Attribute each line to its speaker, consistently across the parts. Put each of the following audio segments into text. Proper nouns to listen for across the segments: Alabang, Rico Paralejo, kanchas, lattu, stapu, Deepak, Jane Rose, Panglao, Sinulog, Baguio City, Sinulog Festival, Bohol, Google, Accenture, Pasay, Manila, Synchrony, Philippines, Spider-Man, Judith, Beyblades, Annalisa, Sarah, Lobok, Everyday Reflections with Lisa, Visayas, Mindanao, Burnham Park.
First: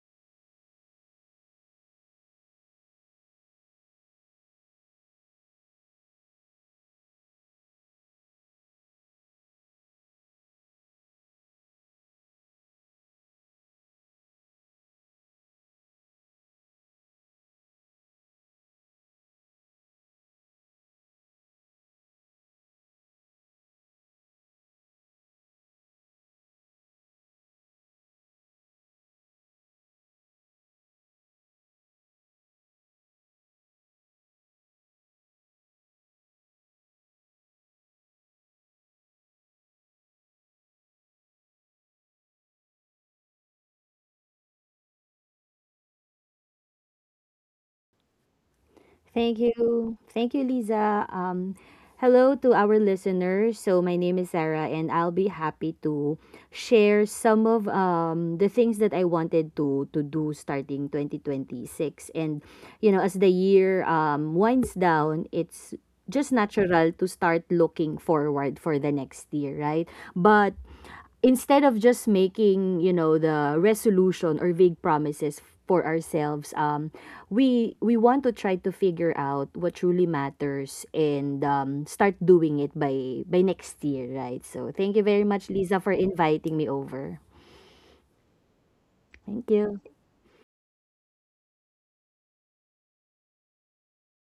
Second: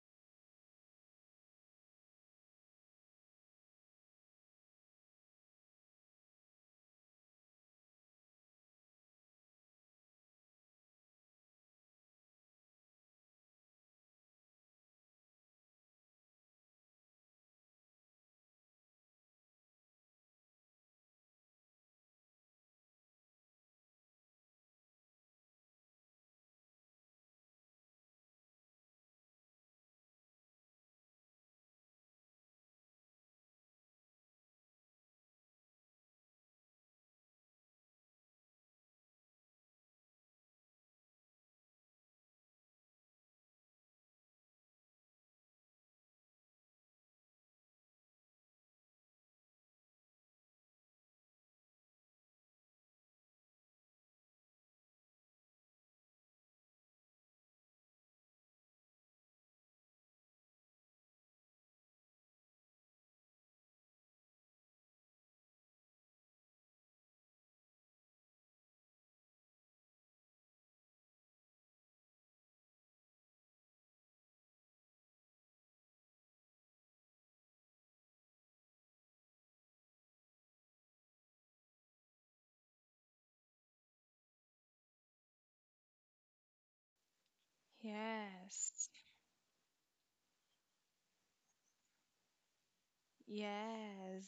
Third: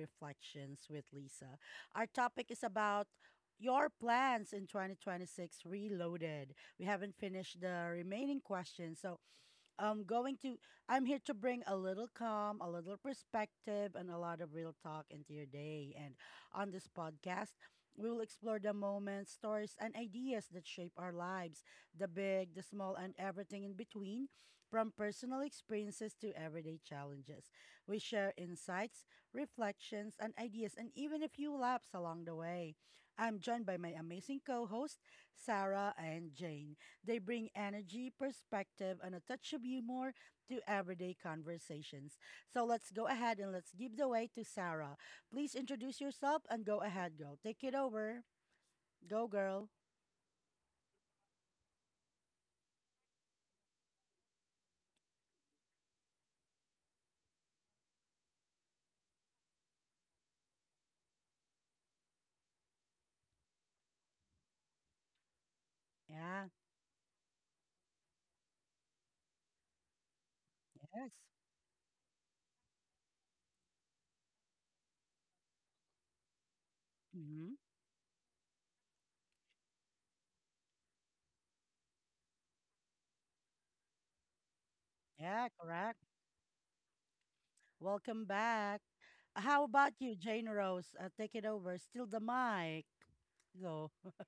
Speaker 1: Reflections with Lisa. Our topic is about your plans in 2026 reloaded. We haven't finished the remaining questions, so I'm going to, I'm here to bring a little calm, a little perspective, and a lot of real talk into your day. And on this podcast, we will explore the moments, stories, and ideas that shape our lives, the big, the small, and everything in between, from personal experiences to everyday challenges. We share insights, reflections, and ideas, and even a few laughs along the way. I'm joined by my amazing co hosts Sarah and Jane. They bring energy, perspective, and a touch of humor to everyday conversations. So let's go ahead and let's give the way to Sarah. Please introduce yourself and go ahead, girl. Take it over. Go,
Speaker 2: Thank
Speaker 1: girl.
Speaker 2: you. Thank you, Lisa. Hello to our listeners. So my name is Sarah, and I'll be happy to share some of the things that I wanted to do starting 2026. And as the year winds down, it's just
Speaker 1: Yeah,
Speaker 2: natural to start looking forward for the next year, right? But
Speaker 1: yes.
Speaker 2: instead of just making the resolution or vague promises for ourselves,
Speaker 1: Hmm.
Speaker 2: we want to try to figure out what truly matters, and start doing it by next year, right? So thank you very
Speaker 1: Yeah,
Speaker 2: much, Lisa, for
Speaker 1: correct.
Speaker 2: inviting me over.
Speaker 1: Welcome
Speaker 3: Yes,
Speaker 1: back.
Speaker 2: Thank
Speaker 1: How
Speaker 2: you.
Speaker 1: about you, Jane Rose? Take it over. Still the mic. Go.
Speaker 3: yes.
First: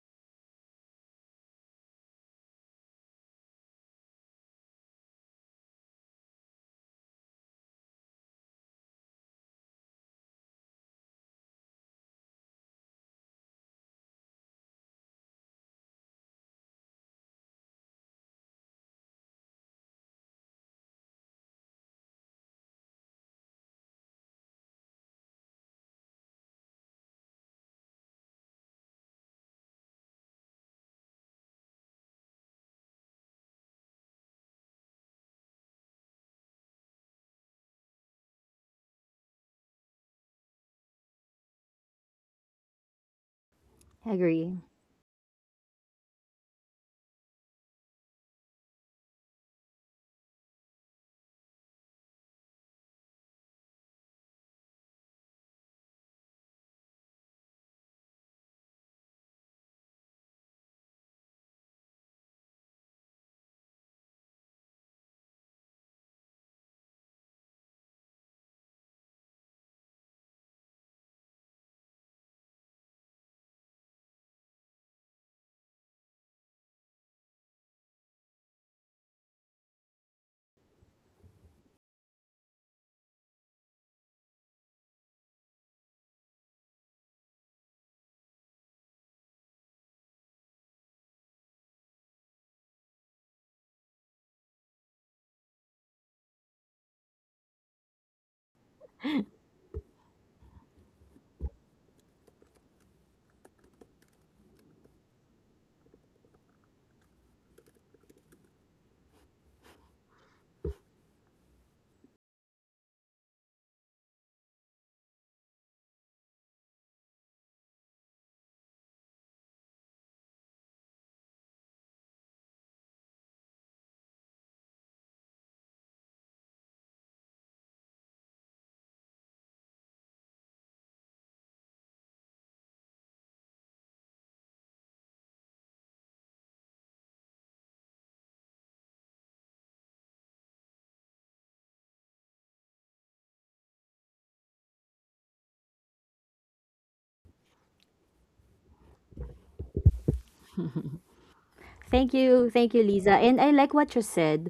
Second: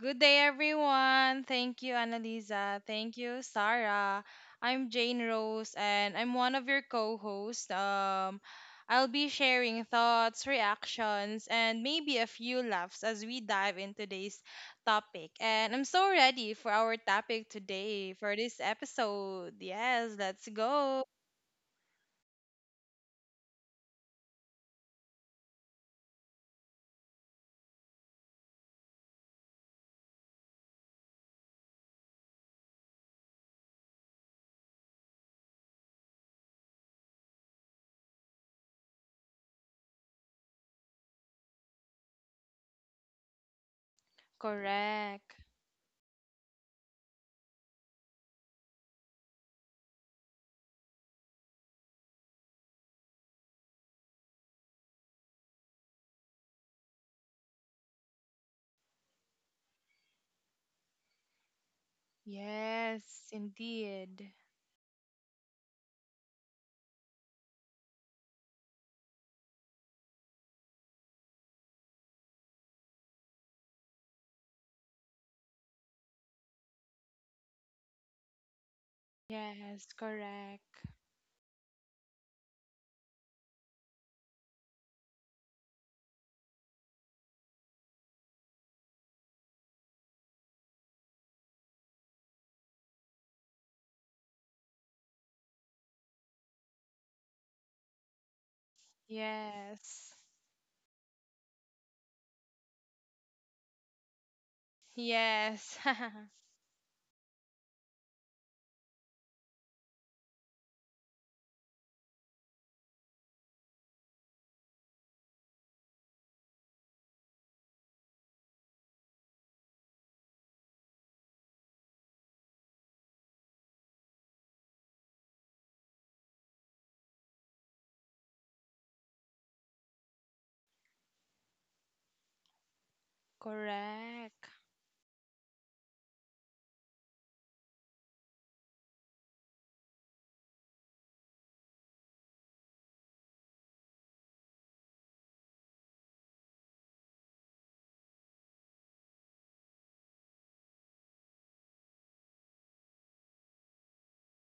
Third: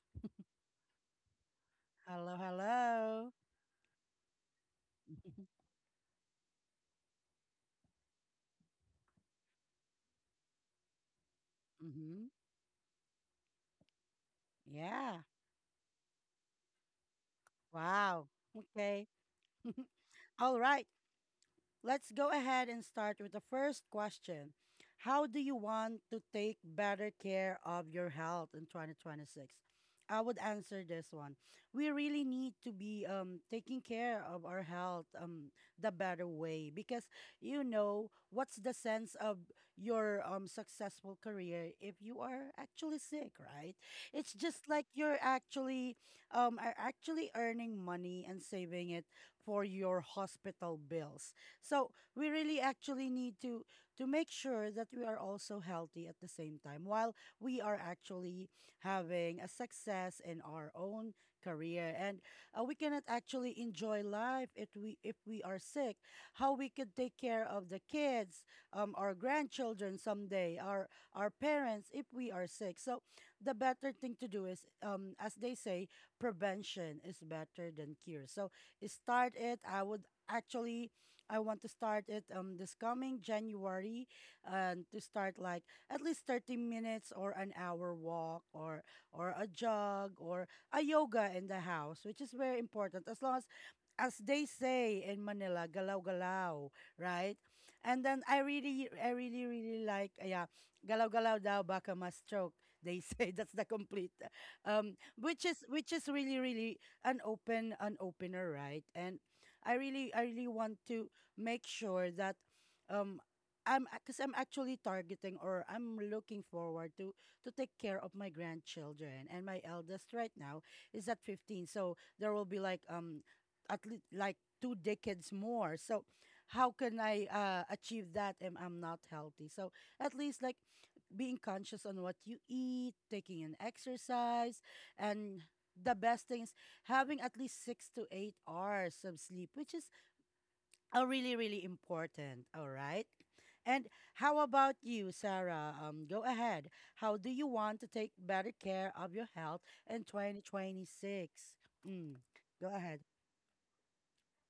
Speaker 3: Good day, everyone. Thank you,
Speaker 1: Hello,
Speaker 3: Annalisa. Thank
Speaker 1: hello.
Speaker 3: you, Sarah. I'm Jane Rose, and I'm one of your co hosts. I'll be sharing thoughts, reactions, and maybe a
Speaker 1: Hmm.
Speaker 3: few laughs as we dive into today's
Speaker 1: Yeah.
Speaker 3: topic. And I'm so ready for our topic today
Speaker 1: Wow.
Speaker 3: for this
Speaker 1: Okay.
Speaker 3: episode. Yes, let's
Speaker 1: All right.
Speaker 3: go.
Speaker 1: Let's go ahead and start with the first question. How do you want to take better care of your health in 2026? I would answer this one. We really need to be taking care of our health the better way because you know what's the sense of your successful career if you are actually sick, right? It's
Speaker 2: Agree.
Speaker 1: just like you're
Speaker 3: Correct.
Speaker 1: actually um are actually earning money and saving it for your hospital bills. So we really actually need to make sure that we are also healthy at the same time while we are actually having a success in our own career. And we cannot
Speaker 3: Yes,
Speaker 1: actually enjoy
Speaker 3: indeed.
Speaker 1: life if we are sick. How we could take care of the kids, our grandchildren, someday our parents if we are sick. So the better thing to do is, as they say, prevention is better than cure. So start it. i
Speaker 3: Yes,
Speaker 1: would
Speaker 3: correct.
Speaker 1: actually I want to start it this coming January, and to start like at least 30 minutes or an hour walk, or a jog, or a yoga in the house, which is very important as long as they say in Manila, galaw galaw, right? And then I really really like,
Speaker 3: Yes.
Speaker 1: yeah, galaw galaw daw baka ma stroke, they say. That's the complete,
Speaker 3: Yes.
Speaker 1: which is really really an opener, right? And I really want to make sure that, um I'm actually targeting or I'm looking forward to take care of my grandchildren, and my eldest right now is at 15. So there will be like, at least like two decades more. So how can I achieve that if I'm not healthy? So at least like being conscious on what you eat, taking an
Speaker 3: Correct.
Speaker 1: exercise, and the best thing is having at least 6 to 8 hours of sleep, which is are really, really important. All right. And how about you, Sarah? Go ahead. How do you want to take better care of your health in 2026? Mm, go
Speaker 2: Thank you,
Speaker 1: ahead.
Speaker 2: Lisa. And I like what you said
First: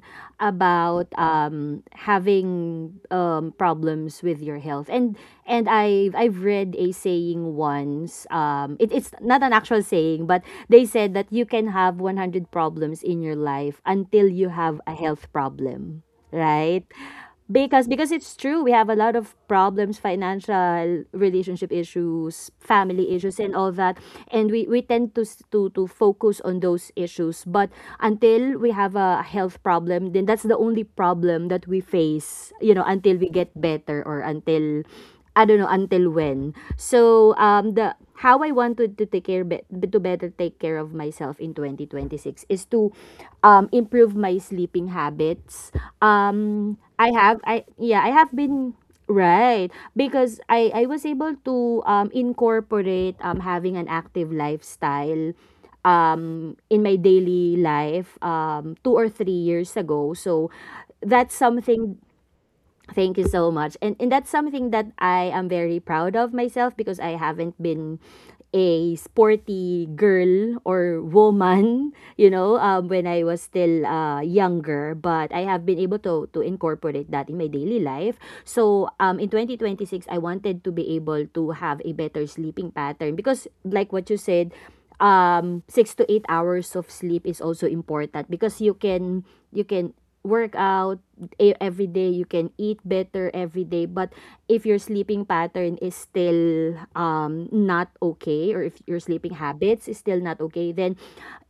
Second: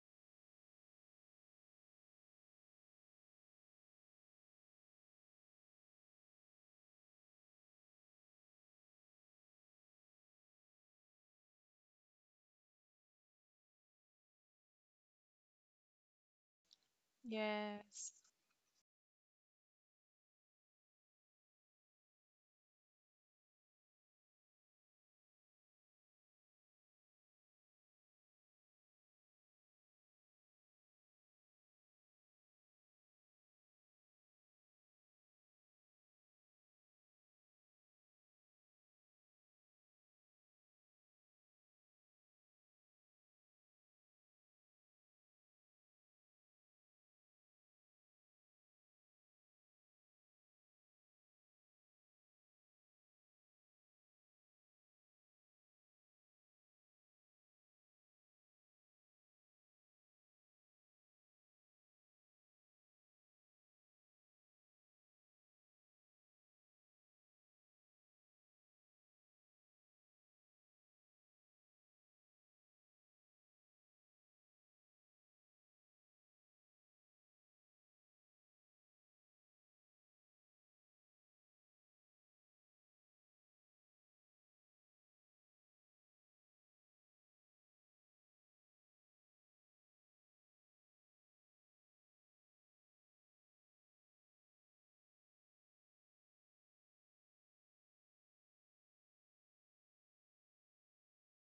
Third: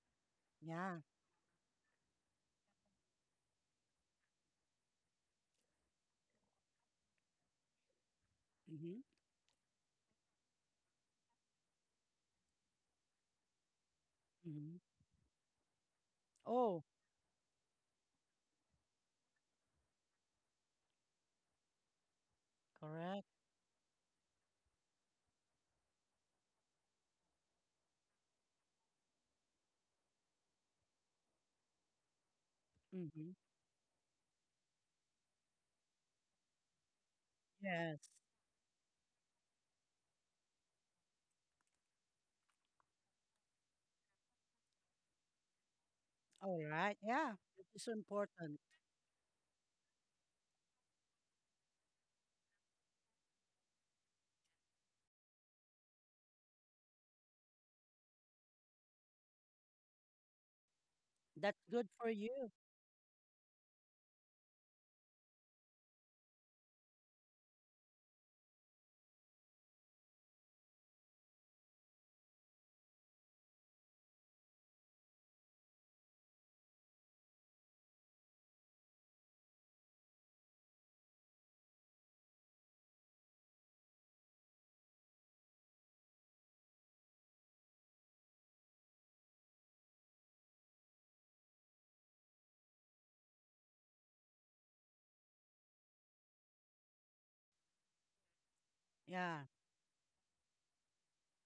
Speaker 1: Yeah.
Speaker 2: about having problems with your health. And I've read a saying once. Um, it,
Speaker 1: Mm-hmm.
Speaker 2: it's not an actual saying, but they said that you can have 100 problems in your life until you
Speaker 1: Mm-hmm.
Speaker 2: have a health problem,
Speaker 1: Oh,
Speaker 2: right? Because
Speaker 3: Yes.
Speaker 2: it's true, we have a lot of problems: financial, relationship issues, family
Speaker 1: correct.
Speaker 2: issues, and all that. And we tend to focus on those issues, but until we have a health problem, then that's the only problem that we face, you know, until we
Speaker 1: Mm-hmm.
Speaker 2: get better or until I don't know until when. So the
Speaker 1: Yes.
Speaker 2: how I wanted to take care, to better take care of myself in 2026 is to improve my sleeping habits.
Speaker 1: All right.
Speaker 2: I
Speaker 1: Yeah.
Speaker 2: have I
Speaker 1: It's
Speaker 2: Yeah, I have
Speaker 1: important.
Speaker 2: been right, because I was able to incorporate having an active lifestyle in my daily life 2 or 3 years ago. So that's
Speaker 1: That's good
Speaker 2: something.
Speaker 1: for you.
Speaker 2: Thank you so much. And that's something that I am very proud of myself, because I haven't been a sporty girl or woman, you know, when I was still younger. But I have been able to incorporate that in my daily life. So in 2026, I wanted to be able to have a better sleeping pattern because, like what you said, 6 to 8 hours of sleep is also important, because you can work out every day, you can eat better every day, but if your sleeping pattern is still not okay, or if your sleeping
Speaker 1: Yeah.
Speaker 2: habits is still not okay, then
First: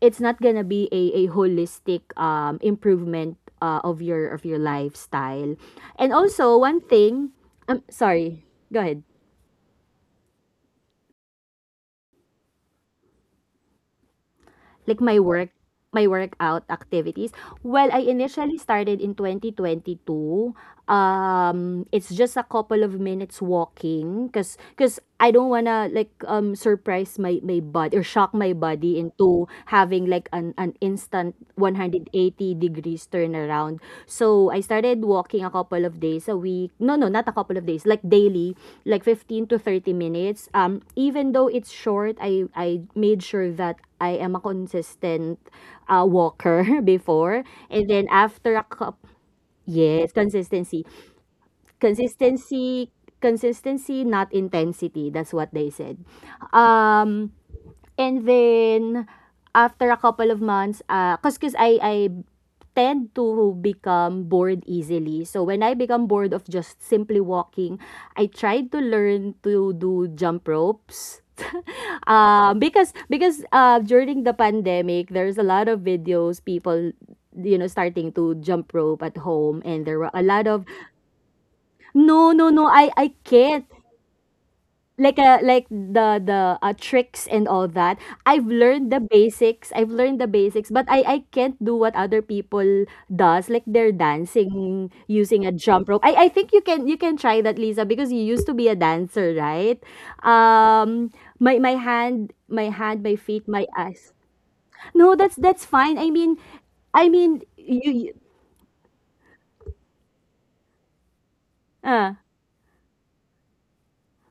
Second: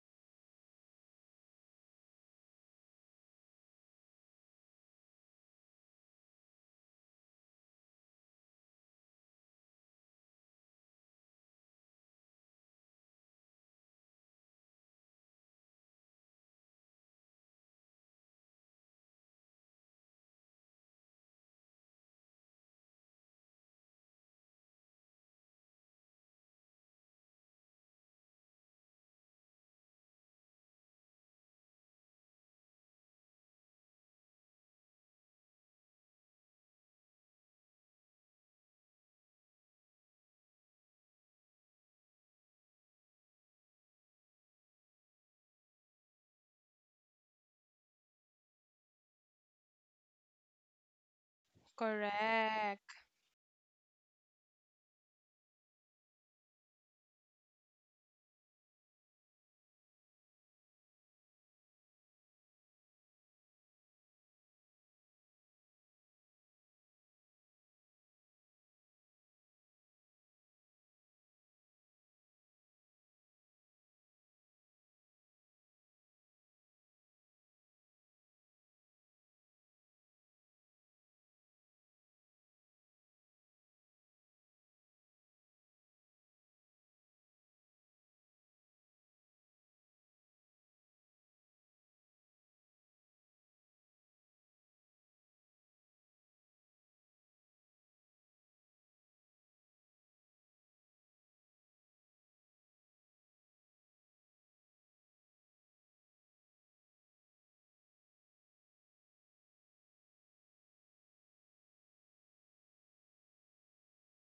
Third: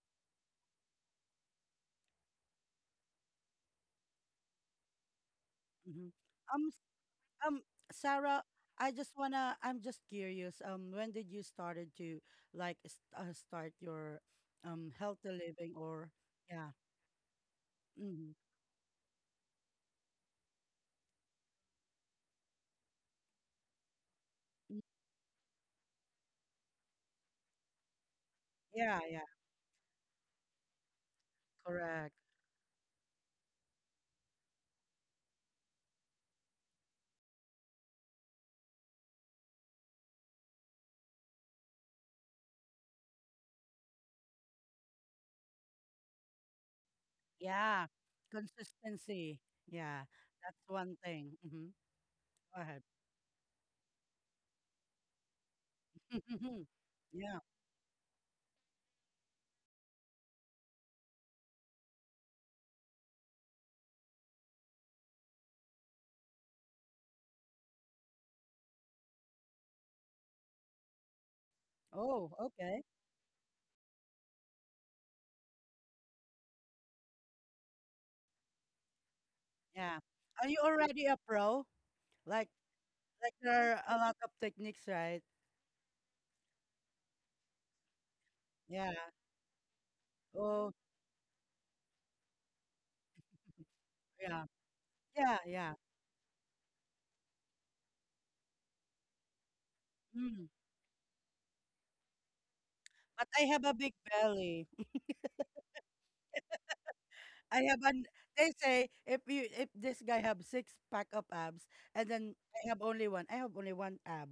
Speaker 2: it's not gonna be a holistic improvement of your lifestyle. And
Speaker 1: Mm-hmm.
Speaker 2: also
Speaker 1: Um,
Speaker 2: one thing,
Speaker 1: Um,
Speaker 2: sorry,
Speaker 1: Sarah,
Speaker 2: go ahead.
Speaker 1: I'm just curious. When did you started to like start your
Speaker 2: Like my
Speaker 1: healthy
Speaker 2: work,
Speaker 1: living
Speaker 2: my
Speaker 1: or
Speaker 2: workout
Speaker 1: yeah.
Speaker 2: activities. Well, I
Speaker 1: Mm-hmm.
Speaker 2: initially started in 2022. It's just a couple of minutes walking, because
Speaker 1: Mm.
Speaker 2: I don't wanna, like, surprise my body or shock my body
Speaker 1: Yeah, yeah,
Speaker 2: into having like an instant
Speaker 1: correct.
Speaker 2: 180 degrees turnaround. So I started walking a couple of days a week. No, no, not a couple of days, like daily, like 15 to 30 minutes. Even though it's short, I made sure that I am a consistent, walker before,
Speaker 1: Yeah.
Speaker 2: and then after a cup,
Speaker 1: Consistency. Yeah.
Speaker 2: yes,
Speaker 1: That's
Speaker 2: consistency.
Speaker 1: one thing. Mm-hmm. Go ahead.
Speaker 2: Consistency,
Speaker 3: Correct.
Speaker 2: consistency, not intensity, that's what they said. Um,
Speaker 1: Yeah.
Speaker 2: and then, after a couple of months, ah, 'cause I tend to become bored easily. So when I become bored of just simply walking, I tried to learn to do jump ropes.
Speaker 1: Oh, okay.
Speaker 2: Because during the pandemic, there's a lot of videos, people, starting to jump rope at home, and
Speaker 1: Yeah.
Speaker 2: there were a lot
Speaker 1: Are you
Speaker 2: of,
Speaker 1: already a pro?
Speaker 2: no
Speaker 1: Like
Speaker 2: no no, I
Speaker 1: like
Speaker 2: can't,
Speaker 1: there are a lot of techniques,
Speaker 2: like
Speaker 1: right?
Speaker 2: a, like the tricks and all that. i've
Speaker 1: Yeah.
Speaker 2: learned the basics i've learned the basics
Speaker 1: Oh,
Speaker 2: but I can't do what other people does, like they're
Speaker 1: yeah.
Speaker 2: dancing
Speaker 1: Yeah,
Speaker 2: using a
Speaker 1: yeah.
Speaker 2: jump rope. I think you can try that, Lisa, because you used to be a dancer, right?
Speaker 1: Mm.
Speaker 2: Um, my hand, my hand, my
Speaker 1: But I
Speaker 2: feet,
Speaker 1: have
Speaker 2: my
Speaker 1: a big
Speaker 2: eyes.
Speaker 1: belly.
Speaker 2: No, that's that's fine. I mean
Speaker 1: I have an
Speaker 2: you, you,
Speaker 1: They say if, you if this guy have six pack of abs, and
Speaker 2: uh,
Speaker 1: then I have only one. I have only one ab.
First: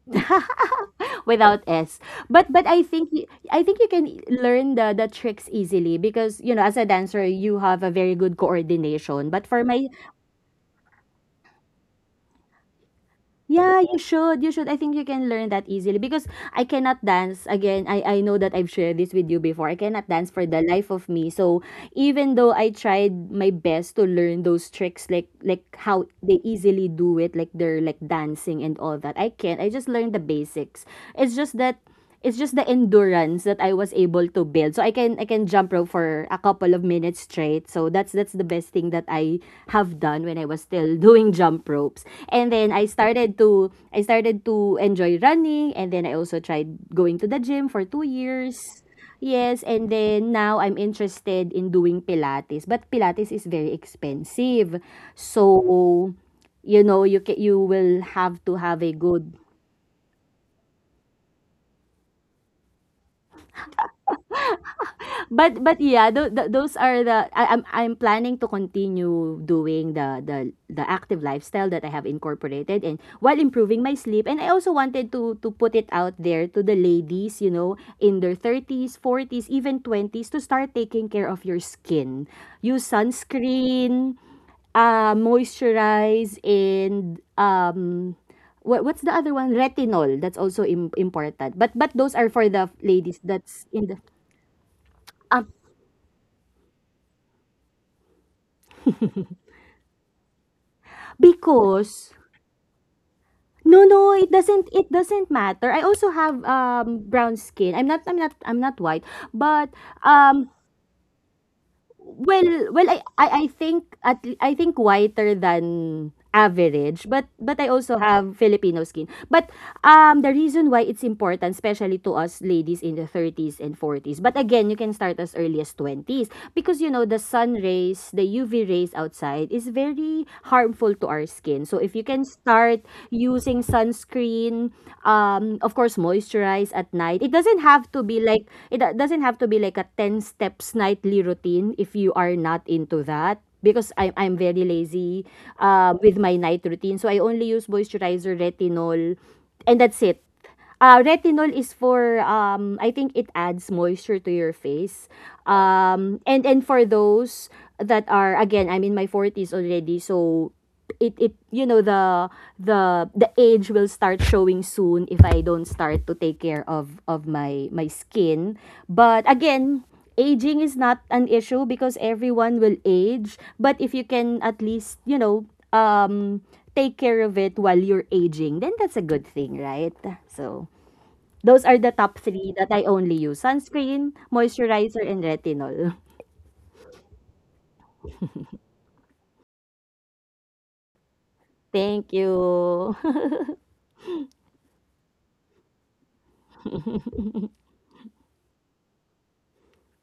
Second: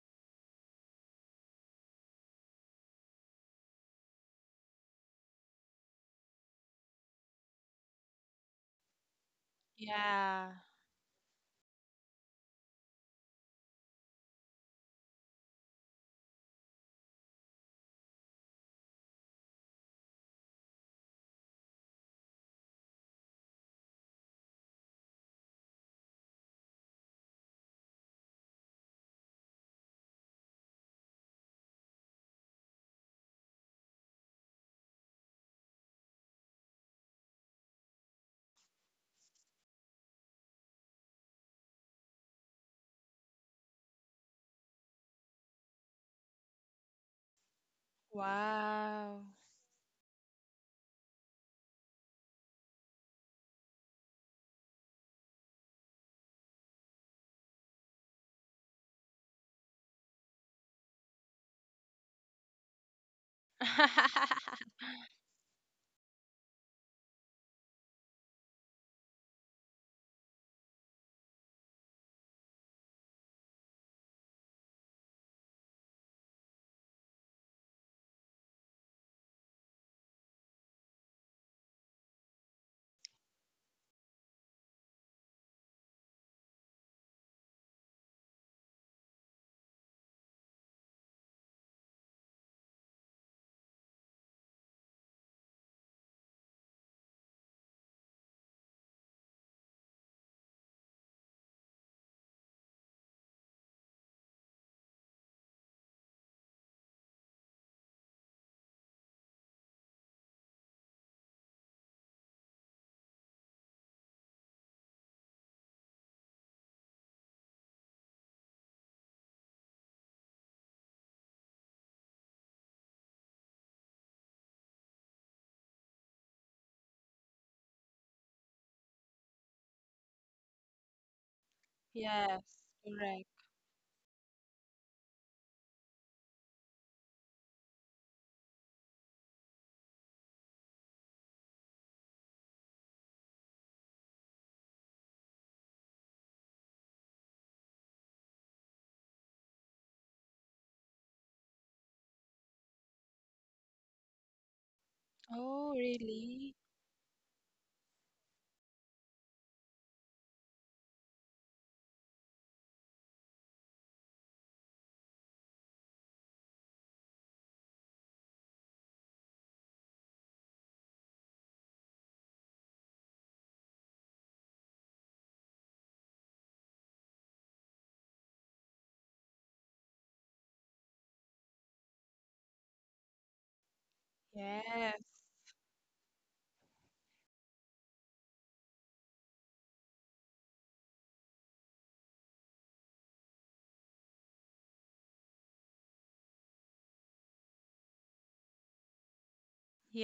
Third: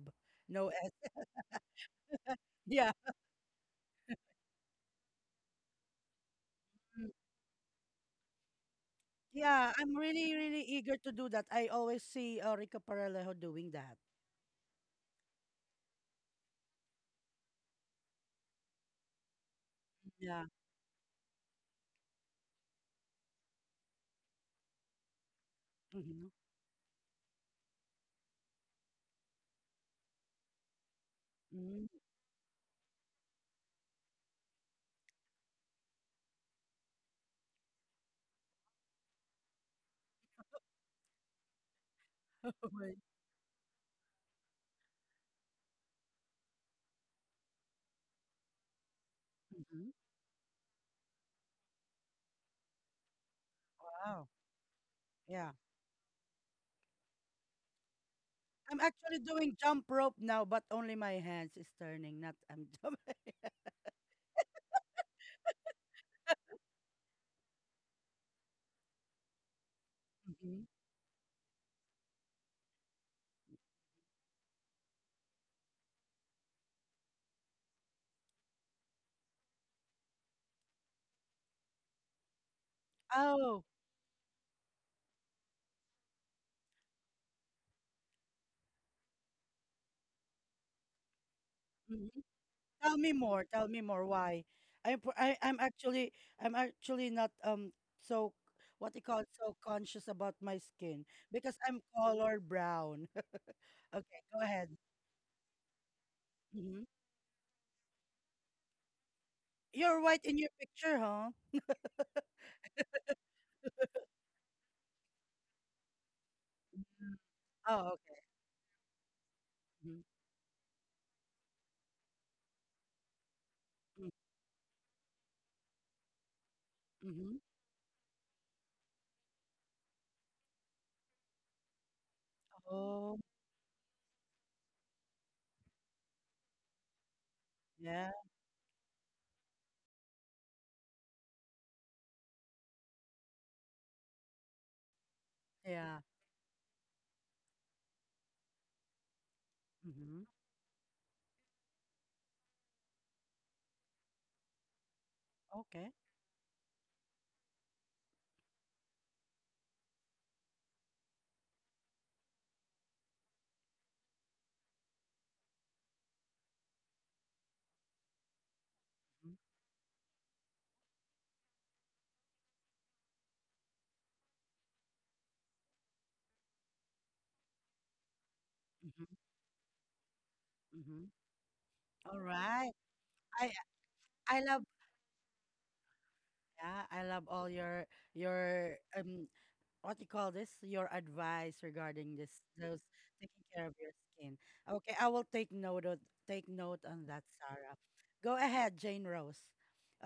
Speaker 1: No S.
Speaker 2: without S. but but i
Speaker 1: Yeah.
Speaker 2: think y- i think you can, learn the tricks easily, because you know, as a
Speaker 1: Mm.
Speaker 2: dancer, you have a very good coordination. But for
Speaker 1: Yeah,
Speaker 2: my,
Speaker 1: I'm really,
Speaker 3: Yeah.
Speaker 1: really eager to do that. I always see Rico Paralejo doing
Speaker 2: yeah,
Speaker 1: that.
Speaker 2: you should. I think you can learn that easily, because I cannot dance again I know that I've shared this with you before, I cannot dance
Speaker 1: Yeah.
Speaker 2: for the life of me. So, even though I tried my best to learn those tricks, like how
Speaker 1: Mm-hmm.
Speaker 2: they easily do it, like they're like dancing and all that, I can't. I just learned the basics. It's just that,
Speaker 1: Mm-hmm.
Speaker 2: it's just the endurance that I was able to build. So I can jump rope for a couple of minutes straight. So that's the best thing that I have done when I was still doing jump ropes. And then I started to enjoy running, and then I also tried going to the gym for 2 years.
Speaker 3: Wow.
Speaker 2: Yes, and then now I'm interested in doing pilates, but pilates is very
Speaker 1: Wow.
Speaker 2: expensive.
Speaker 1: Yeah.
Speaker 2: So, you know, you will have to
Speaker 1: I'm
Speaker 2: have a
Speaker 1: actually
Speaker 2: good.
Speaker 1: doing jump rope now, but only my hands is turning, not I'm
Speaker 2: But yeah, those are the, I'm planning to continue doing the the
Speaker 1: jumping.
Speaker 2: the active lifestyle that I have incorporated, and while improving my sleep, and I also wanted to put it out there to the ladies, you know, in their 30s, 40s, even 20s, to start taking care of your skin. Use
Speaker 1: Oh,
Speaker 2: sunscreen, moisturize, and um, what's the other one, retinol, that's also important. But
Speaker 1: mhm.
Speaker 2: those are for the
Speaker 1: Tell me
Speaker 2: ladies
Speaker 1: more.
Speaker 2: that's
Speaker 1: Tell me
Speaker 2: in the,
Speaker 1: more. Why?
Speaker 2: um,
Speaker 1: I'm actually, I'm actually not so what they call so conscious about my skin because I'm
Speaker 2: because,
Speaker 1: color brown.
Speaker 2: no, no,
Speaker 1: Okay,
Speaker 2: it
Speaker 1: go ahead.
Speaker 2: doesn't, it doesn't matter. I also have,
Speaker 1: Hmm.
Speaker 2: brown skin. I'm not white, but,
Speaker 1: You're white in your
Speaker 2: um,
Speaker 1: picture, huh?
Speaker 2: well, well, I think at, I think whiter than average, but I
Speaker 1: Oh,
Speaker 2: also
Speaker 1: okay.
Speaker 2: have Filipino skin. But
Speaker 1: Mm-hmm.
Speaker 2: the reason why it's important, especially to us ladies in the 30s and forties, but again, you can start as early as twenties, because you know the
Speaker 1: Mm-hmm.
Speaker 2: sun rays, the UV rays outside is very harmful to our skin. So if you can
Speaker 3: Yes.
Speaker 2: start
Speaker 1: Oh,
Speaker 3: Correct.
Speaker 2: using sunscreen, um, of course moisturize at night. It doesn't have to
Speaker 1: yeah,
Speaker 2: be like, doesn't have to be like a ten steps nightly routine if you are not into that, because I'm very lazy,
Speaker 1: yeah.
Speaker 2: with my night routine. So I only use moisturizer, retinol, and that's
Speaker 1: Mm-hmm.
Speaker 2: it. Retinol is for um, I think it adds moisture to your face.
Speaker 3: Oh,
Speaker 1: Okay.
Speaker 2: Um, and
Speaker 3: really?
Speaker 2: and for those that are, again, I'm in my forties already, so it, you know, the age will start showing soon if I don't start to take care of my my skin. But
Speaker 1: Mm-hmm.
Speaker 2: again, aging is not an issue because everyone will age, but if you can at least, you know, um, take care of it while you're aging, then that's a
Speaker 1: Mm-hmm.
Speaker 2: good thing, right? So,
Speaker 1: Mm-hmm.
Speaker 2: those are the
Speaker 1: All
Speaker 2: top three that
Speaker 1: right.
Speaker 2: I only use:
Speaker 1: I
Speaker 2: sunscreen,
Speaker 1: I love
Speaker 3: Yes.
Speaker 2: moisturizer, and retinol.
Speaker 1: Yeah, I love all your, what you call this? Your advice
Speaker 2: Thank
Speaker 1: regarding this, those,
Speaker 2: you.
Speaker 1: taking care of your skin. Okay, I will take note on that, Sarah. Go ahead, Jane Rose.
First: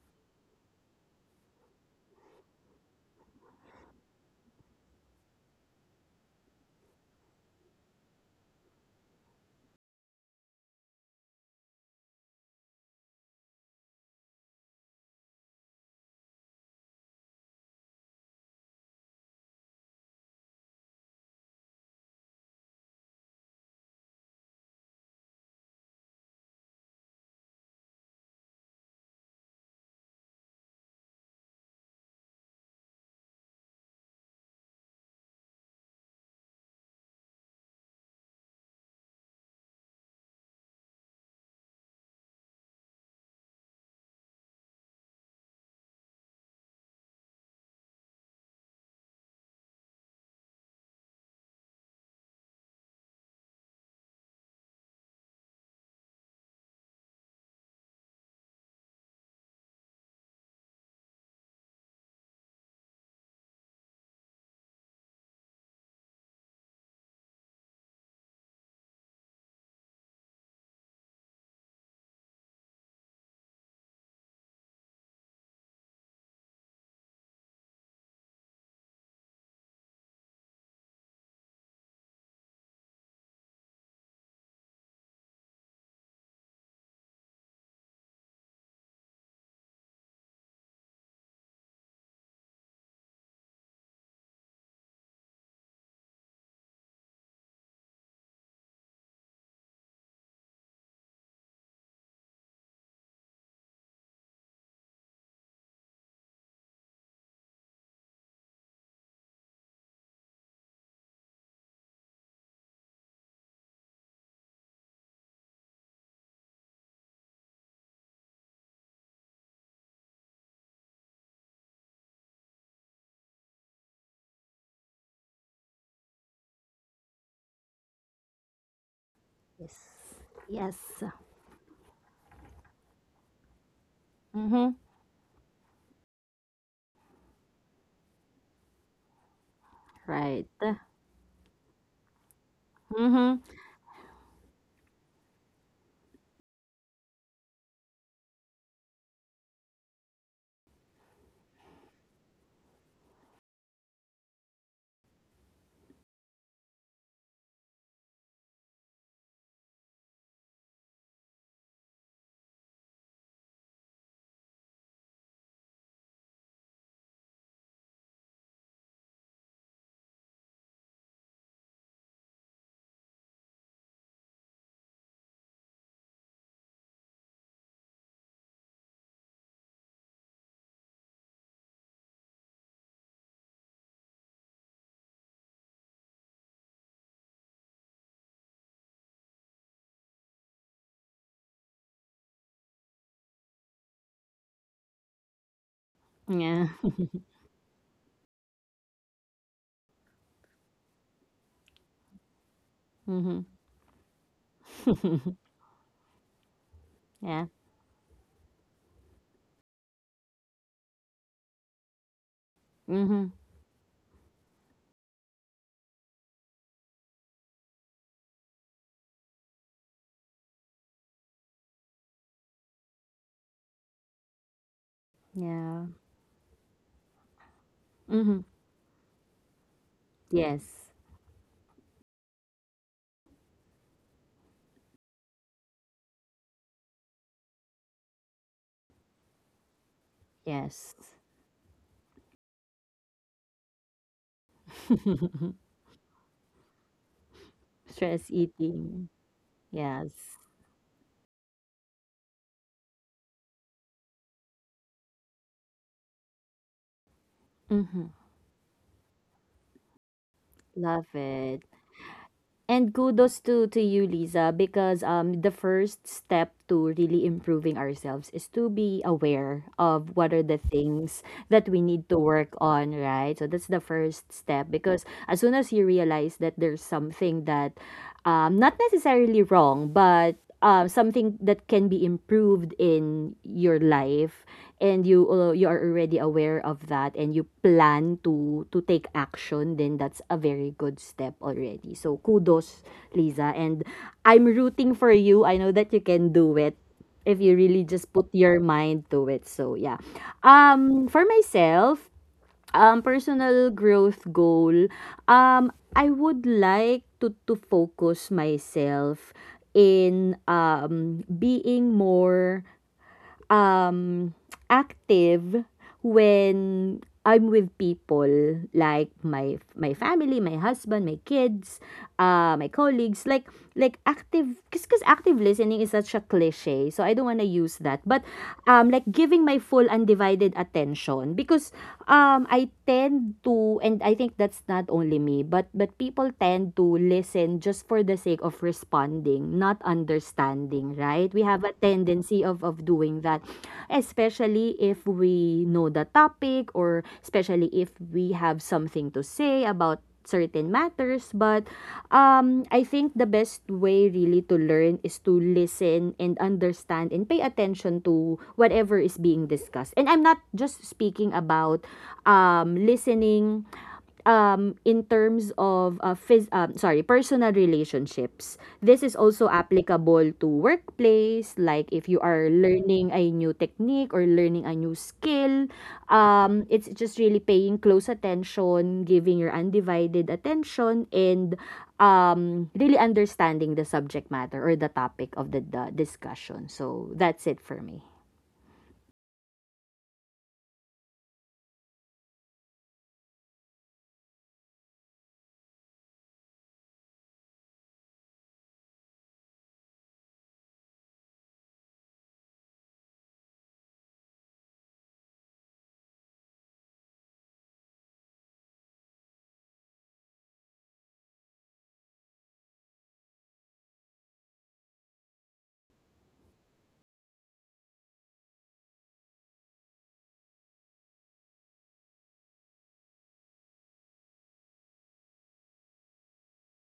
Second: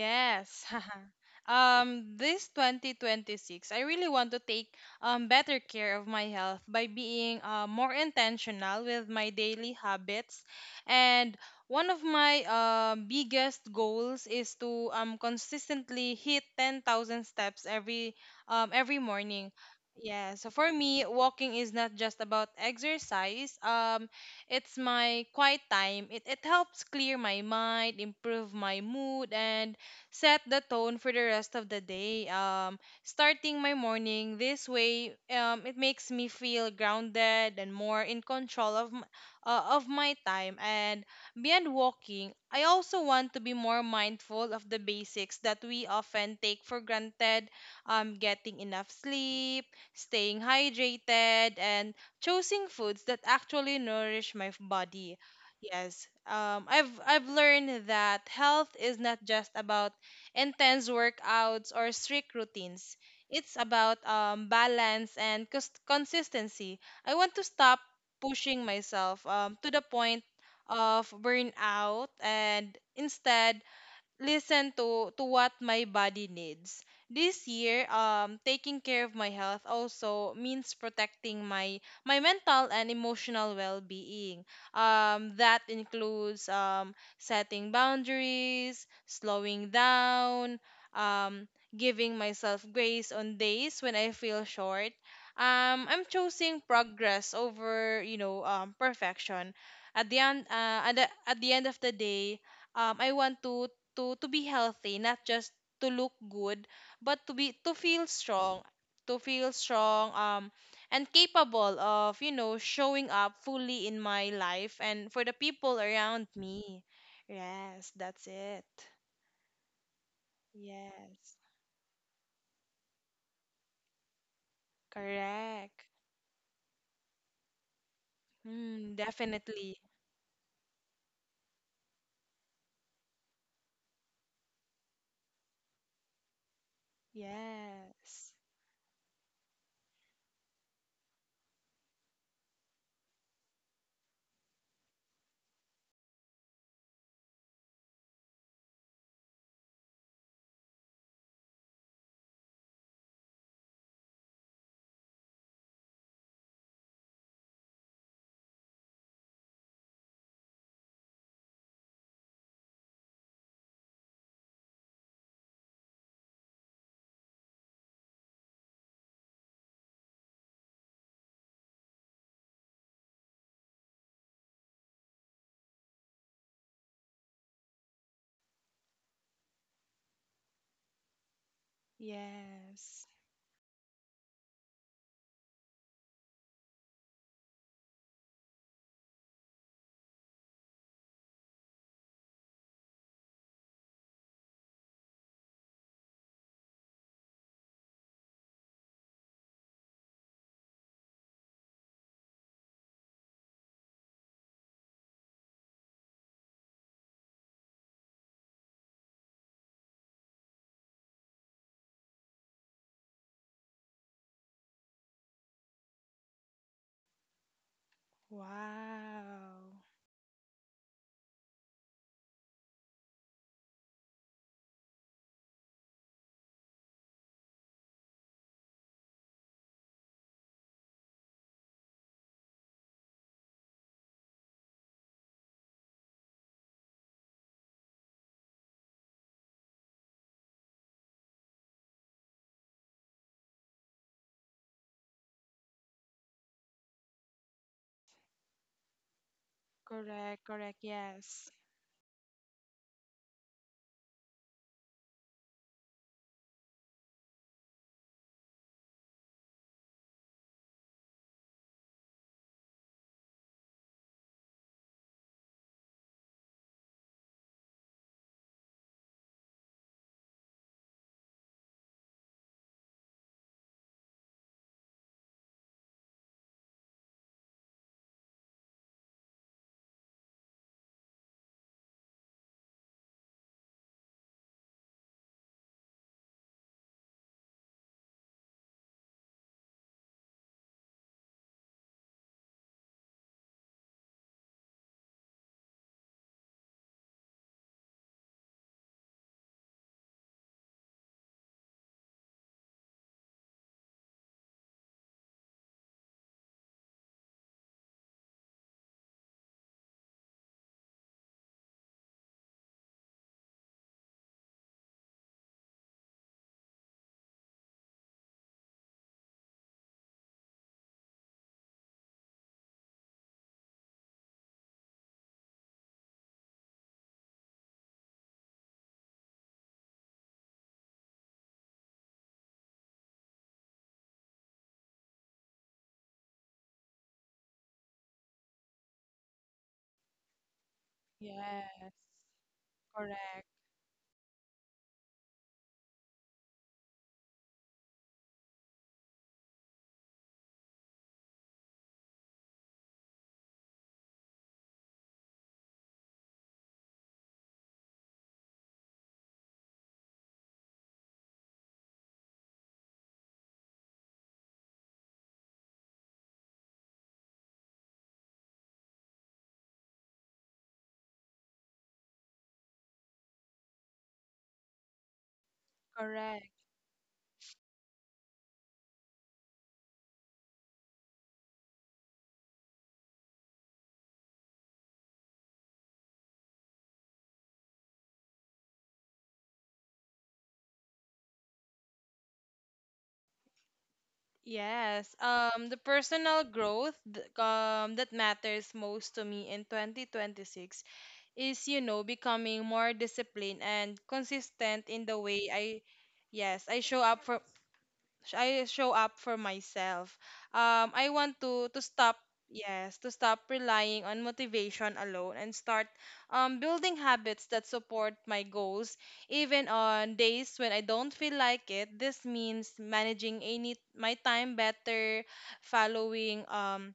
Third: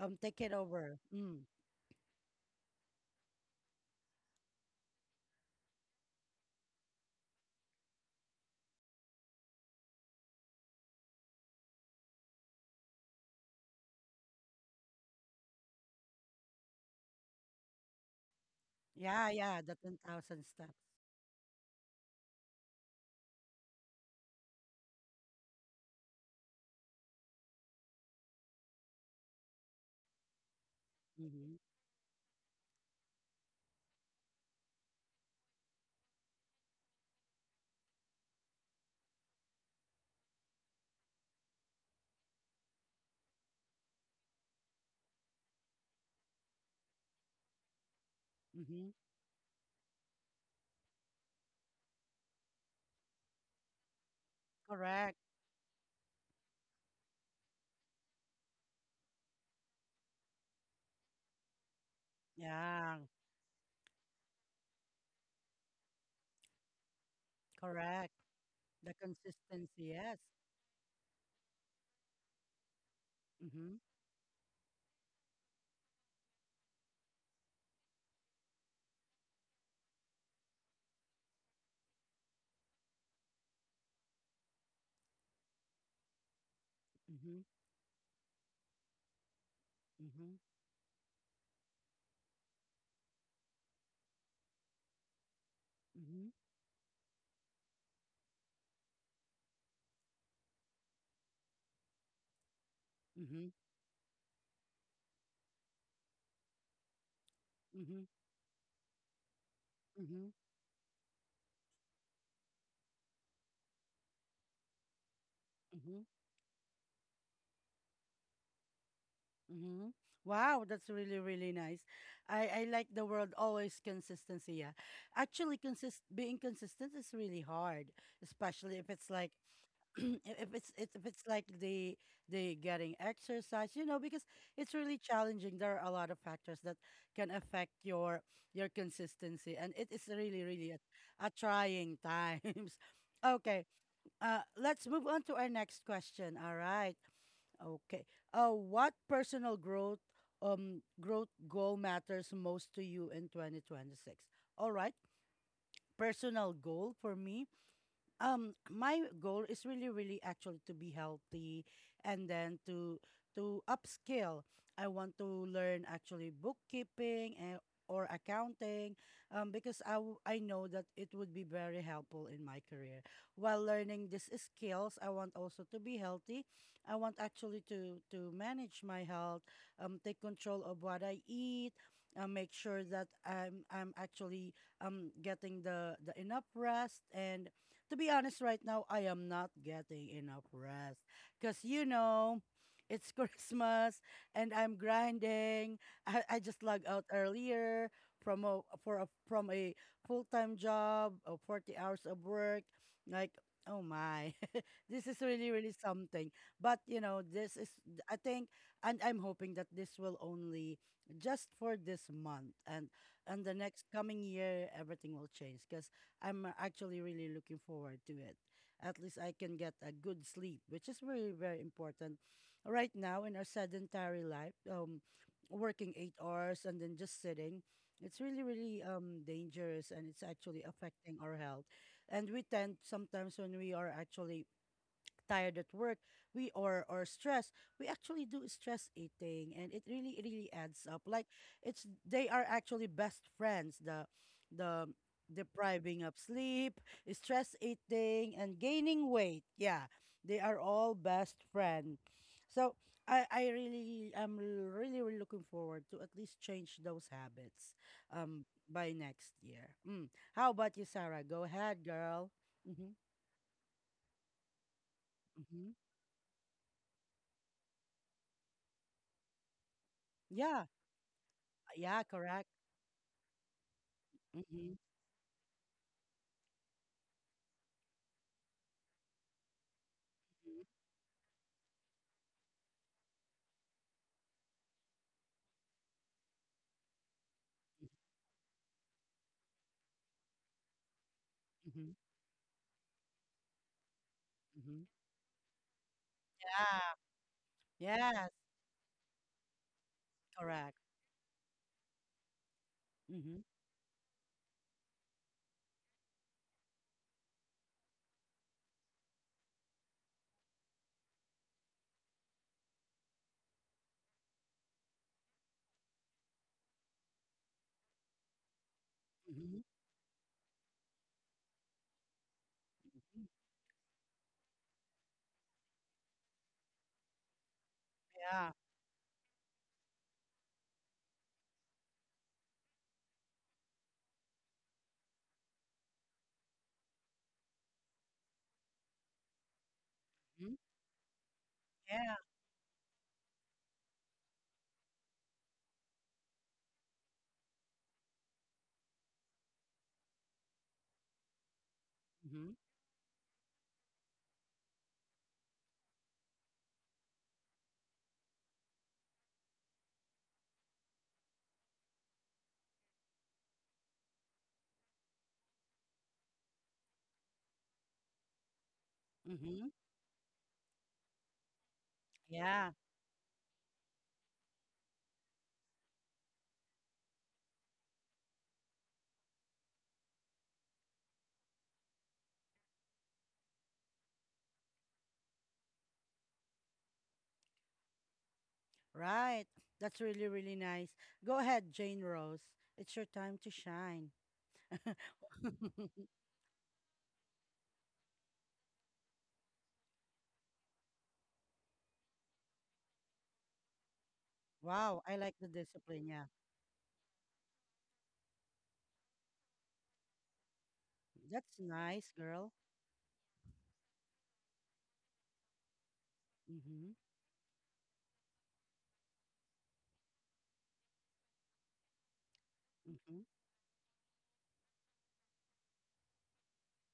Speaker 1: Take it over. Mm.
Speaker 3: This 2026, I really want to take better care of my health by being more intentional with my daily habits, and one of my biggest goals is to consistently hit 10,000 steps every
Speaker 1: Yeah,
Speaker 3: morning.
Speaker 1: yeah, the ten
Speaker 3: Yeah,
Speaker 1: thousand
Speaker 3: so for
Speaker 1: steps.
Speaker 3: me, walking is not just about exercise. It's my quiet time. It helps clear my mind, improve my mood, and set the tone for the
Speaker 1: Mm-hmm.
Speaker 3: rest of the day. Starting my morning this way, it makes me feel grounded and more in control of of my time. And beyond walking, I also want to be more mindful of the basics that we often take for granted: getting enough
Speaker 1: Mm-hmm.
Speaker 3: sleep, staying hydrated, and choosing foods that actually nourish my
Speaker 1: Correct.
Speaker 3: body. Yes. I've learned that health is not just about intense workouts or strict routines.
Speaker 1: Yeah,
Speaker 3: It's about balance and consistency. I want to stop
Speaker 1: correct.
Speaker 3: pushing
Speaker 1: The
Speaker 3: myself to the
Speaker 1: consistency, yes.
Speaker 3: point of burnout, and instead
Speaker 1: Mm-hmm.
Speaker 3: listen to what my body needs. This year, taking care of my health also means protecting my mental and emotional well-being. That includes
Speaker 1: Mm-hmm.
Speaker 3: setting boundaries, slowing
Speaker 1: Mm-hmm.
Speaker 3: down, um, giving myself grace on days when I feel short. I'm
Speaker 1: Mm-hmm.
Speaker 3: choosing progress over, you know, perfection. At the end of the day, I want
Speaker 1: Mm-hmm.
Speaker 3: to to be healthy, not just to look good, but to be to feel strong
Speaker 1: Mm-hmm.
Speaker 3: and capable of, you know, showing up fully in my life and for the people
Speaker 1: Mm-hmm.
Speaker 3: around me. Yes, that's it.
Speaker 1: Mm-hmm. Wow, that's really,
Speaker 3: Yes.
Speaker 1: really nice. I like the word always consistency. Yeah. Actually,
Speaker 3: Correct.
Speaker 1: consist being consistent is really hard, especially if
Speaker 3: Mm,
Speaker 1: it's like
Speaker 2: Yes.
Speaker 3: definitely.
Speaker 1: if it's
Speaker 2: Yes.
Speaker 1: it's if it's like the getting exercise, you know, because
Speaker 2: Mm-hmm.
Speaker 1: it's really challenging. There are a lot of factors that can affect
Speaker 3: Yes.
Speaker 1: your consistency, and it is really,
Speaker 2: Right.
Speaker 1: really a trying times.
Speaker 2: Mm-hmm.
Speaker 1: Okay, let's move on to our next question. All right. Okay. What personal growth goal matters most to you in 2026? All right. Personal goal for me, my goal is really really actually to be healthy, and then to upskill. I want to learn actually bookkeeping and or accounting, because I know that it would be very helpful in my career. While learning these skills, I want also to be healthy. I want actually to manage my health, take control of what I eat, make sure that
Speaker 3: Yes.
Speaker 1: I'm actually, getting the enough rest. And to be honest, right now, I am not getting enough rest. Because, you know, it's Christmas and I'm grinding. I just
Speaker 2: Yeah.
Speaker 1: log out earlier from a full-time job, 40 hours of work. Like,
Speaker 2: Mm-hmm.
Speaker 1: oh my, this is really, really something. But, you know,
Speaker 2: Yeah.
Speaker 1: this is, I think, and I'm hoping that this will only just for this month,
Speaker 2: Mm-hmm.
Speaker 1: and the next coming year everything will change because I'm actually really looking forward to it. At least I can
Speaker 3: Wow.
Speaker 1: get a good sleep, which is very, very important. Right now, in our sedentary life,
Speaker 2: Yeah.
Speaker 1: working 8 hours and then just sitting, it's really,
Speaker 2: Mm-hmm.
Speaker 1: really dangerous, and it's actually
Speaker 2: Yes.
Speaker 1: affecting our health. And we tend sometimes when we are actually tired at work, we or stressed, we actually do stress eating, and it really really adds
Speaker 2: Yes.
Speaker 1: up. Like it's, they are actually best friends. The depriving of sleep, stress eating,
Speaker 2: Stress
Speaker 1: and gaining
Speaker 2: eating.
Speaker 1: weight. Yeah,
Speaker 2: Yes.
Speaker 3: Correct,
Speaker 1: they are
Speaker 3: correct.
Speaker 1: all best
Speaker 3: Yes.
Speaker 1: friends. So I really am really really looking forward to at least change those habits.
Speaker 2: Mm-hmm.
Speaker 1: By next year. Mm. How about you,
Speaker 2: Love
Speaker 1: Sarah? Go
Speaker 2: it.
Speaker 1: ahead, girl. Mm-hmm.
Speaker 2: And kudos to you, Lisa, because um, the
Speaker 1: Mm-hmm.
Speaker 2: first step to really improving ourselves is to be aware of what are
Speaker 1: Yeah,
Speaker 2: the things that we
Speaker 1: yeah,
Speaker 2: need to
Speaker 1: correct.
Speaker 2: work on, right? So that's the first step,
Speaker 1: Mhm,
Speaker 2: because as soon as you realize that there's something that, not necessarily wrong, but
Speaker 1: mhm,
Speaker 2: something that can be improved in your life, and you, you are already aware of that, and you plan to take action, then that's a very good step
Speaker 1: mhm,
Speaker 2: already. So kudos, Liza, and I'm
Speaker 1: mhm.
Speaker 2: rooting for you. I know that you can do it if you really
Speaker 1: Yeah.
Speaker 2: just
Speaker 1: Yes.
Speaker 2: put your mind to it. So yeah,
Speaker 1: Correct.
Speaker 2: for myself, um,
Speaker 1: Mhm,
Speaker 2: personal growth goal, um, I would like to focus myself in um, being more um, active when I'm with people, like my
Speaker 1: mhm,
Speaker 2: my family, my husband, my kids, my
Speaker 1: mhm,
Speaker 2: colleagues. Like active, cause active listening is such a cliche, so I don't wanna use that. But
Speaker 1: yeah,
Speaker 2: like giving my full, undivided attention, because I tend to, and I think that's not only me, but people tend to listen just for the sake of responding, not
Speaker 1: mhm,
Speaker 2: understanding, right? We have a
Speaker 3: Yes.
Speaker 1: yeah,
Speaker 2: tendency of doing that,
Speaker 3: Correct.
Speaker 2: especially if we know the topic or especially if we have something to say about certain matters, but
Speaker 1: mhm,
Speaker 2: I think the best way really to learn is to listen and understand and pay attention to whatever is being discussed. And I'm not just speaking about listening in terms of phys- sorry personal relationships. This is also
Speaker 1: mhm.
Speaker 2: applicable to workplace, like if you are
Speaker 1: Yeah.
Speaker 2: learning a new technique or learning a new skill.
Speaker 3: Correct.
Speaker 2: It's just really paying close attention, giving your undivided attention, and really understanding the subject matter or the topic of the discussion. So that's it for me.
Speaker 1: Right. That's really, really nice. Go ahead, Jane Rose. It's your time to shine.
Speaker 3: Yes, the personal growth that matters most to me in 2026 is, you know, becoming more disciplined and consistent
Speaker 1: Wow.
Speaker 3: in
Speaker 1: I
Speaker 3: the
Speaker 1: like the
Speaker 3: way I,
Speaker 1: discipline. Yeah.
Speaker 3: yes, I show up for I show up for myself. I want
Speaker 1: That's
Speaker 3: to
Speaker 1: nice,
Speaker 3: stop,
Speaker 1: girl.
Speaker 3: yes, to stop relying on motivation alone and start
Speaker 1: Mhm,
Speaker 3: building habits that support my goals even on days when I don't feel like it. This means
Speaker 1: mhm,
Speaker 3: managing any my time better, following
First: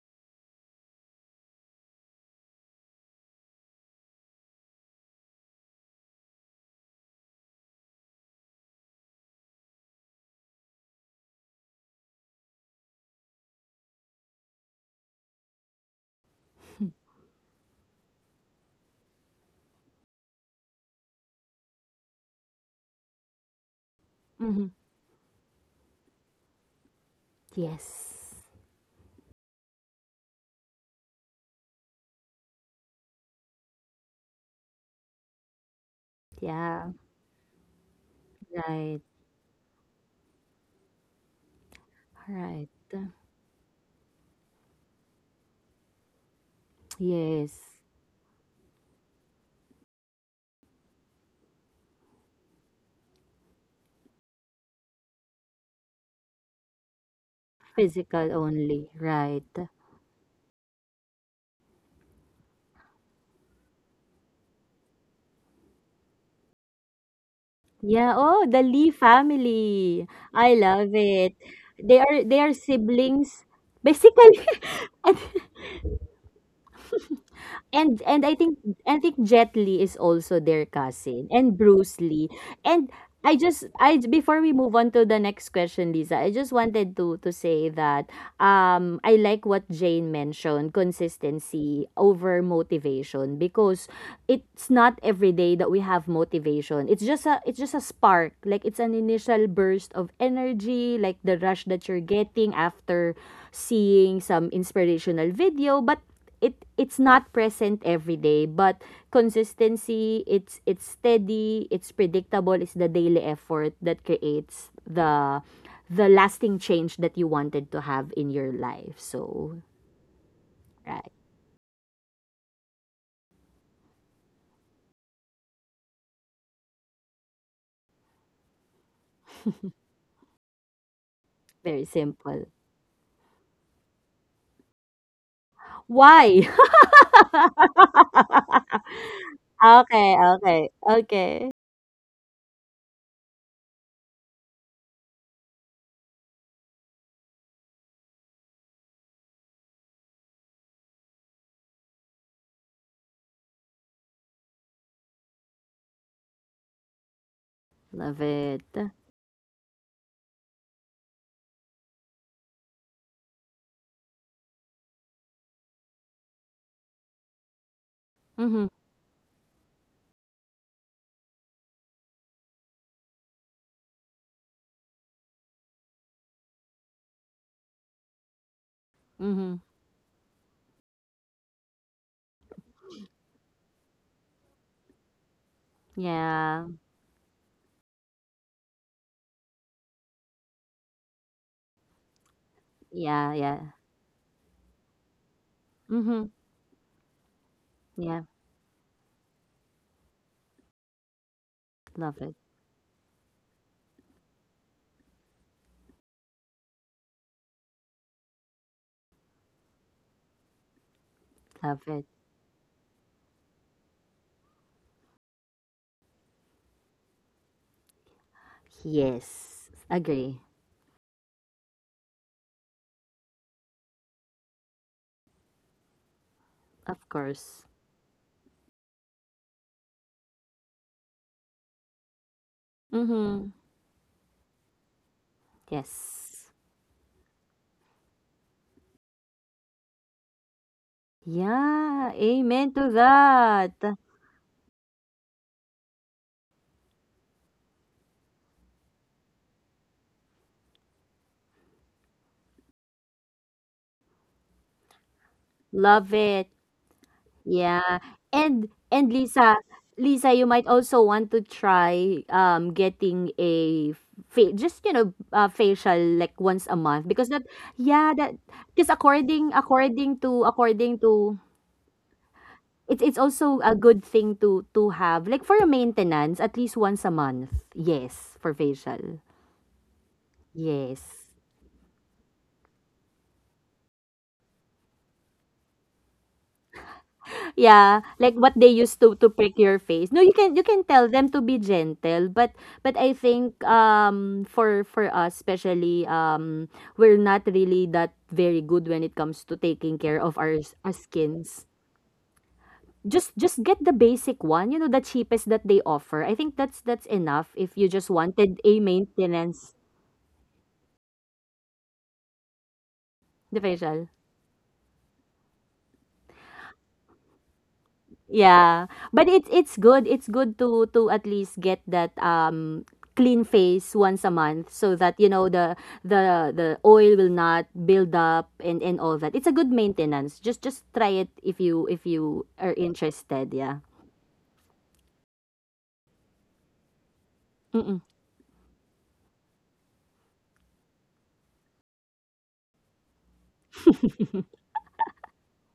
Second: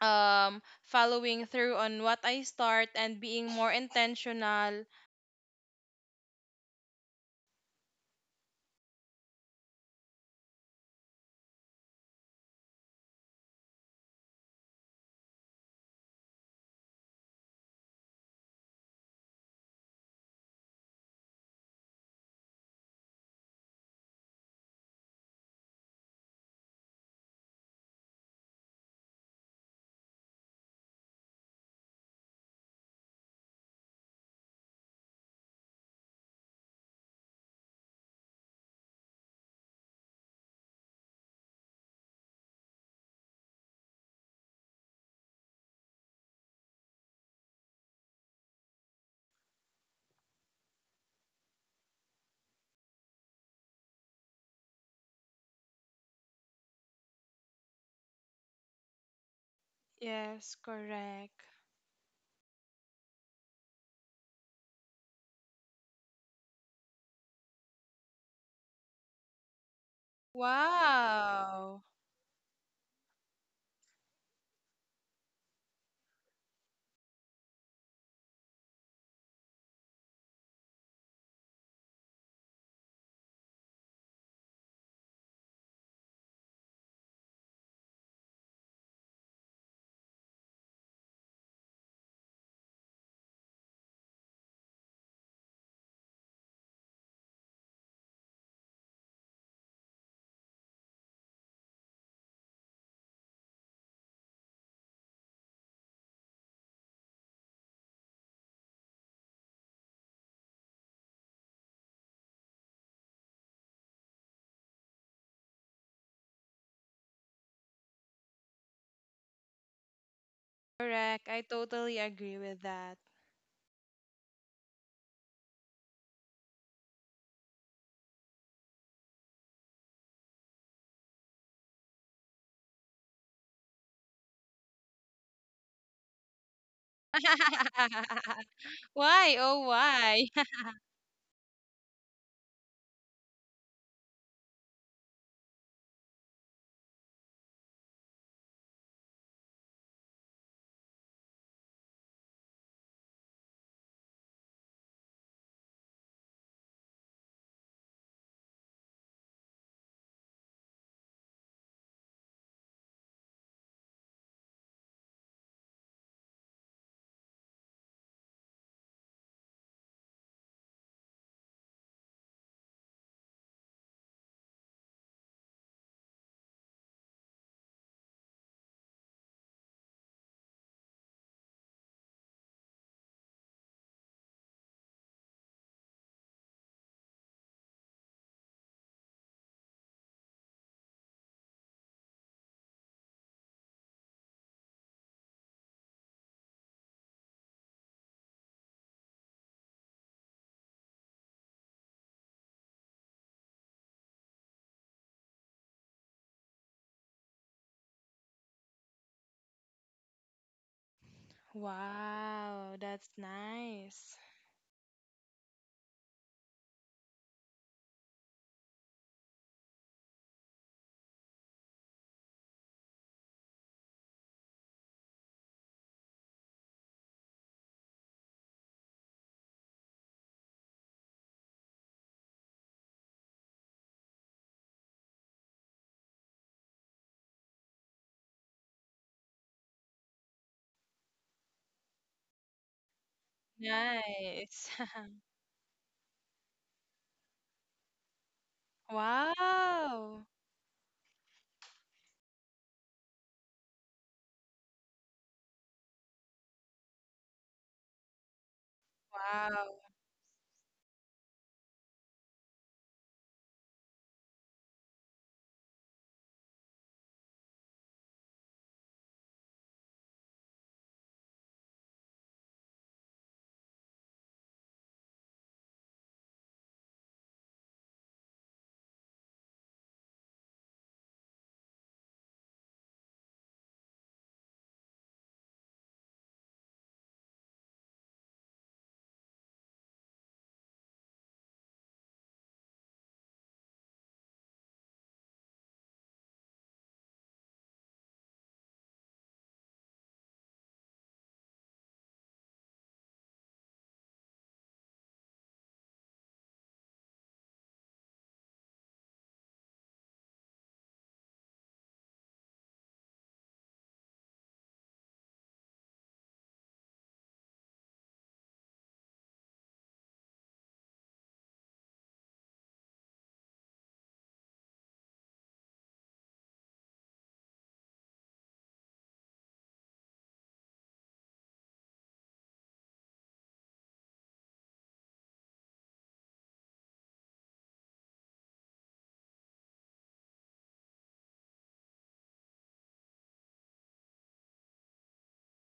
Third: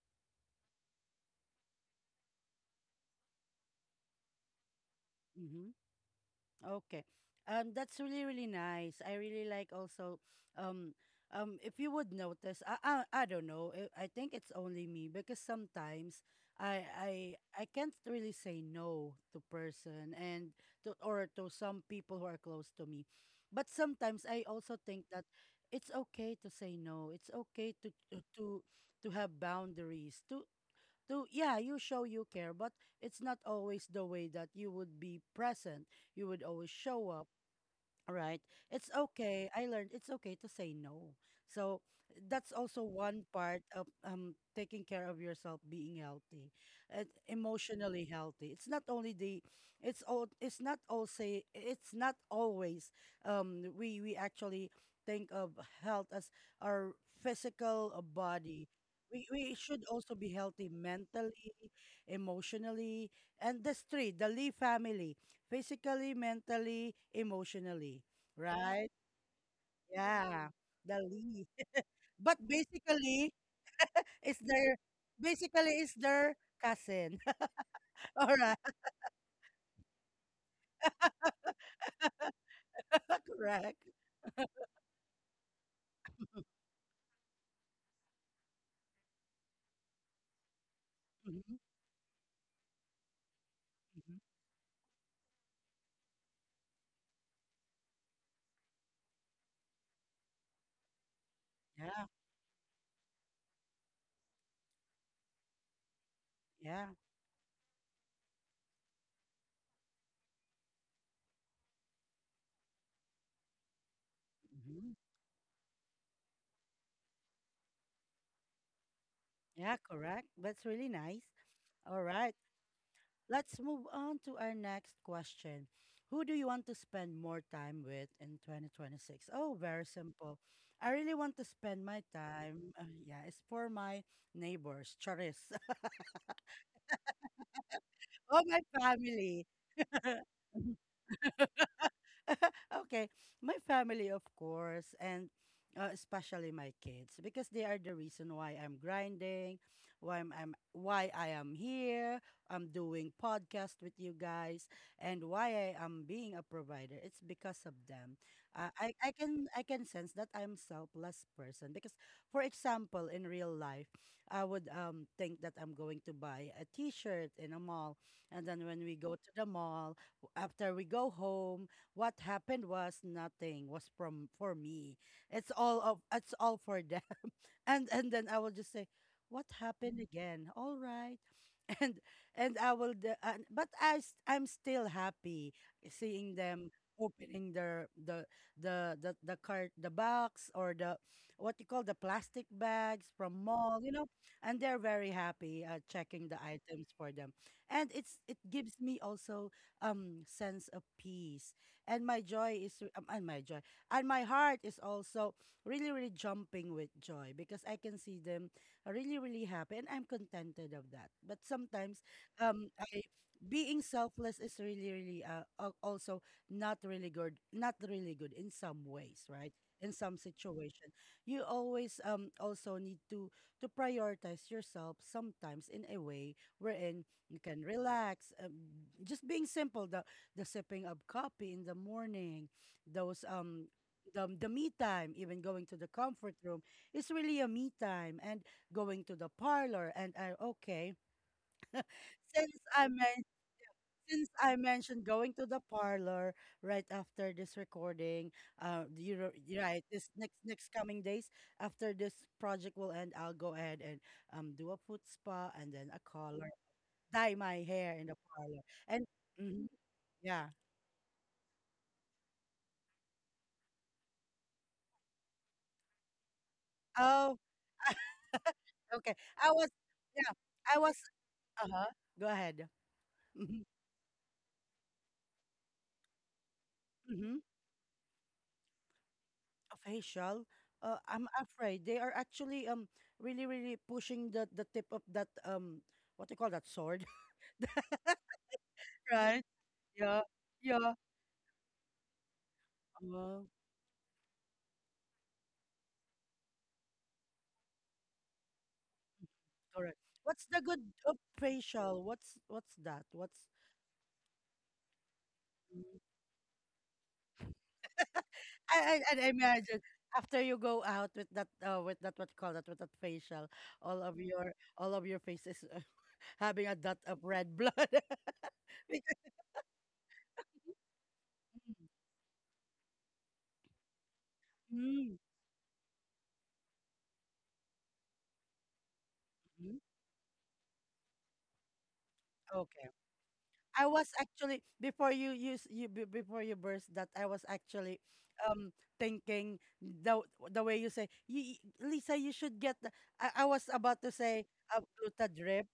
Speaker 3: um following through on what I start and being more intentional.
Speaker 1: mhm. Okay. That's really, really nice. I really like also, um, if you would notice, I don't know. I think it's only me because sometimes I can't really say no to person and or to some people who are close to me. But sometimes I
Speaker 2: Mm-hmm.
Speaker 1: also think that it's okay to say no. It's okay to,
Speaker 2: Yes.
Speaker 1: to have boundaries, to, yeah, you show you care, but it's not always the way that you would be present, you would always
Speaker 2: Yeah.
Speaker 1: show up. Right. It's
Speaker 2: Right.
Speaker 1: okay. I learned it's okay to say no. So
Speaker 2: All
Speaker 1: that's
Speaker 2: right.
Speaker 1: also one part of taking care of yourself, being healthy, and
Speaker 2: Yes.
Speaker 1: emotionally healthy. It's not only the, it's all. It's not all say. It's not always. We actually think of health as our physical
Speaker 2: Physical
Speaker 1: body.
Speaker 2: only,
Speaker 1: We
Speaker 2: right.
Speaker 1: should also be
Speaker 3: Yes,
Speaker 1: healthy
Speaker 3: correct.
Speaker 1: mentally, emotionally, and the street, the Lee family, physically, mentally, emotionally.
Speaker 2: Yeah, oh,
Speaker 1: Wow.
Speaker 2: the
Speaker 1: Right?
Speaker 2: Lee family.
Speaker 1: Yeah,
Speaker 2: I love
Speaker 1: the
Speaker 2: it.
Speaker 1: Lee.
Speaker 3: Wow.
Speaker 2: They are
Speaker 1: But
Speaker 2: they are siblings
Speaker 1: it's
Speaker 2: basically.
Speaker 1: their basically it's their cousin.
Speaker 2: And and, and
Speaker 1: All right.
Speaker 2: I think Jet Li is also their cousin, and Bruce Lee. And I just
Speaker 1: Correct.
Speaker 2: I before we move on to the next question, Lisa, I just wanted to say that I like what Jane mentioned,
Speaker 1: Mhm,
Speaker 2: consistency over motivation, because
Speaker 1: mhm.
Speaker 2: it's not every day that we have motivation. It's just a spark. Like, it's an initial burst of energy, like the rush that you're
Speaker 1: Yeah,
Speaker 2: getting after seeing some inspirational video, but it
Speaker 1: yeah,
Speaker 2: it's not present every day. But consistency, it's steady, it's predictable, it's the daily effort that creates
Speaker 1: mhm,
Speaker 2: the lasting change that you wanted to have in your life. So,
Speaker 1: yeah, correct. That's really
Speaker 2: right,
Speaker 1: nice.
Speaker 3: Correct. I totally
Speaker 1: All right,
Speaker 3: agree with that.
Speaker 1: let's move on to our next question. Who do you want to spend more time with in 2026? Oh, very simple. I really want to spend
Speaker 2: very
Speaker 1: my
Speaker 2: simple.
Speaker 1: time. Yeah, it's for my neighbors, Charis.
Speaker 2: Why?
Speaker 1: Oh, my
Speaker 3: Why?
Speaker 1: family.
Speaker 3: Oh,
Speaker 2: Okay,
Speaker 3: why?
Speaker 2: okay, okay.
Speaker 1: Okay, my family, of course, and especially my kids, because they are the reason why I'm grinding, why I am here. I'm doing podcast with you guys, and why I am being a provider. It's because of them.
Speaker 2: Love
Speaker 1: Uh,
Speaker 2: it.
Speaker 1: I I can I can sense that I'm selfless person because, for example, in real life, I would think that I'm going to buy a T-shirt in a mall, and then
Speaker 2: Mhm,
Speaker 1: when we go to the mall, after we go home, what happened was nothing was from for me. It's all of it's all for them. And then I will just say, "What
Speaker 2: mhm.
Speaker 1: happened again?" All right. and and I will. But I'm still happy seeing
Speaker 2: Yeah,
Speaker 1: them opening the cart, the box, or the what you call, the plastic bags
Speaker 2: yeah,
Speaker 1: from
Speaker 2: yeah.
Speaker 1: mall. And they're very happy, checking
Speaker 2: Mhm,
Speaker 1: the items for them. And it's
Speaker 2: yeah.
Speaker 1: it gives me also sense of peace. and
Speaker 2: Love
Speaker 1: my
Speaker 2: it,
Speaker 1: joy is um, and my joy and my heart is also really, really jumping with joy because I can see them really, really happy, and I'm contented of that. But
Speaker 2: love
Speaker 1: sometimes,
Speaker 2: it.
Speaker 1: um,
Speaker 3: Wow,
Speaker 1: I,
Speaker 3: that's
Speaker 1: being
Speaker 3: nice.
Speaker 1: selfless is really, really, also not really good, not really good in some ways, right?
Speaker 2: Yes,
Speaker 1: In some
Speaker 2: agree.
Speaker 1: situation, you always, also need to prioritize yourself sometimes in a way wherein
Speaker 2: Of
Speaker 1: you
Speaker 2: course.
Speaker 1: can relax. Just being simple, the sipping of coffee in the morning, those,
Speaker 2: Mhm.
Speaker 1: the me time, even going to the comfort
Speaker 2: Yes.
Speaker 1: room, is really a me time. And going to the parlor. And I, okay,
Speaker 2: Yeah.
Speaker 1: since
Speaker 2: Amen
Speaker 1: I
Speaker 2: to
Speaker 1: men-
Speaker 2: that.
Speaker 1: since I
Speaker 3: Nice.
Speaker 1: mentioned going to the parlor right after this recording, you know, you're right, this
Speaker 3: Wow.
Speaker 1: next coming days, after this project will end, I'll go ahead and do a foot spa and then a
Speaker 2: Love it.
Speaker 1: color, dye my
Speaker 2: Yeah,
Speaker 1: hair in the parlor. And
Speaker 2: and Lisa,
Speaker 1: mhm,
Speaker 3: Wow.
Speaker 2: Lisa, you
Speaker 1: yeah.
Speaker 2: might also want to try getting a just facial like once a month, because
Speaker 1: Oh,
Speaker 2: that yeah that because
Speaker 1: okay.
Speaker 2: according
Speaker 1: I was,
Speaker 2: according
Speaker 1: yeah,
Speaker 2: to
Speaker 1: I was.
Speaker 2: according to
Speaker 1: Uh huh. Go ahead.
Speaker 2: it's also a good thing to have like for a maintenance at least once a month. Yes, for facial.
Speaker 1: A facial. I'm
Speaker 2: Yes.
Speaker 1: afraid they are actually, really really pushing the tip of that, what do you call that, sword,
Speaker 2: Yeah, like what they used to
Speaker 1: right?
Speaker 2: prick your face. No,
Speaker 1: Yeah,
Speaker 2: you can
Speaker 1: yeah.
Speaker 2: tell them to be gentle. But I
Speaker 1: Uh,
Speaker 2: think for us especially we're not really that very good when it comes to taking
Speaker 1: correct.
Speaker 2: care of
Speaker 1: What's
Speaker 2: our,
Speaker 1: the good
Speaker 2: our
Speaker 1: of
Speaker 2: skins.
Speaker 1: facial? What's that? What's...
Speaker 2: Just get the basic one, you know, the cheapest that they
Speaker 1: Mm.
Speaker 2: offer. I think that's enough if you just wanted a
Speaker 1: I
Speaker 2: maintenance.
Speaker 1: imagine after you go out with that, what you call that, with that facial,
Speaker 2: The
Speaker 1: all
Speaker 2: facial.
Speaker 1: of your all of your faces having a dot of red blood.
Speaker 2: Yeah,
Speaker 1: Because...
Speaker 2: but it's good. It's good to at least get that clean face once a month so
Speaker 1: mm-hmm.
Speaker 2: that you know the oil will not build up and all that. It's a good maintenance. Just try it if you are interested. Yeah.
Speaker 1: I was actually, before you use you be- before you burst that, I was actually, um thinking, the way you say, Lisa, you should get the, I was about to say, glutadrip.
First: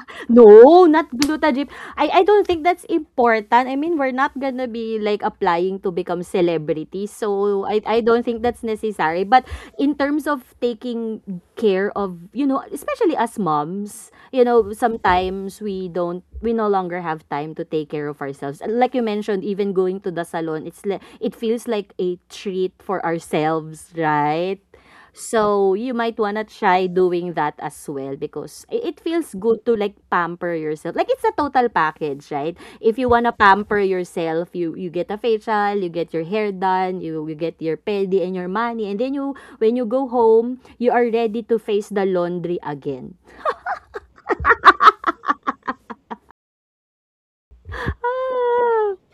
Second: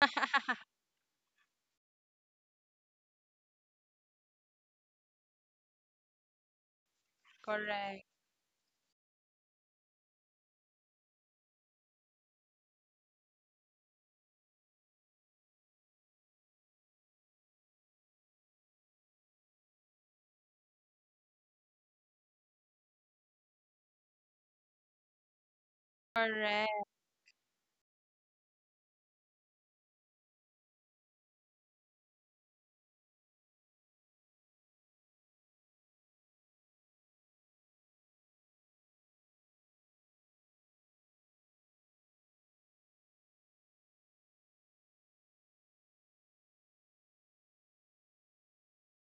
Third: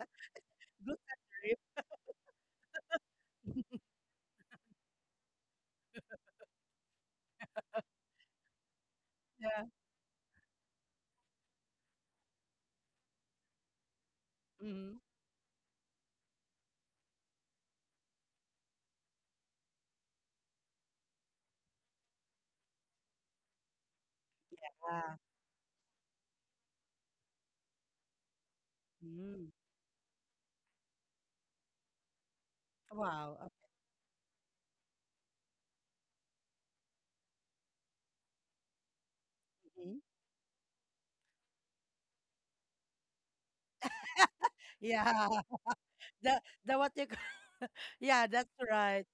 Speaker 2: No, not
Speaker 1: Glutadrip.
Speaker 2: glutajip. I don't think that's important. I mean, we're not gonna be like applying to become celebrities. So I
Speaker 3: Correct.
Speaker 2: don't think that's necessary. But
Speaker 1: Yeah.
Speaker 2: in terms of taking care of, you know, especially as moms, you know,
Speaker 1: Mm-hmm.
Speaker 2: sometimes we don't we no longer have time to take care of ourselves. And like you mentioned, even going to the salon, it's like it feels like a treat for ourselves, right?
Speaker 1: Yeah.
Speaker 2: So, you might wanna try
Speaker 3: Correct.
Speaker 2: doing that as well, because I it feels
Speaker 1: Mm.
Speaker 2: good to like pamper yourself. Like, it's a total package, right? If you wanna
Speaker 1: Wow.
Speaker 2: pamper yourself, you get a facial, you get your hair done, you get your pedi and your money, and then you when you
Speaker 1: Okay.
Speaker 2: go home, you are ready to face the laundry again.
Speaker 1: Yeah. The what you Yeah, that's
Speaker 2: Ah,
Speaker 1: right.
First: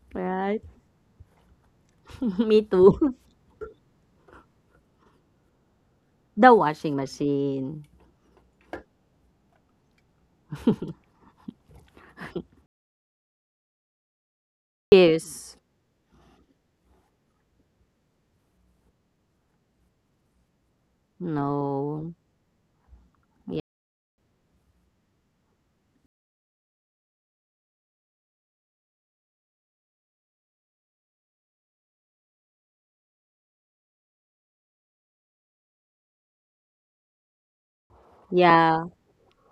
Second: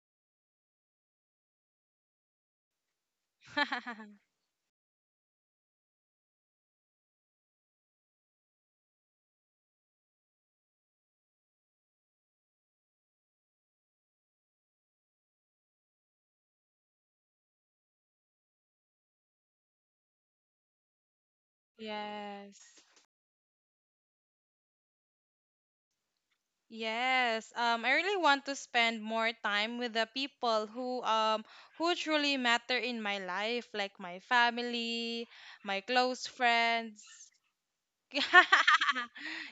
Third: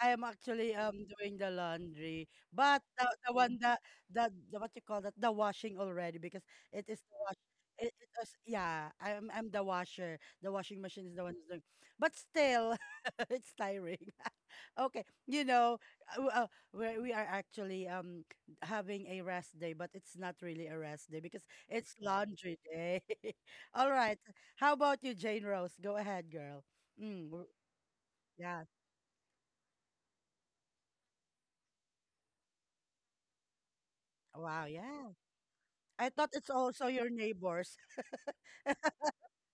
Speaker 1: I am
Speaker 2: right?
Speaker 1: actually, doing the laundry,
Speaker 2: Me
Speaker 1: but the,
Speaker 2: too.
Speaker 1: the one that, the what you call that, the washing already, because
Speaker 2: The
Speaker 1: it
Speaker 2: washing
Speaker 1: is the wash.
Speaker 2: machine.
Speaker 1: It was, yeah, I'm the washer. The washing machine is the one who's doing, but still, it's tiring. Okay,
Speaker 2: Yes.
Speaker 1: uh, uh, we are actually, having a rest day, but it's not really a rest day because it's
Speaker 2: No.
Speaker 1: laundry
Speaker 3: Yes.
Speaker 1: day.
Speaker 2: Yeah.
Speaker 1: All right, how about you, Jane Rose? Go ahead, girl. Mm.
Speaker 3: Yes, I really want to
Speaker 1: Yeah.
Speaker 3: spend more time with the people who truly matter in my life, like my
Speaker 1: Wow, yeah.
Speaker 3: family, my
Speaker 1: I
Speaker 3: close
Speaker 1: thought it's also
Speaker 3: friends.
Speaker 1: your neighbors.
Speaker 2: Yeah.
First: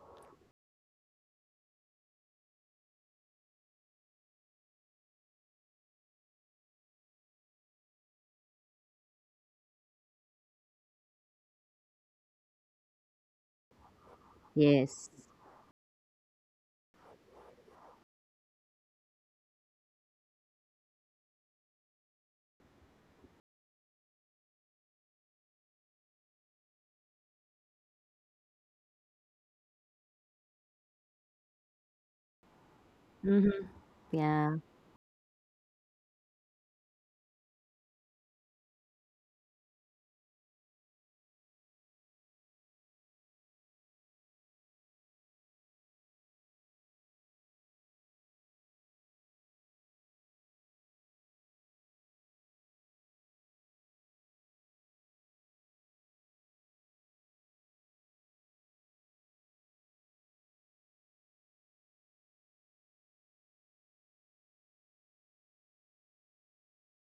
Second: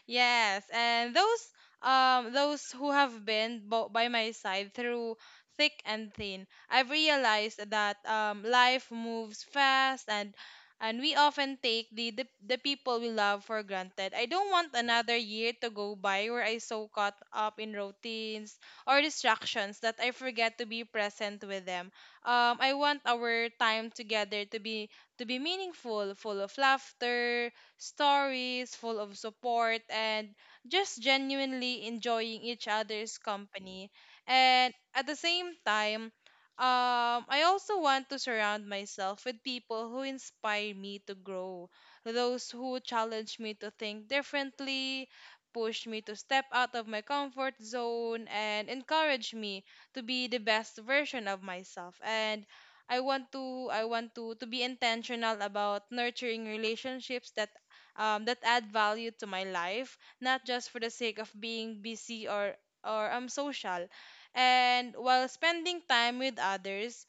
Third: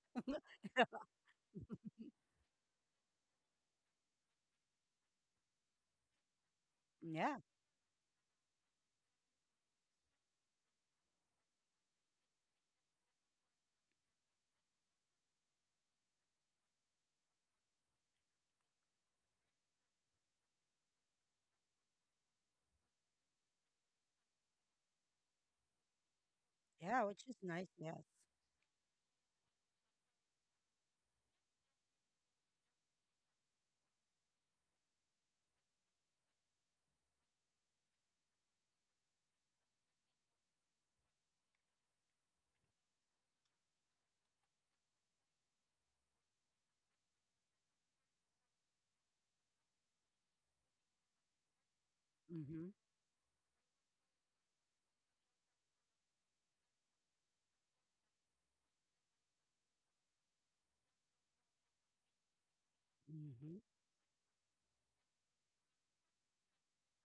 Speaker 3: Yes, and those who have been by my side through thick and thin. I've
Speaker 1: Yeah,
Speaker 3: realized that life moves fast, and we often take the people we love for granted. I don't want
Speaker 2: Yes.
Speaker 3: another year to go by where I so caught up in routines or distractions that I forget to be present with them. I want our time together to be meaningful, full of
Speaker 1: yeah, which is
Speaker 3: laughter,
Speaker 1: nice. Yes.
Speaker 3: stories, full of support, and just genuinely enjoying each other's
Speaker 2: Mm-hmm.
Speaker 3: company.
Speaker 2: Yeah.
Speaker 3: And at the same time, I also want to surround myself with people who inspire me to grow, those who challenge me to think differently, push me to step out of my comfort zone, and encourage me to be the best version of myself. And
Speaker 1: Mm-hmm.
Speaker 3: I want to to be intentional about nurturing relationships that that add value to my life, not just for the sake of being busy or I'm
Speaker 1: Mm-hmm.
Speaker 3: social. And while spending time with others,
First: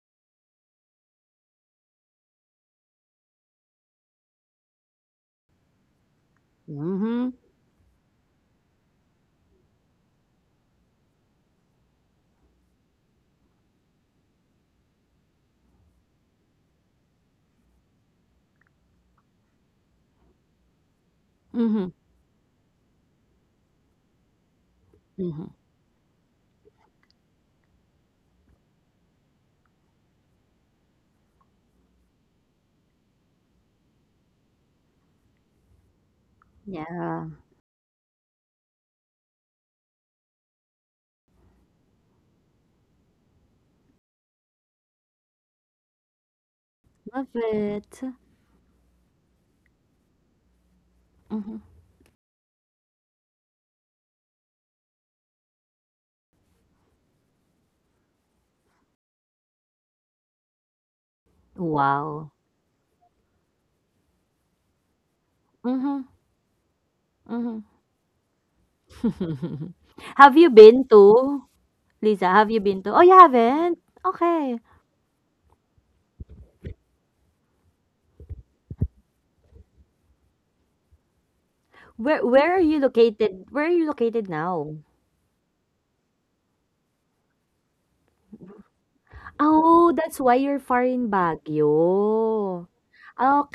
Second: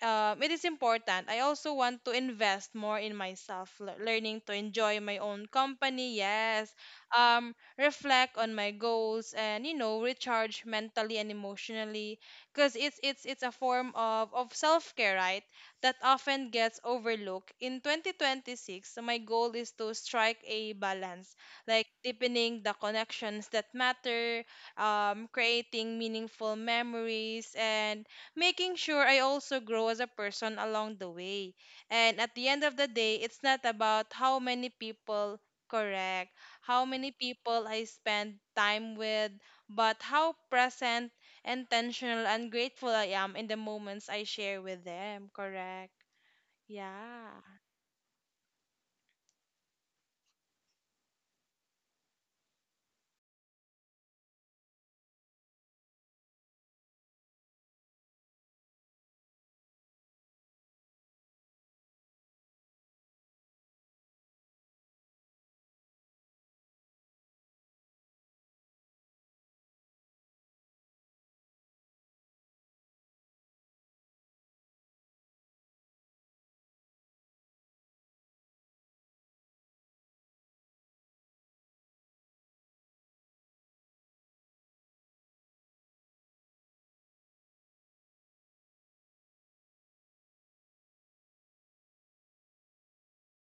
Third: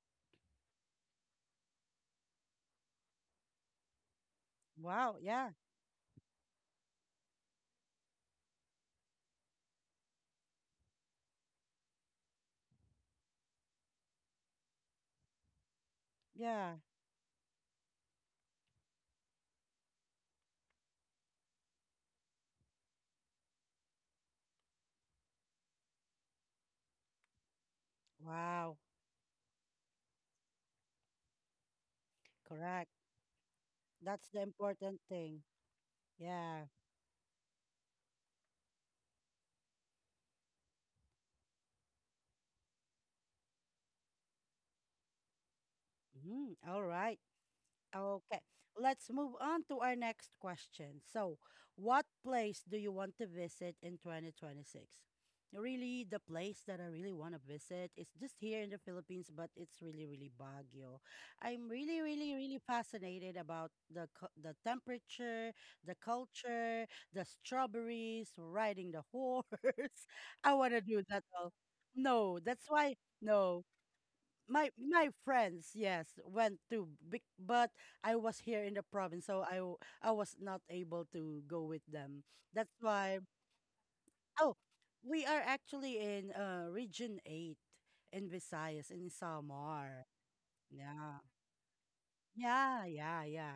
Speaker 3: it is important. I also want to invest more in myself, learning to enjoy
Speaker 1: Wow,
Speaker 3: my own
Speaker 1: yeah,
Speaker 3: company. Yes,
Speaker 2: Mm-hmm.
Speaker 3: reflect on my goals and you know recharge mentally and emotionally, because it's a form of self care, right? That often
Speaker 1: yeah.
Speaker 3: gets overlooked. In 2026, my goal is to strike a balance, like
Speaker 2: Mhm,
Speaker 3: deepening the connections that matter,
Speaker 2: mhm.
Speaker 3: creating meaningful memories and making
Speaker 1: Wow,
Speaker 3: sure I also grow as a person along the way. And at the end of the
Speaker 1: correct.
Speaker 3: day, it's not about
Speaker 1: That's
Speaker 3: how
Speaker 1: the
Speaker 3: many
Speaker 1: important
Speaker 3: people
Speaker 1: thing.
Speaker 3: correct,
Speaker 1: Yeah.
Speaker 3: how many
Speaker 2: Yeah,
Speaker 3: people I spend time with, but how present, intentional, and grateful I am in the moments I share with them. Correct.
Speaker 1: Mm-hmm. All right.
Speaker 2: love
Speaker 3: Yeah.
Speaker 2: it.
Speaker 1: Okay, let's move on to our next question. So,
Speaker 2: Mhm.
Speaker 1: what place do you want to visit in 2026? Really, the place that I really want to visit is just here in the Philippines, but it's really, really Baguio. I'm really,
Speaker 2: Wow.
Speaker 1: really, really fascinated about the temperature, the
Speaker 2: Mhm,
Speaker 1: culture, the
Speaker 2: mhm.
Speaker 1: strawberries, riding the horse.
Speaker 2: Have you
Speaker 1: I want to
Speaker 2: been
Speaker 1: do that
Speaker 2: to,
Speaker 1: all.
Speaker 2: Lisa?
Speaker 1: No,
Speaker 2: Have you
Speaker 1: that's
Speaker 2: been to?
Speaker 1: why.
Speaker 2: Oh, you
Speaker 1: No,
Speaker 2: haven't? Okay.
Speaker 1: my friends, yes, went to big, but I was here in the province, so I was not able to go with them,
Speaker 2: Where are
Speaker 1: that's
Speaker 2: you
Speaker 1: why.
Speaker 2: located? Where are you located
Speaker 1: Oh,
Speaker 2: now?
Speaker 1: we are actually in, region 8, in visayas, in
Speaker 2: Oh,
Speaker 1: samar.
Speaker 2: that's why you're far in
Speaker 1: Yeah.
Speaker 2: Baguio.
Speaker 1: Yeah, yeah, yeah,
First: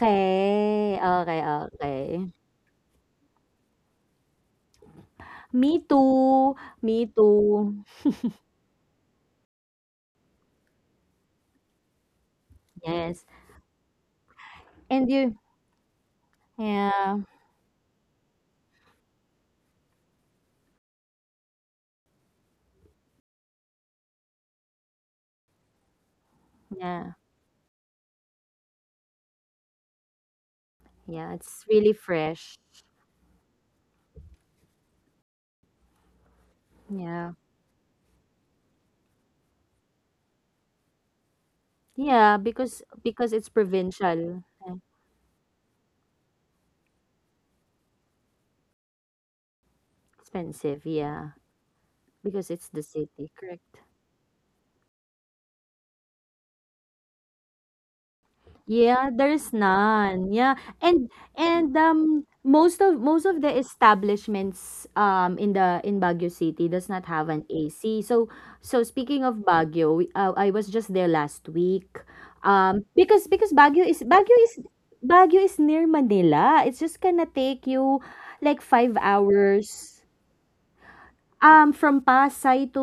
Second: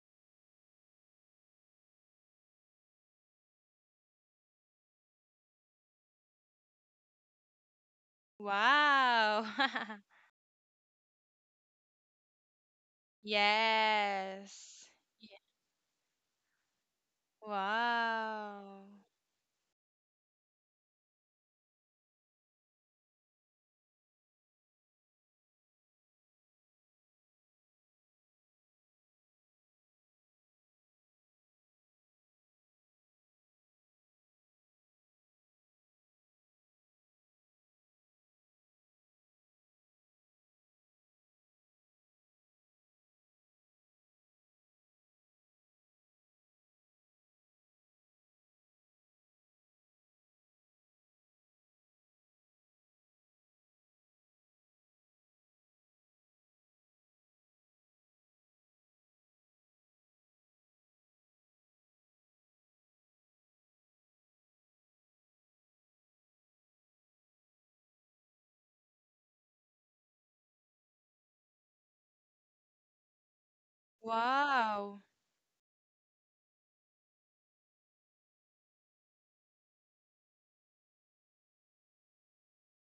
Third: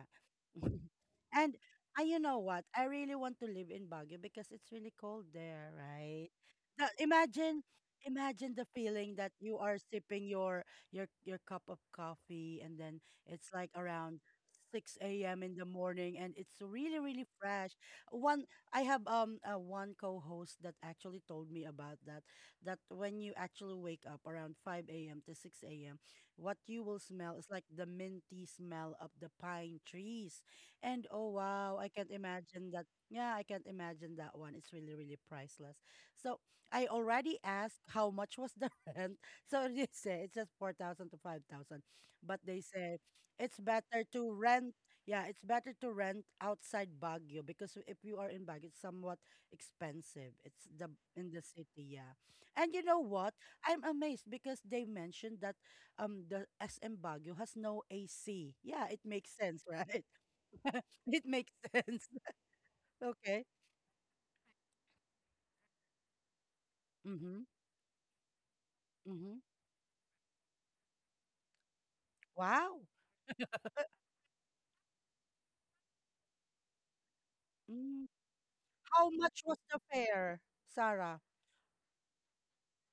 Speaker 2: okay,
Speaker 1: And you
Speaker 2: okay.
Speaker 1: know what? I really want to live in Baguio because it's really cold there,
Speaker 2: Me
Speaker 1: right?
Speaker 2: too.
Speaker 1: The,
Speaker 2: Me
Speaker 1: imagine
Speaker 2: too.
Speaker 1: imagine the feeling that
Speaker 3: Wow.
Speaker 1: you are sipping your your cup of coffee, and then
Speaker 2: Yes.
Speaker 1: it's like around
Speaker 3: yes.
Speaker 2: And
Speaker 1: 6
Speaker 3: Yeah.
Speaker 2: you,
Speaker 1: a.m. in the morning, and it's really
Speaker 2: yeah,
Speaker 1: really fresh. One I
Speaker 3: Wow.
Speaker 1: have, one co-host that actually told me about that when you actually wake up around 5 a.m. to 6 a.m., what you will
Speaker 2: yeah,
Speaker 1: smell is like the minty smell of the pine trees. And oh
Speaker 2: yeah. It's
Speaker 1: wow, I
Speaker 2: really
Speaker 1: can't
Speaker 2: fresh.
Speaker 1: imagine that. Yeah, I can't imagine that one. It's really, really priceless. So I
Speaker 2: Yeah.
Speaker 1: already asked how much was the rent. So they say it's just 4,000 to 5,000.
Speaker 2: Yeah,
Speaker 1: But they say
Speaker 2: because it's
Speaker 1: it's better to
Speaker 2: provincial,
Speaker 1: rent.
Speaker 2: eh,
Speaker 1: Yeah, it's better to rent outside Baguio, because if you are in Baguio, it's somewhat expensive. It's
Speaker 2: expensive.
Speaker 1: the In
Speaker 2: Yeah,
Speaker 1: the city, yeah.
Speaker 2: because it's
Speaker 1: And you
Speaker 2: the
Speaker 1: know
Speaker 2: city,
Speaker 1: what?
Speaker 2: correct?
Speaker 1: I'm amazed because they mentioned that, the SM Baguio has no AC. Yeah, it
Speaker 2: Yeah,
Speaker 1: makes
Speaker 2: there's
Speaker 1: sense, right?
Speaker 2: none. Yeah, and
Speaker 1: It makes
Speaker 2: and
Speaker 1: sense.
Speaker 2: most
Speaker 1: Okay.
Speaker 2: of the establishments in the in Baguio City does not have
Speaker 1: Mm-hmm.
Speaker 2: an AC. So so speaking
Speaker 1: Mm-hmm.
Speaker 2: of Baguio, I was just there last week.
Speaker 1: Wow.
Speaker 2: Because Baguio is Baguio is
Speaker 3: Wow.
Speaker 2: Baguio is near Manila. It's just gonna take
Speaker 1: Mm.
Speaker 2: you like five
Speaker 1: How much was the
Speaker 2: hours.
Speaker 1: fare, Sarah?
Speaker 2: From Pasay to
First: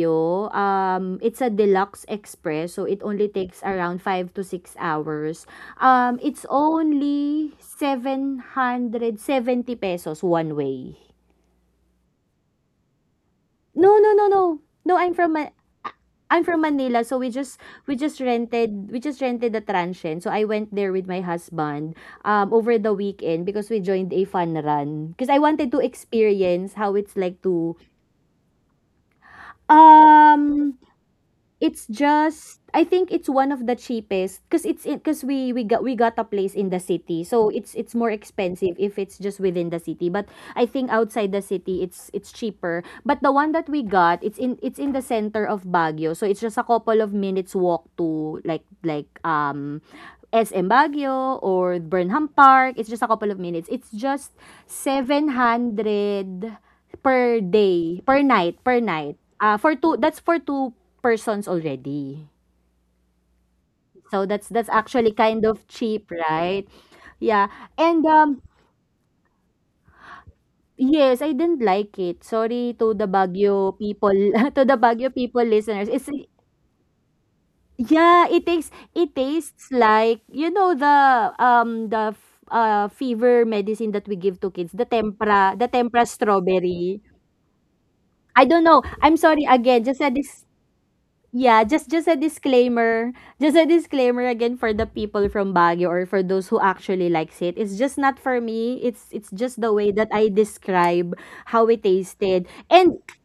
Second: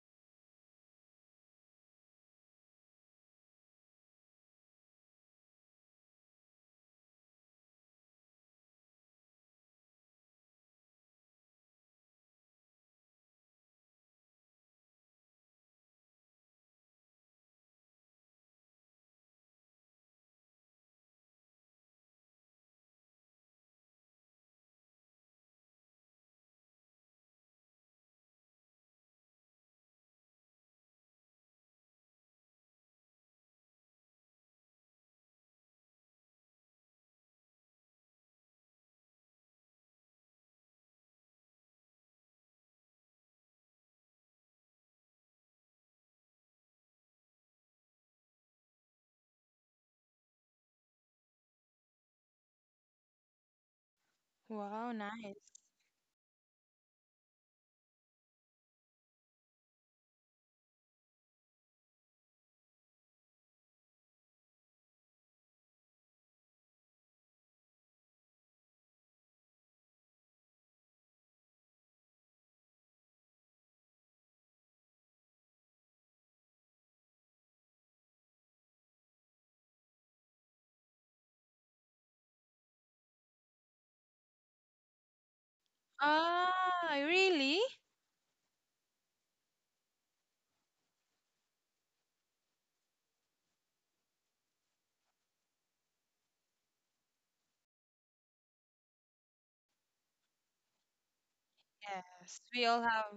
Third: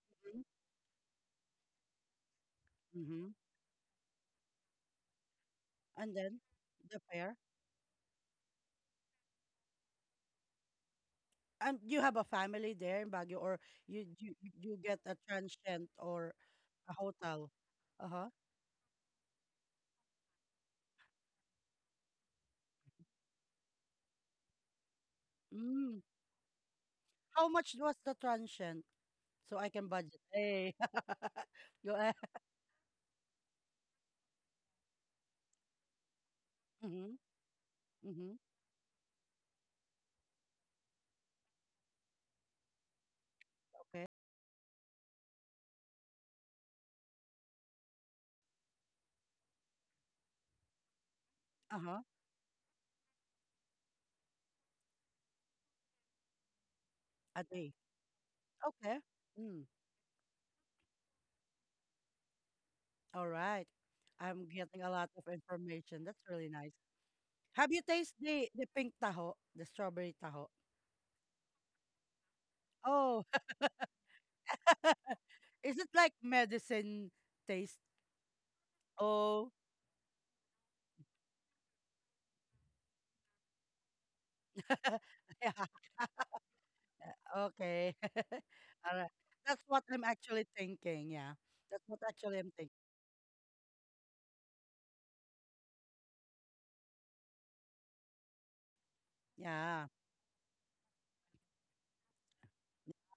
Speaker 1: Mm-hmm.
Speaker 2: it's a deluxe express, so it
Speaker 1: Mm-hmm.
Speaker 2: only takes around 5 to 6 hours.
Speaker 1: And then
Speaker 2: It's
Speaker 1: the fare.
Speaker 2: only 770 pesos one way.
Speaker 1: And you have a family there in Baguio, or
Speaker 2: No,
Speaker 1: you
Speaker 2: no, no,
Speaker 1: you,
Speaker 2: no.
Speaker 1: you
Speaker 2: No,
Speaker 1: get a transient
Speaker 2: a
Speaker 1: or
Speaker 2: I'm from
Speaker 1: a
Speaker 2: Manila, so we
Speaker 1: hotel?
Speaker 2: just we just
Speaker 1: Uh-huh.
Speaker 2: rented we just rented the transient. So I went there with my husband, over the weekend because we joined a fun run. Because I wanted to
Speaker 1: Mm.
Speaker 2: experience how it's like
Speaker 1: How much
Speaker 2: to,
Speaker 1: was the transient, so I can budget?
Speaker 2: um
Speaker 1: Hey.
Speaker 2: it's
Speaker 1: Go,
Speaker 2: just I think it's one of the cheapest because it's because we got a place in the
Speaker 1: Mm-hmm.
Speaker 2: city, so it's more
Speaker 1: Mm-hmm.
Speaker 2: expensive if it's just within the city. But I think outside the city, it's cheaper. But the one that we
Speaker 1: Okay.
Speaker 2: got, it's in the center of Baguio, so it's just a couple of minutes walk to like SM Baguio or
Speaker 1: Uh-huh.
Speaker 2: Burnham Park. It's just a couple of minutes. It's just
Speaker 3: Wow,
Speaker 2: seven
Speaker 3: nice.
Speaker 2: hundred per
Speaker 1: A day.
Speaker 2: day per
Speaker 1: Okay.
Speaker 2: night.
Speaker 1: Mm,
Speaker 2: For two that's for two persons already.
Speaker 1: all right.
Speaker 2: So
Speaker 1: I'm
Speaker 2: that's
Speaker 1: getting a lot
Speaker 2: actually
Speaker 1: of
Speaker 2: kind of
Speaker 1: information.
Speaker 2: cheap,
Speaker 1: That's really
Speaker 2: right?
Speaker 1: nice.
Speaker 2: Yeah.
Speaker 1: Have you
Speaker 2: And
Speaker 1: tasted the, pink taho, the strawberry taho?
Speaker 2: yes, I didn't like it. Sorry to the
Speaker 1: Oh.
Speaker 2: Baguio people, to the Baguio people
Speaker 1: Is
Speaker 2: listeners.
Speaker 1: it
Speaker 2: It's
Speaker 1: like medicine taste?
Speaker 2: yeah, it takes it
Speaker 1: Oh.
Speaker 2: tastes like you know the fever medicine that we give to kids,
Speaker 1: Yeah.
Speaker 2: the tempra
Speaker 3: Ah,
Speaker 2: strawberry.
Speaker 3: really?
Speaker 1: Okay.
Speaker 2: I don't know.
Speaker 1: All right.
Speaker 2: I'm sorry
Speaker 1: That's
Speaker 2: again.
Speaker 1: what
Speaker 2: Just
Speaker 1: I'm
Speaker 2: said this.
Speaker 1: actually thinking. Yeah.
Speaker 2: Yeah,
Speaker 1: That's what
Speaker 2: just a
Speaker 1: actually I'm thinking.
Speaker 2: disclaimer. Just a disclaimer again for the people from Baguio or for those who actually likes it. It's just not for me. It's just the
Speaker 1: Yeah.
Speaker 2: way that I describe how it
Speaker 3: Yes,
Speaker 2: tasted.
Speaker 3: we all have.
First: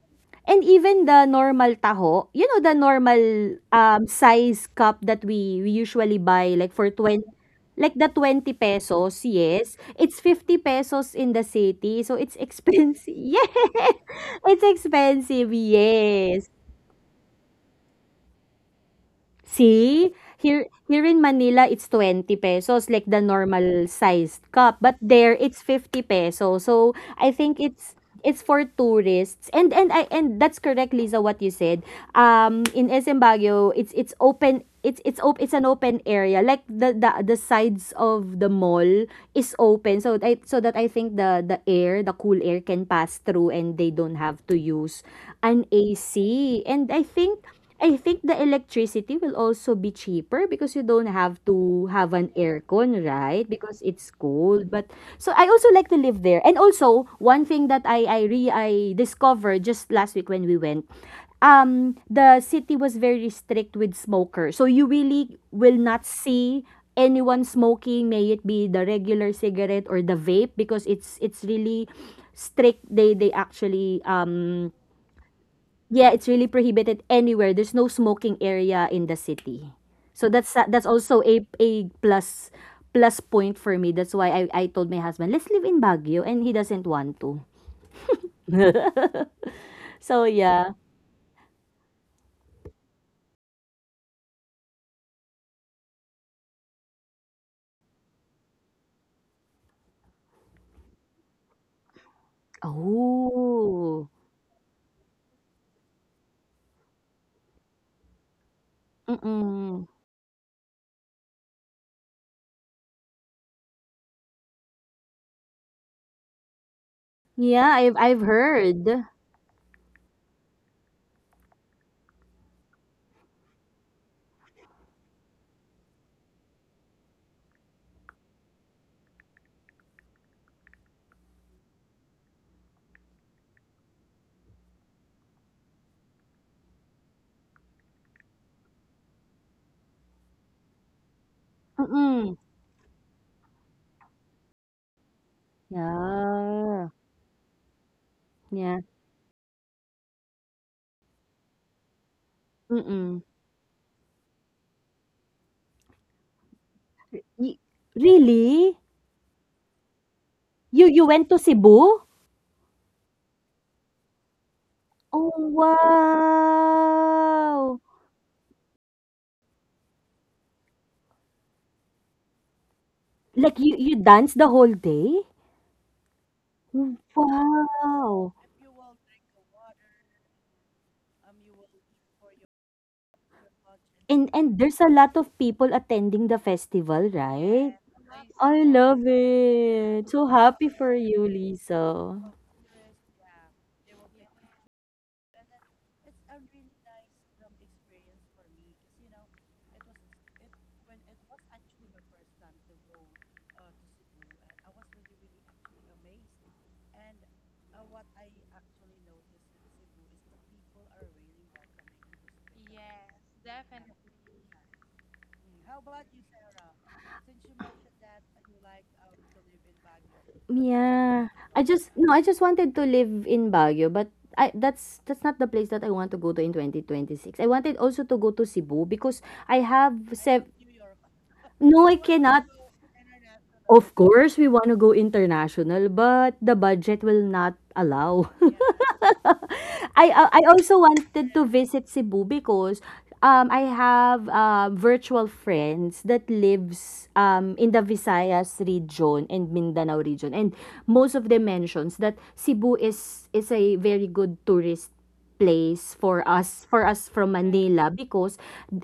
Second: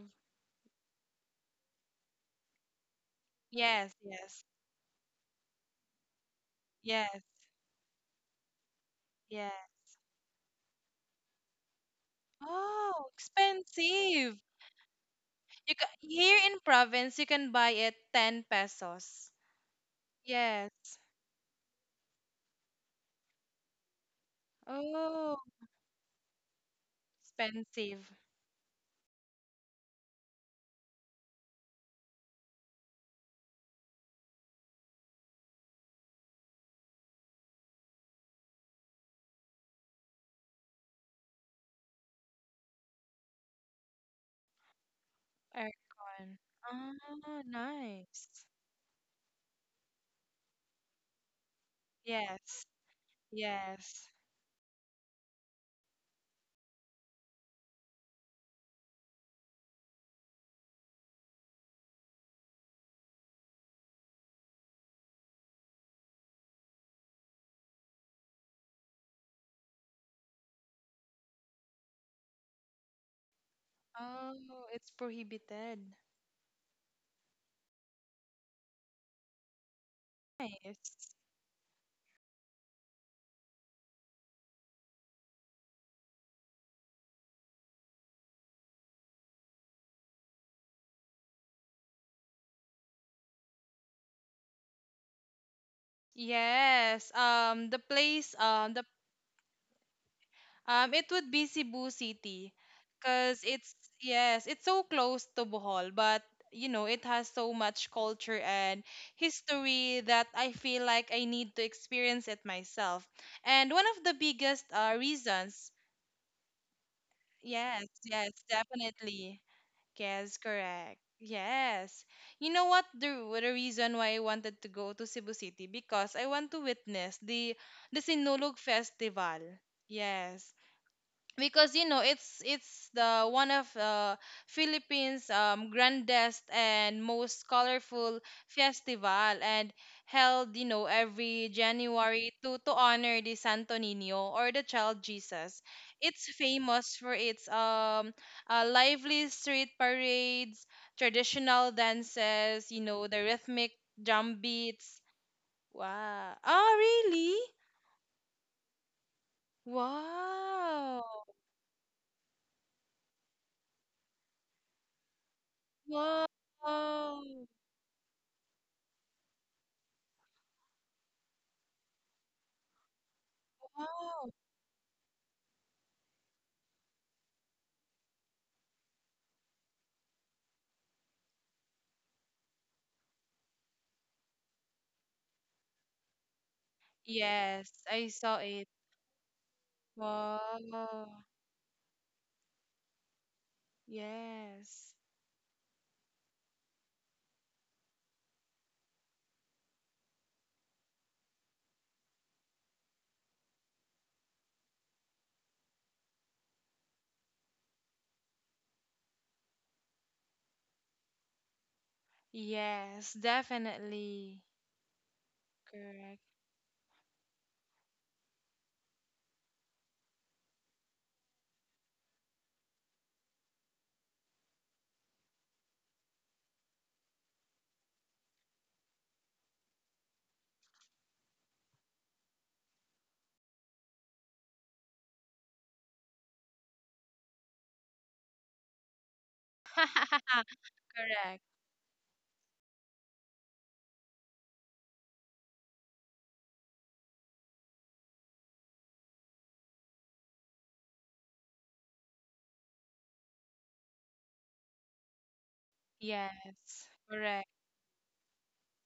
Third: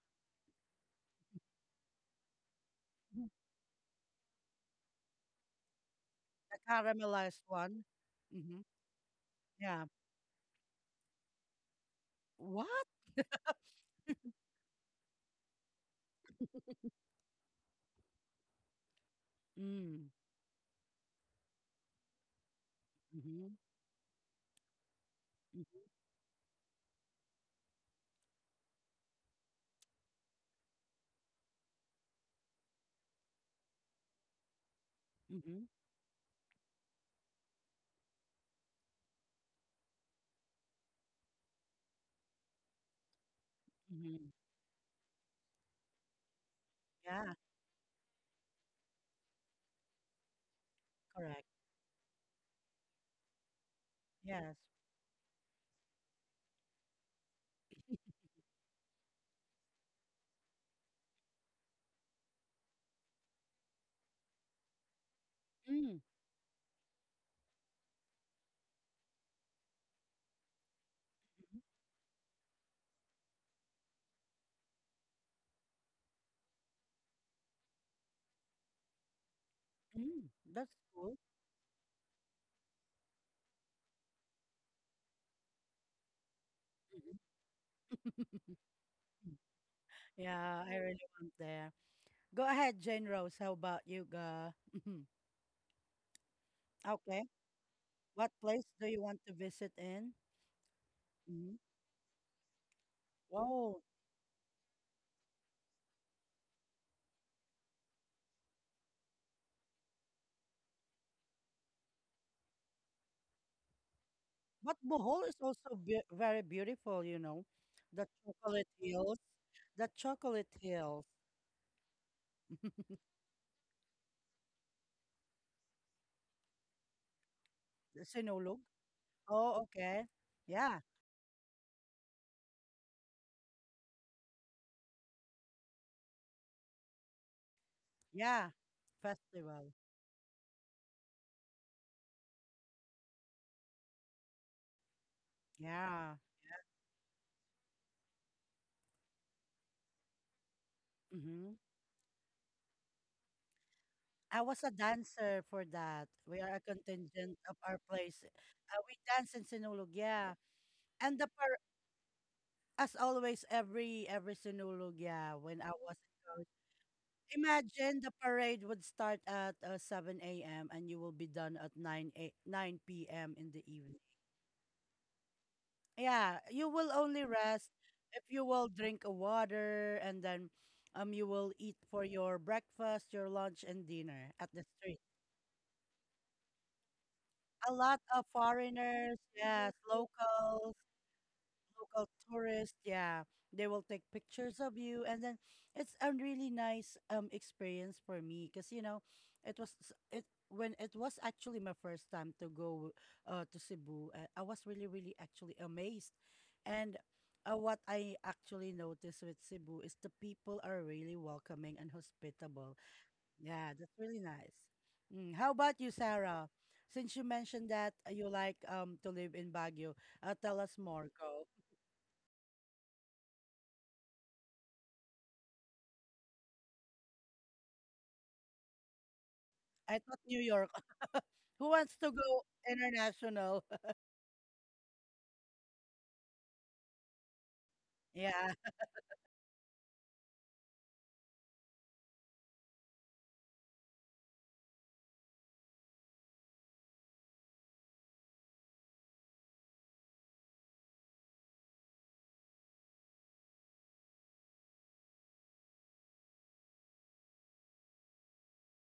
Speaker 2: And even the normal taho, you know the normal
Speaker 1: Mhm.
Speaker 3: Yes, yes,
Speaker 2: size cup that we usually buy
Speaker 1: The
Speaker 2: like for
Speaker 3: yes,
Speaker 2: 20,
Speaker 1: caramelized one.
Speaker 2: like the 20
Speaker 1: Mm-hmm.
Speaker 2: pesos,
Speaker 3: yes.
Speaker 2: yes.
Speaker 1: Yeah.
Speaker 2: It's 50 pesos in the city. So it's
Speaker 1: What?
Speaker 3: Oh,
Speaker 2: expensive. Yes.
Speaker 3: expensive.
Speaker 2: It's expensive.
Speaker 3: You ca here
Speaker 2: Yes.
Speaker 3: in province, you can buy it 10 pesos.
Speaker 1: Mm.
Speaker 2: See, here
Speaker 3: Yes.
Speaker 2: here in Manila, it's 20 pesos, like the
Speaker 1: Mm-hmm.
Speaker 2: normal sized cup. But there,
Speaker 3: Oh,
Speaker 2: it's 50
Speaker 1: Mm-hmm.
Speaker 2: pesos. So, I think
Speaker 3: expensive.
Speaker 2: it's for tourists. And I and that's correct, Lisa, what you said. In SM Baguio, it's open. It's an
Speaker 1: Mm-hmm.
Speaker 2: open area. Like the sides of the mall is open, so I so that I think the air, the cool air can pass through, and they don't
Speaker 1: Mm-hmm.
Speaker 2: have to use an
Speaker 3: Aircon.
Speaker 2: AC. And
Speaker 1: Yeah.
Speaker 3: Oh,
Speaker 2: I think the
Speaker 3: nice.
Speaker 2: electricity will also be cheaper because you don't have
Speaker 1: Correct.
Speaker 2: to have an
Speaker 3: Yes,
Speaker 2: aircon, right? Because
Speaker 3: yes.
Speaker 2: it's
Speaker 1: Yes.
Speaker 2: cold. But so I also like to live there. And also, one thing that I re I discovered just last week when we went, the city was very strict with smokers. So you really will not
Speaker 1: Mm.
Speaker 2: see anyone smoking, may it be the regular cigarette or the vape, because it's really strict. They actually
Speaker 3: Oh, it's prohibited.
Speaker 2: yeah, it's really prohibited anywhere. There's no smoking area in the city. So
Speaker 1: Mm, that's
Speaker 2: that's
Speaker 3: Nice.
Speaker 1: cool.
Speaker 2: also a plus plus point for me. That's why I told my husband, "Let's live in Baguio," and he doesn't want
Speaker 1: Mhm.
Speaker 2: to. So
Speaker 1: Yeah,
Speaker 2: yeah.
Speaker 1: I really want there. Go ahead, Jane Rose. How about you, Ga? Mhm.
Speaker 3: Yes.
Speaker 1: Okay.
Speaker 3: The
Speaker 1: What
Speaker 3: place,
Speaker 1: place
Speaker 3: the
Speaker 1: do you want to visit in?
Speaker 3: It would be
Speaker 1: Hmm.
Speaker 3: Cebu City, cause it's,
Speaker 1: Wow.
Speaker 2: Oh.
Speaker 3: yes, it's so close to Bohol, but you know it has so much culture and
Speaker 2: Mm-mm.
Speaker 3: history that I feel like I need to experience it myself. And one of the biggest
Speaker 1: But Bohol is
Speaker 3: reasons,
Speaker 1: also be very beautiful, you know.
Speaker 2: Yeah,
Speaker 3: yes,
Speaker 1: The
Speaker 2: I've
Speaker 3: yes,
Speaker 1: chocolate
Speaker 2: heard.
Speaker 1: hills.
Speaker 3: definitely,
Speaker 1: The
Speaker 3: yes,
Speaker 1: chocolate
Speaker 3: correct.
Speaker 1: hills.
Speaker 3: Yes. You know what, the reason why I wanted to go to Cebu City, because I want to witness the
Speaker 1: The
Speaker 3: Sinulog
Speaker 1: Sinulog.
Speaker 3: Festival.
Speaker 1: Oh, okay.
Speaker 3: Yes,
Speaker 1: Yeah.
Speaker 3: because you know it's the one of Philippines grandest and most colorful
Speaker 1: Yeah.
Speaker 3: festival,
Speaker 1: Festival.
Speaker 3: and held you know every January
Speaker 2: Mm-mm.
Speaker 3: to honor the Santo Niño or the child Jesus.
Speaker 1: Yeah.
Speaker 3: It's
Speaker 2: Yeah.
Speaker 3: famous for its
Speaker 2: Yeah.
Speaker 3: lively street parades,
Speaker 1: Mm-hmm.
Speaker 3: traditional dances, you know
Speaker 2: Mm-mm.
Speaker 3: the rhythmic drum
Speaker 1: I was a
Speaker 3: beats.
Speaker 1: dancer for that.
Speaker 3: Wow!
Speaker 1: We are a
Speaker 3: Oh
Speaker 1: contingent
Speaker 3: really?
Speaker 1: of
Speaker 2: Y-
Speaker 1: our place.
Speaker 2: really?
Speaker 1: We dance in Sinulog, yeah.
Speaker 2: You
Speaker 3: Wow!
Speaker 1: And the
Speaker 2: went to
Speaker 1: par
Speaker 2: Cebu?
Speaker 1: As always, every Sinulog.
Speaker 2: Oh,
Speaker 1: Yeah. When I was in college,
Speaker 3: Wow!
Speaker 2: wow.
Speaker 1: imagine the parade would start at, 7 a.m. and you will be done at 9 p.m. in
Speaker 2: Like
Speaker 1: the
Speaker 2: you
Speaker 1: evening.
Speaker 3: Oh
Speaker 2: danced the whole day?
Speaker 1: Yeah, you will only rest if
Speaker 2: Wow!
Speaker 1: you will drink a water, and then you will eat for your breakfast, your lunch, and dinner at
Speaker 2: And
Speaker 1: the
Speaker 2: there's a
Speaker 1: street.
Speaker 2: lot of people attending the festival,
Speaker 3: yes,
Speaker 1: A
Speaker 2: right?
Speaker 1: lot
Speaker 3: I
Speaker 2: Yes,
Speaker 1: of
Speaker 3: saw
Speaker 2: I
Speaker 3: it.
Speaker 2: yes. Love
Speaker 1: foreigners, yes,
Speaker 2: it. So happy
Speaker 1: locals,
Speaker 2: for you,
Speaker 3: Wow.
Speaker 1: local
Speaker 2: Lisa.
Speaker 1: tourists, yeah. They will take pictures of
Speaker 3: Yes.
Speaker 1: you, and then it's a really nice experience for me because, you know, it was s- it when it was actually my first time to go, to Cebu. I was really really actually amazed, and, what I actually noticed with Cebu is, the people are really welcoming and hospitable,
Speaker 3: Yes,
Speaker 1: yeah, that's really
Speaker 3: definitely.
Speaker 1: nice. Mm. How about you,
Speaker 3: Correct.
Speaker 1: Sarah? Since you mentioned that, you like, to live in Baguio, tell us more.
Speaker 2: Yeah.
Speaker 1: Go.
Speaker 2: I just no, I just wanted to live in Baguio, but I that's not the place that I want to go to in 2026. I wanted also to go to Cebu because I
Speaker 1: I
Speaker 2: have
Speaker 1: thought New
Speaker 2: sev-
Speaker 1: York. Who
Speaker 2: no,
Speaker 1: wants
Speaker 2: I
Speaker 1: to go
Speaker 2: cannot.
Speaker 1: international?
Speaker 2: Of course, we want to go international, but the budget will not allow.
Speaker 1: Yeah.
Speaker 2: I also wanted
Speaker 3: Correct.
Speaker 2: to visit Cebu because I have virtual friends that lives in the Visayas region and Mindanao region, and most of them mentions that Cebu is a very good tourist place for
Speaker 3: Yes.
Speaker 2: us from
Speaker 3: Correct.
Speaker 2: Manila because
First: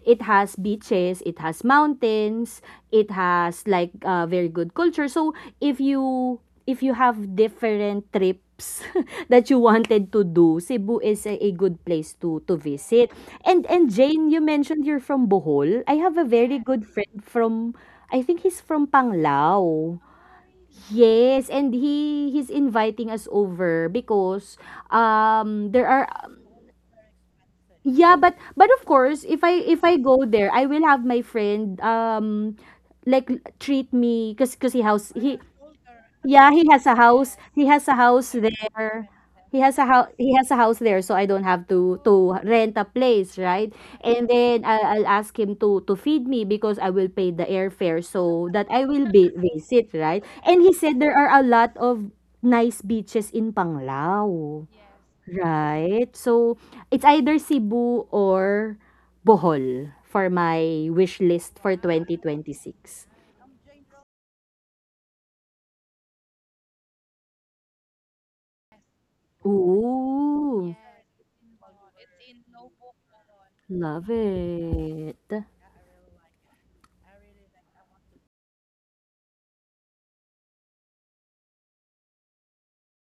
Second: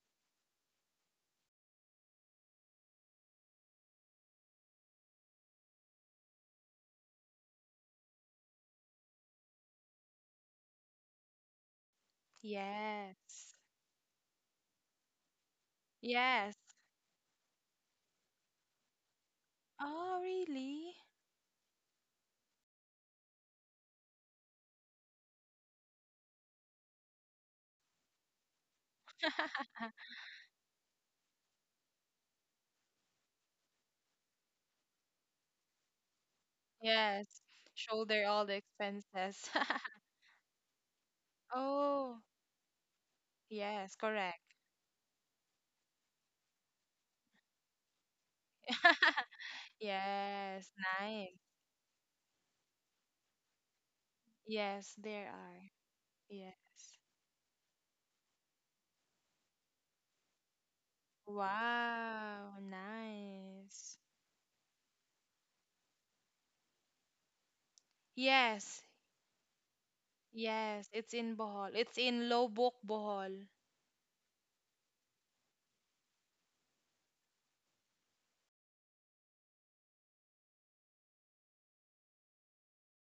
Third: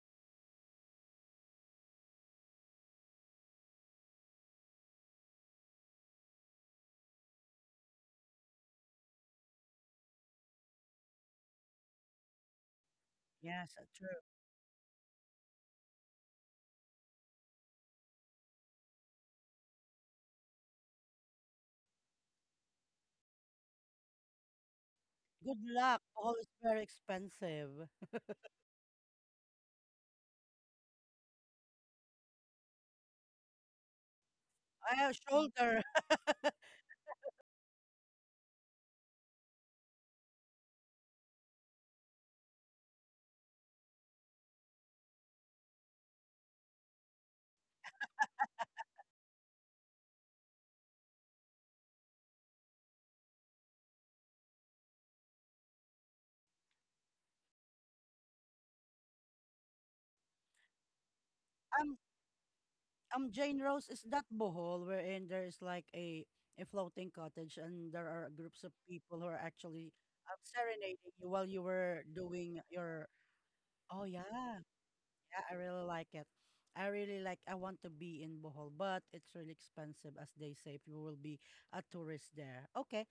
Speaker 2: it has beaches, it has mountains, it has like very good culture. So if you if you have different trips that you wanted to do, Cebu is a good place to visit.
Speaker 3: Yes.
Speaker 1: Yes,
Speaker 2: And
Speaker 1: true.
Speaker 2: Jane, you mentioned you're from Bohol. I have a
Speaker 3: Yes.
Speaker 2: very good friend from I think he's from Panglao.
Speaker 3: Oh, really?
Speaker 2: Yes, and he he's inviting us over because
Speaker 1: Good
Speaker 2: there
Speaker 1: luck.
Speaker 2: are
Speaker 1: All is very expensive.
Speaker 2: yeah, but of course, if I go there, I will have my friend like treat me because he
Speaker 1: I
Speaker 2: house
Speaker 1: have
Speaker 2: he
Speaker 1: shoulder.
Speaker 2: yeah he has a house
Speaker 3: Yes.
Speaker 2: he has a
Speaker 3: Shoulder
Speaker 2: house
Speaker 3: all the
Speaker 2: there
Speaker 3: expenses.
Speaker 2: he has a house he has a house there, so I don't have
Speaker 3: Oh,
Speaker 2: to rent a place, right?
Speaker 3: yes,
Speaker 2: And
Speaker 3: correct.
Speaker 2: then I'll ask him to feed me, because I will pay the airfare so that I will be visit, right? And
Speaker 3: Yes,
Speaker 2: he said there
Speaker 3: nine.
Speaker 2: are a lot of nice beaches in Panglao.
Speaker 3: Yes, there are.
Speaker 2: Right. So,
Speaker 3: Yes.
Speaker 2: it's either Cebu or Bohol for my wish list for
Speaker 1: I'm
Speaker 3: Wow,
Speaker 2: 2026.
Speaker 1: Jane Rose.
Speaker 3: nice.
Speaker 1: Is that Bohol wherein there is like a floating cottage, and there are groups of
Speaker 3: Yes,
Speaker 1: people who are actually,
Speaker 2: Ooh,
Speaker 3: yes,
Speaker 1: serenading
Speaker 3: it's
Speaker 1: you
Speaker 3: in
Speaker 1: while you
Speaker 3: Bohol. It's
Speaker 1: were
Speaker 3: in
Speaker 1: doing
Speaker 3: Lobok,
Speaker 1: your...
Speaker 3: Bohol,
Speaker 1: Oh
Speaker 2: love
Speaker 1: yeah.
Speaker 2: it.
Speaker 1: Yeah, I really like it. I really like, I want to be in Bohol, but it's really expensive, as they say, if you will be a tourist there. Okay.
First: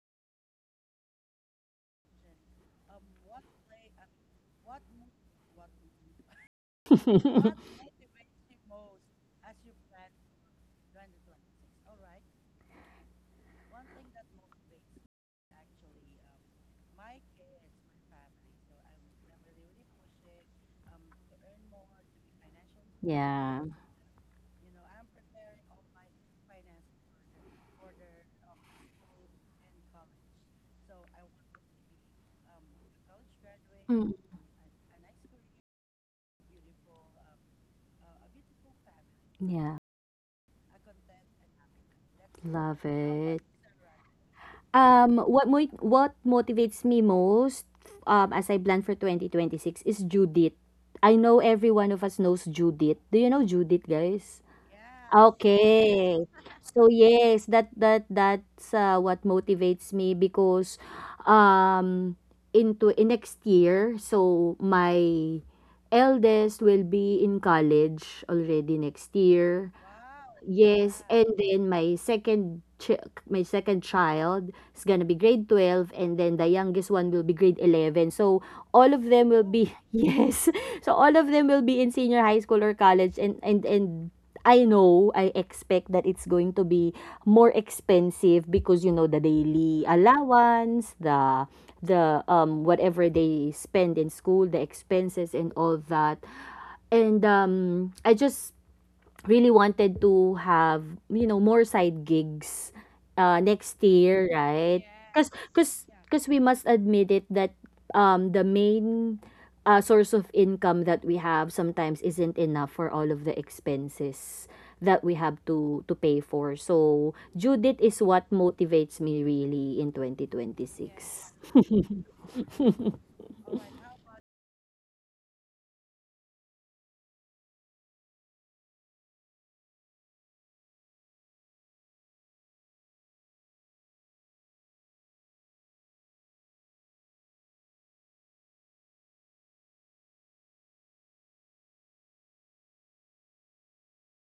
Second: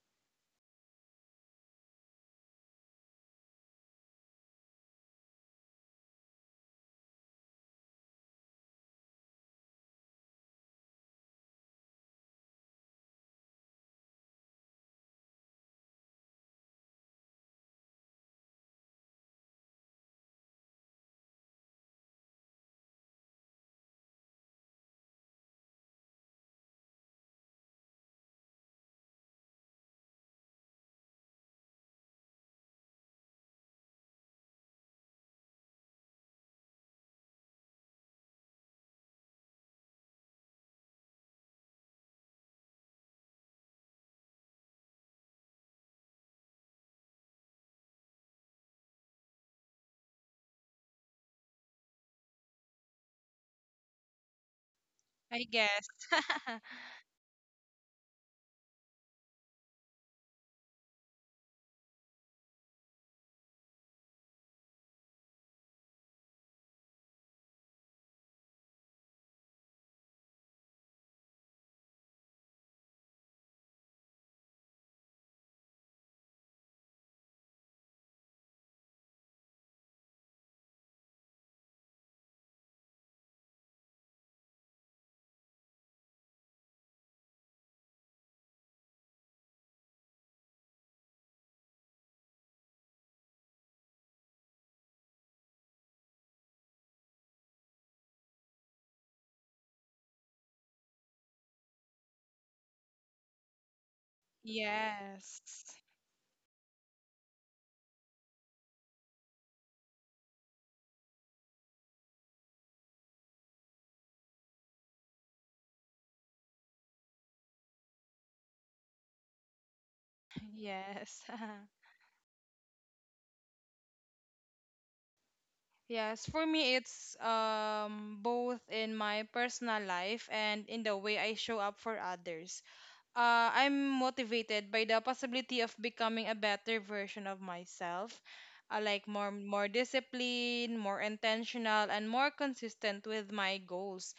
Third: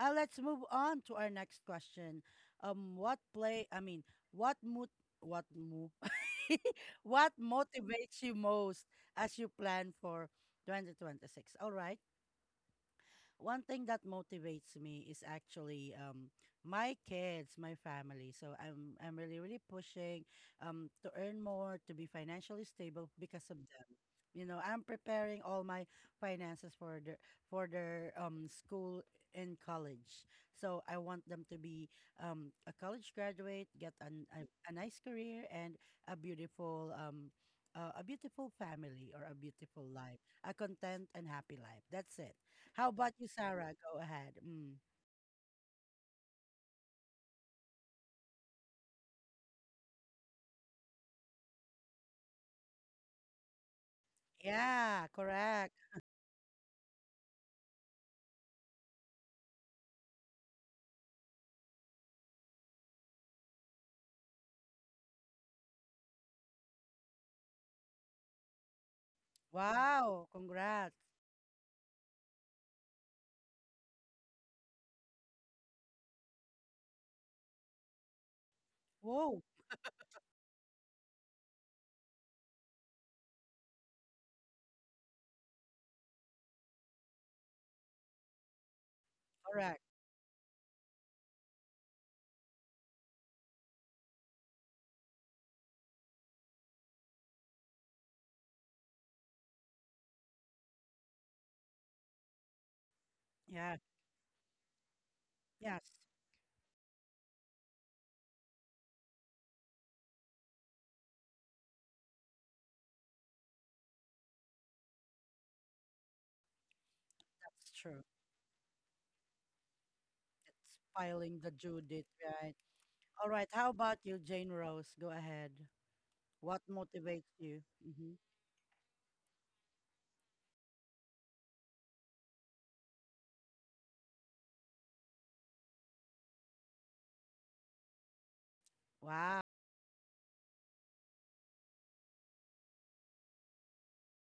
Speaker 1: Let's move on to our next question. What play I mean, what mood what move what motivates you most as you plan for 2026? All right, one thing that motivates me is actually, my kids, my family. So I'm really really pushing, to earn more, to be financially stable because of
Speaker 2: Yeah.
Speaker 1: them. You know, I'm preparing all my finances for their, school and college. So I want them to be, a college graduate, get
Speaker 2: Mm,
Speaker 1: a nice career, and a beautiful um a beautiful family, or a
Speaker 2: yeah,
Speaker 1: beautiful life, a content and happy life. That's it.
Speaker 2: love
Speaker 1: How about you,
Speaker 2: it.
Speaker 1: Sarah? Go ahead. Mm.
Speaker 2: What mo what motivates me most, as I plan for 2026 is Judith. I know every one of us knows Judith. Do you know Judith, guys?
Speaker 1: Yeah,
Speaker 3: I
Speaker 1: correct.
Speaker 3: guess.
Speaker 2: Okay. So yes, that that's what motivates me because um into in next year, so my eldest will be in college already next year.
Speaker 1: Wow, congrats.
Speaker 2: Yes, and then my second child is gonna be grade 12 and then the youngest one will be grade 11. So all of them
Speaker 1: Whoa,
Speaker 2: will be yes. So all of them will be in senior high school or college and I know I expect that it's going to be more expensive because you know the
Speaker 1: correct.
Speaker 2: daily allowance, the whatever they spend in school, the expenses and all that, and I just really wanted to have, you know, more side gigs
Speaker 1: Yeah,
Speaker 2: next year, right? Because
Speaker 3: Yes,
Speaker 2: cause,
Speaker 1: yes,
Speaker 2: 'cause we must admit it that the main source of income that we have sometimes isn't enough for all of the expenses that we have to pay for. So
Speaker 1: that's
Speaker 2: Judith is
Speaker 1: true.
Speaker 2: what motivates me really in
Speaker 1: It's
Speaker 3: yes,
Speaker 2: 2026.
Speaker 1: piling the due date, right? All right, how about you, Jane Rose? Go ahead.
Speaker 3: yes. For
Speaker 1: What
Speaker 3: me, it's
Speaker 1: motivates you? Hmm.
Speaker 3: both in my personal life and in the way I show up for others. I'm motivated by the possibility of becoming a better version of myself. I like more
Speaker 1: Wow.
Speaker 3: more discipline, more intentional, and more consistent with my goals.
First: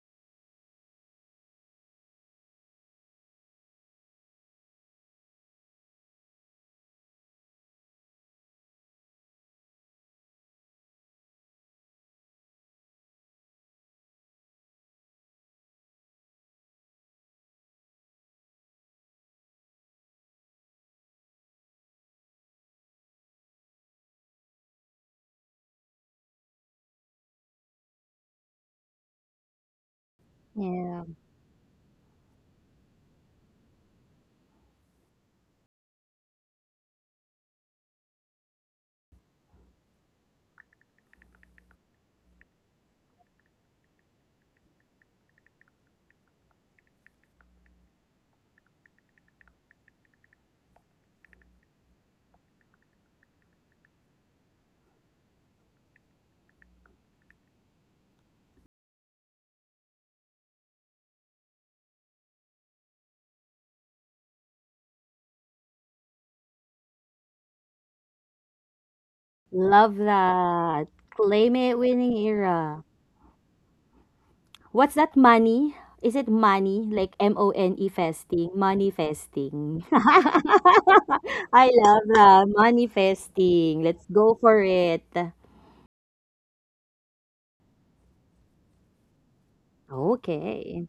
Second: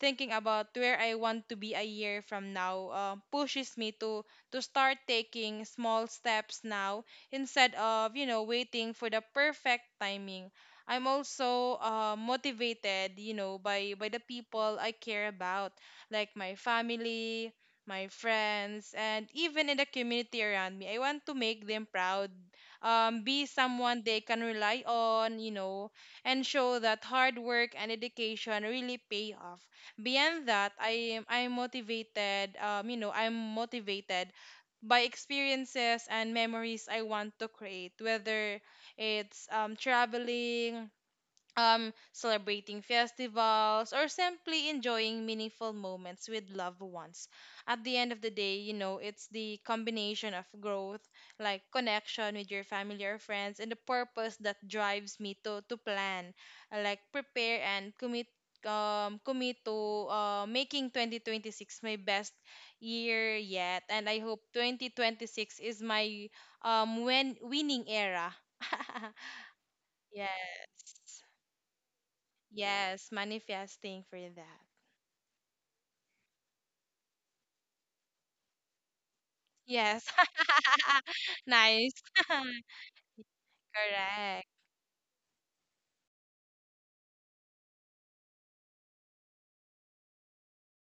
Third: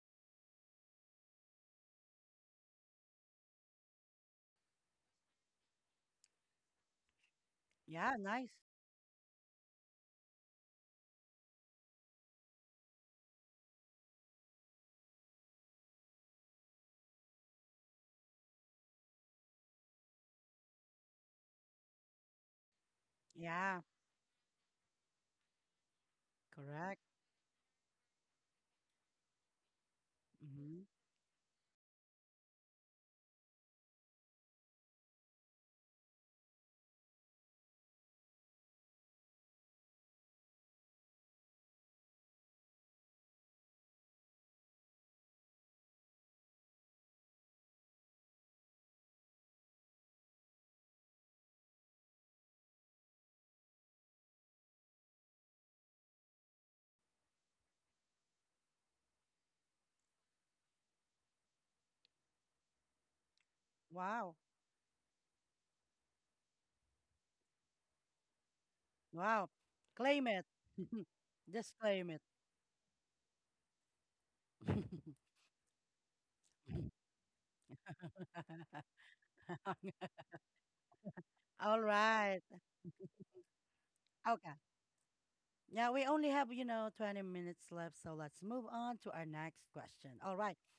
Speaker 3: Thinking about where I want to be a year from now pushes me to start taking small steps now instead
Speaker 1: Yeah,
Speaker 3: of you know
Speaker 1: nice.
Speaker 3: waiting for the perfect timing. I'm also motivated, you know, by the people I care about, like my family, my friends, and even in the community around me. I want to make them proud, be
Speaker 1: Yeah,
Speaker 3: someone they can rely on, you know, and show
Speaker 1: correct.
Speaker 3: that hard work and education really pay off. Beyond that,
Speaker 1: Hmm.
Speaker 2: Yeah.
Speaker 3: I'm motivated, you know, I'm motivated by experiences and memories I want to create, whether it's traveling, celebrating festivals, or simply enjoying meaningful moments with loved ones. At the end of the day, you know, it's the combination of growth, like connection with your family or friends, and the purpose that drives me to plan, like prepare and commit. Commit to making 2026 my best year yet, and I
Speaker 1: Wow.
Speaker 3: hope 2026 is my when winning era.
Speaker 1: Wow.
Speaker 2: Love
Speaker 1: Claim it.
Speaker 2: that.
Speaker 3: yes.
Speaker 2: Claim it
Speaker 1: Just
Speaker 2: winning
Speaker 1: claim it.
Speaker 2: era.
Speaker 3: Yes, manifesting for that.
Speaker 2: What's that money? Is it money? Like M-O-N-E fasting? Manifesting.
Speaker 3: Yes.
Speaker 2: I
Speaker 1: All
Speaker 3: Nice.
Speaker 2: love that,
Speaker 1: right.
Speaker 2: manifesting. Let's go
Speaker 3: Correct.
Speaker 2: for
Speaker 1: Okay.
Speaker 2: it.
Speaker 1: Yeah, we only have 20 minutes left, so let's move on to our next question. All right.
Speaker 2: Okay.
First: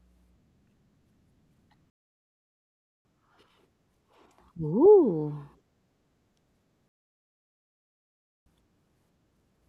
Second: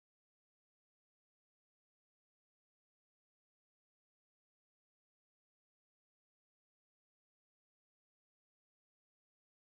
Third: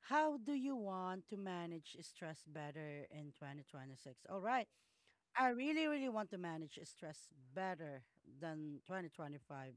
Speaker 1: How do you want to manage stress better in 2026? All right.
Speaker 2: Ooh.
Speaker 1: I really, really want to manage stress better than 2025.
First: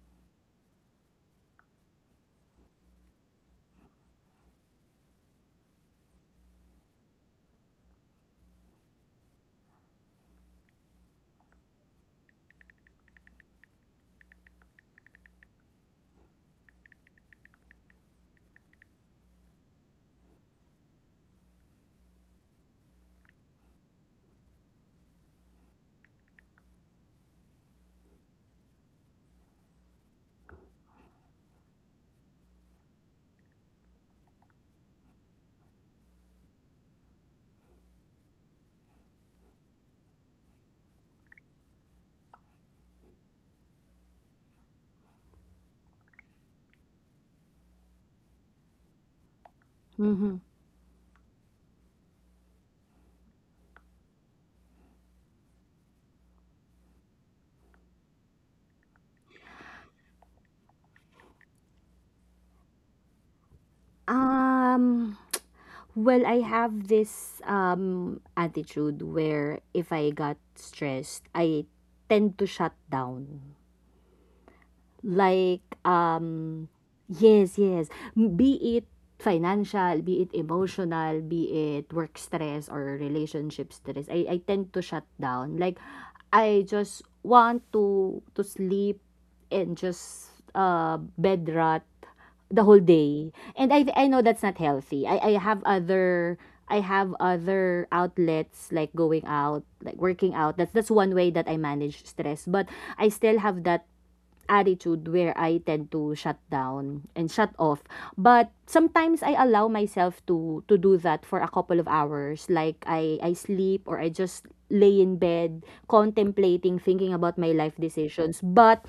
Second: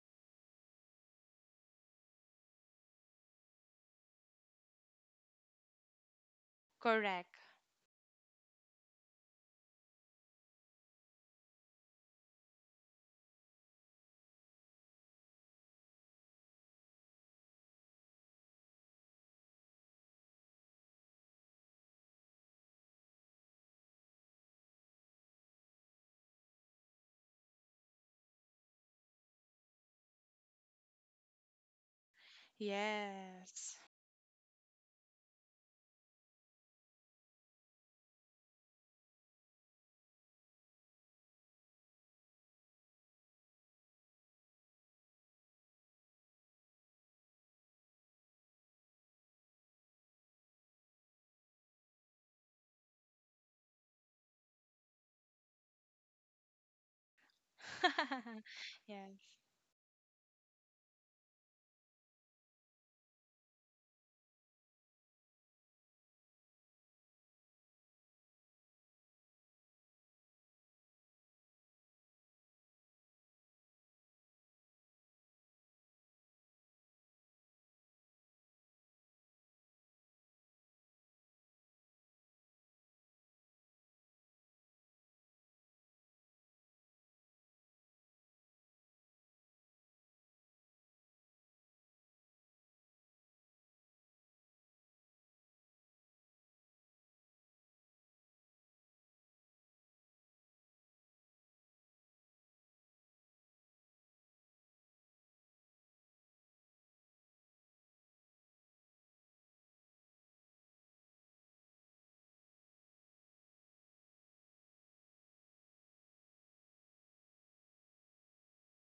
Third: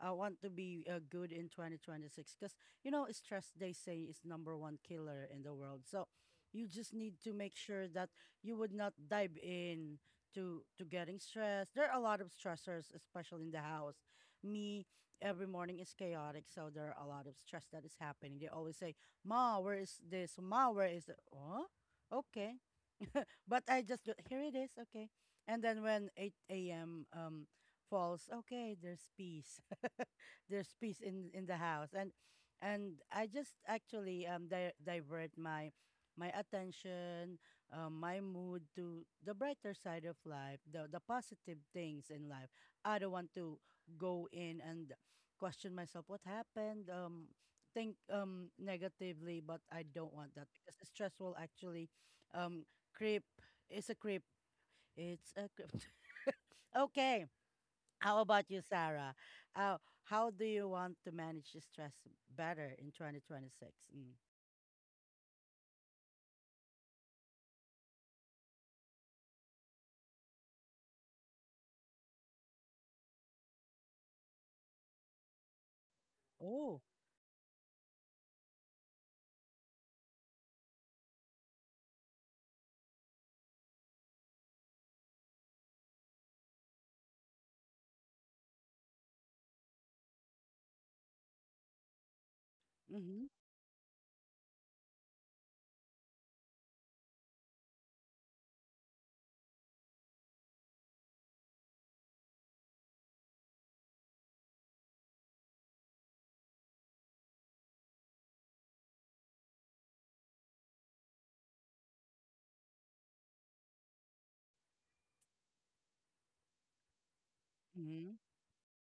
Speaker 1: I want to be, good in 2026 because, stress, they say, is number one killer in the world. So you just need to
Speaker 3: Correct.
Speaker 1: make sure that you would not dive in to getting stressed. There are a lot of stressors, especially in the house. Me, every morning is chaotic. So there are a lot of stress that is happening. They always say, "Ma, where is this? Ma, where is it?" Oh, okay. But I just do, here it is, okay. And then when 8 a.m. Falls, okay, there's peace. There's peace in the house. And and I just
Speaker 3: Yes.
Speaker 1: actually um di- divert my my attention, my mood to the brighter side of life, the positive things in life. I don't want to go in and question myself what happened, think negatively, but I don't want
Speaker 2: Mhm.
Speaker 1: that because stress will actually um creep creep. It's a creep. Okay. How about you,
Speaker 3: Yes.
Speaker 1: Sarah? Uh, how do you want to manage the stress better in 2026? Mm.
Speaker 2: Um, well, I have this attitude where if I got stressed, I tend to shut down. Like
Speaker 1: Oh,
Speaker 2: yes, yes. Be it financial, be it emotional, be it work stress or relationship stress, I tend to shut down, like I just want to sleep and just bed rot the whole
Speaker 1: mm-hmm,
Speaker 2: day. And I know that's not healthy. I have other, I have other outlets like going out, like working out. That's one way that I manage stress. But I still have that attitude where I tend to shut down and shut off. But sometimes I allow myself to do that for a couple of hours. Like I sleep or I just lay in bed contemplating, thinking about my life
Speaker 1: mm-hmm.
Speaker 2: decisions. But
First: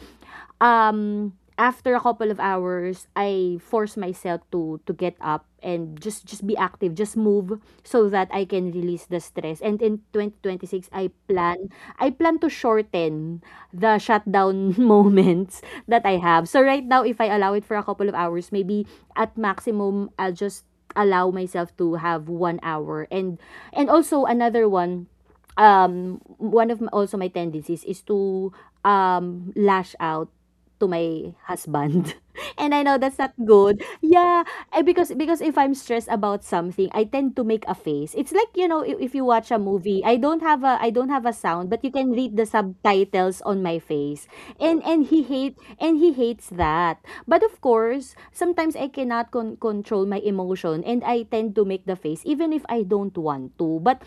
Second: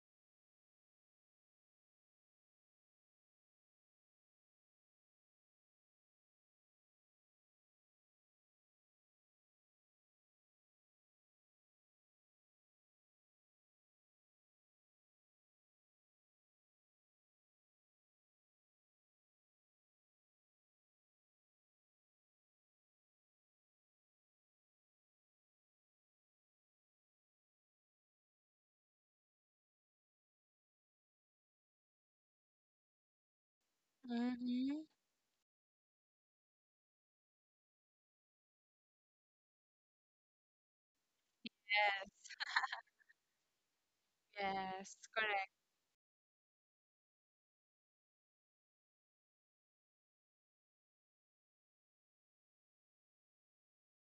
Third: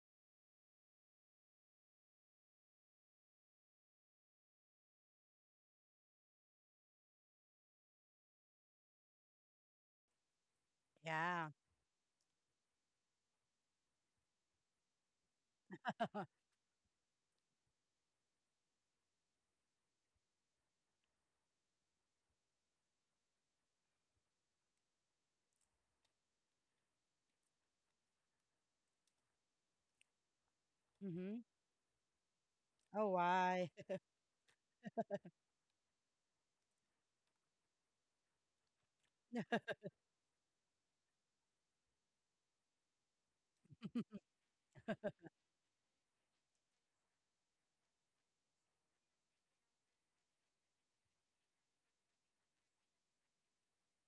Speaker 2: after a couple of hours, I force myself to get up and just be active, just move so that I can release the stress. And in 2026, i
Speaker 1: Yeah.
Speaker 2: plan i plan to shorten the shutdown moments that I have. So right now, if I allow it for a couple of hours, maybe at maximum, I'll just allow myself to have 1 hour. And also another one, one of my, also my tendencies is to lash out to my
Speaker 1: Mm-hmm.
Speaker 2: husband. And I know
Speaker 1: Oh,
Speaker 2: that's not
Speaker 1: why?
Speaker 2: good. Yeah,
Speaker 3: hmm
Speaker 2: I because if I'm stressed about something, I tend to make a face. It's like, you know, if you watch a movie, I don't have a, I don't have a sound, but you can
Speaker 3: Yes.
Speaker 2: read the subtitles on my face. And
Speaker 3: Yes. Correct.
Speaker 2: he hates that. But of course, sometimes I cannot control my emotion and I tend to make the face even if I don't want to. But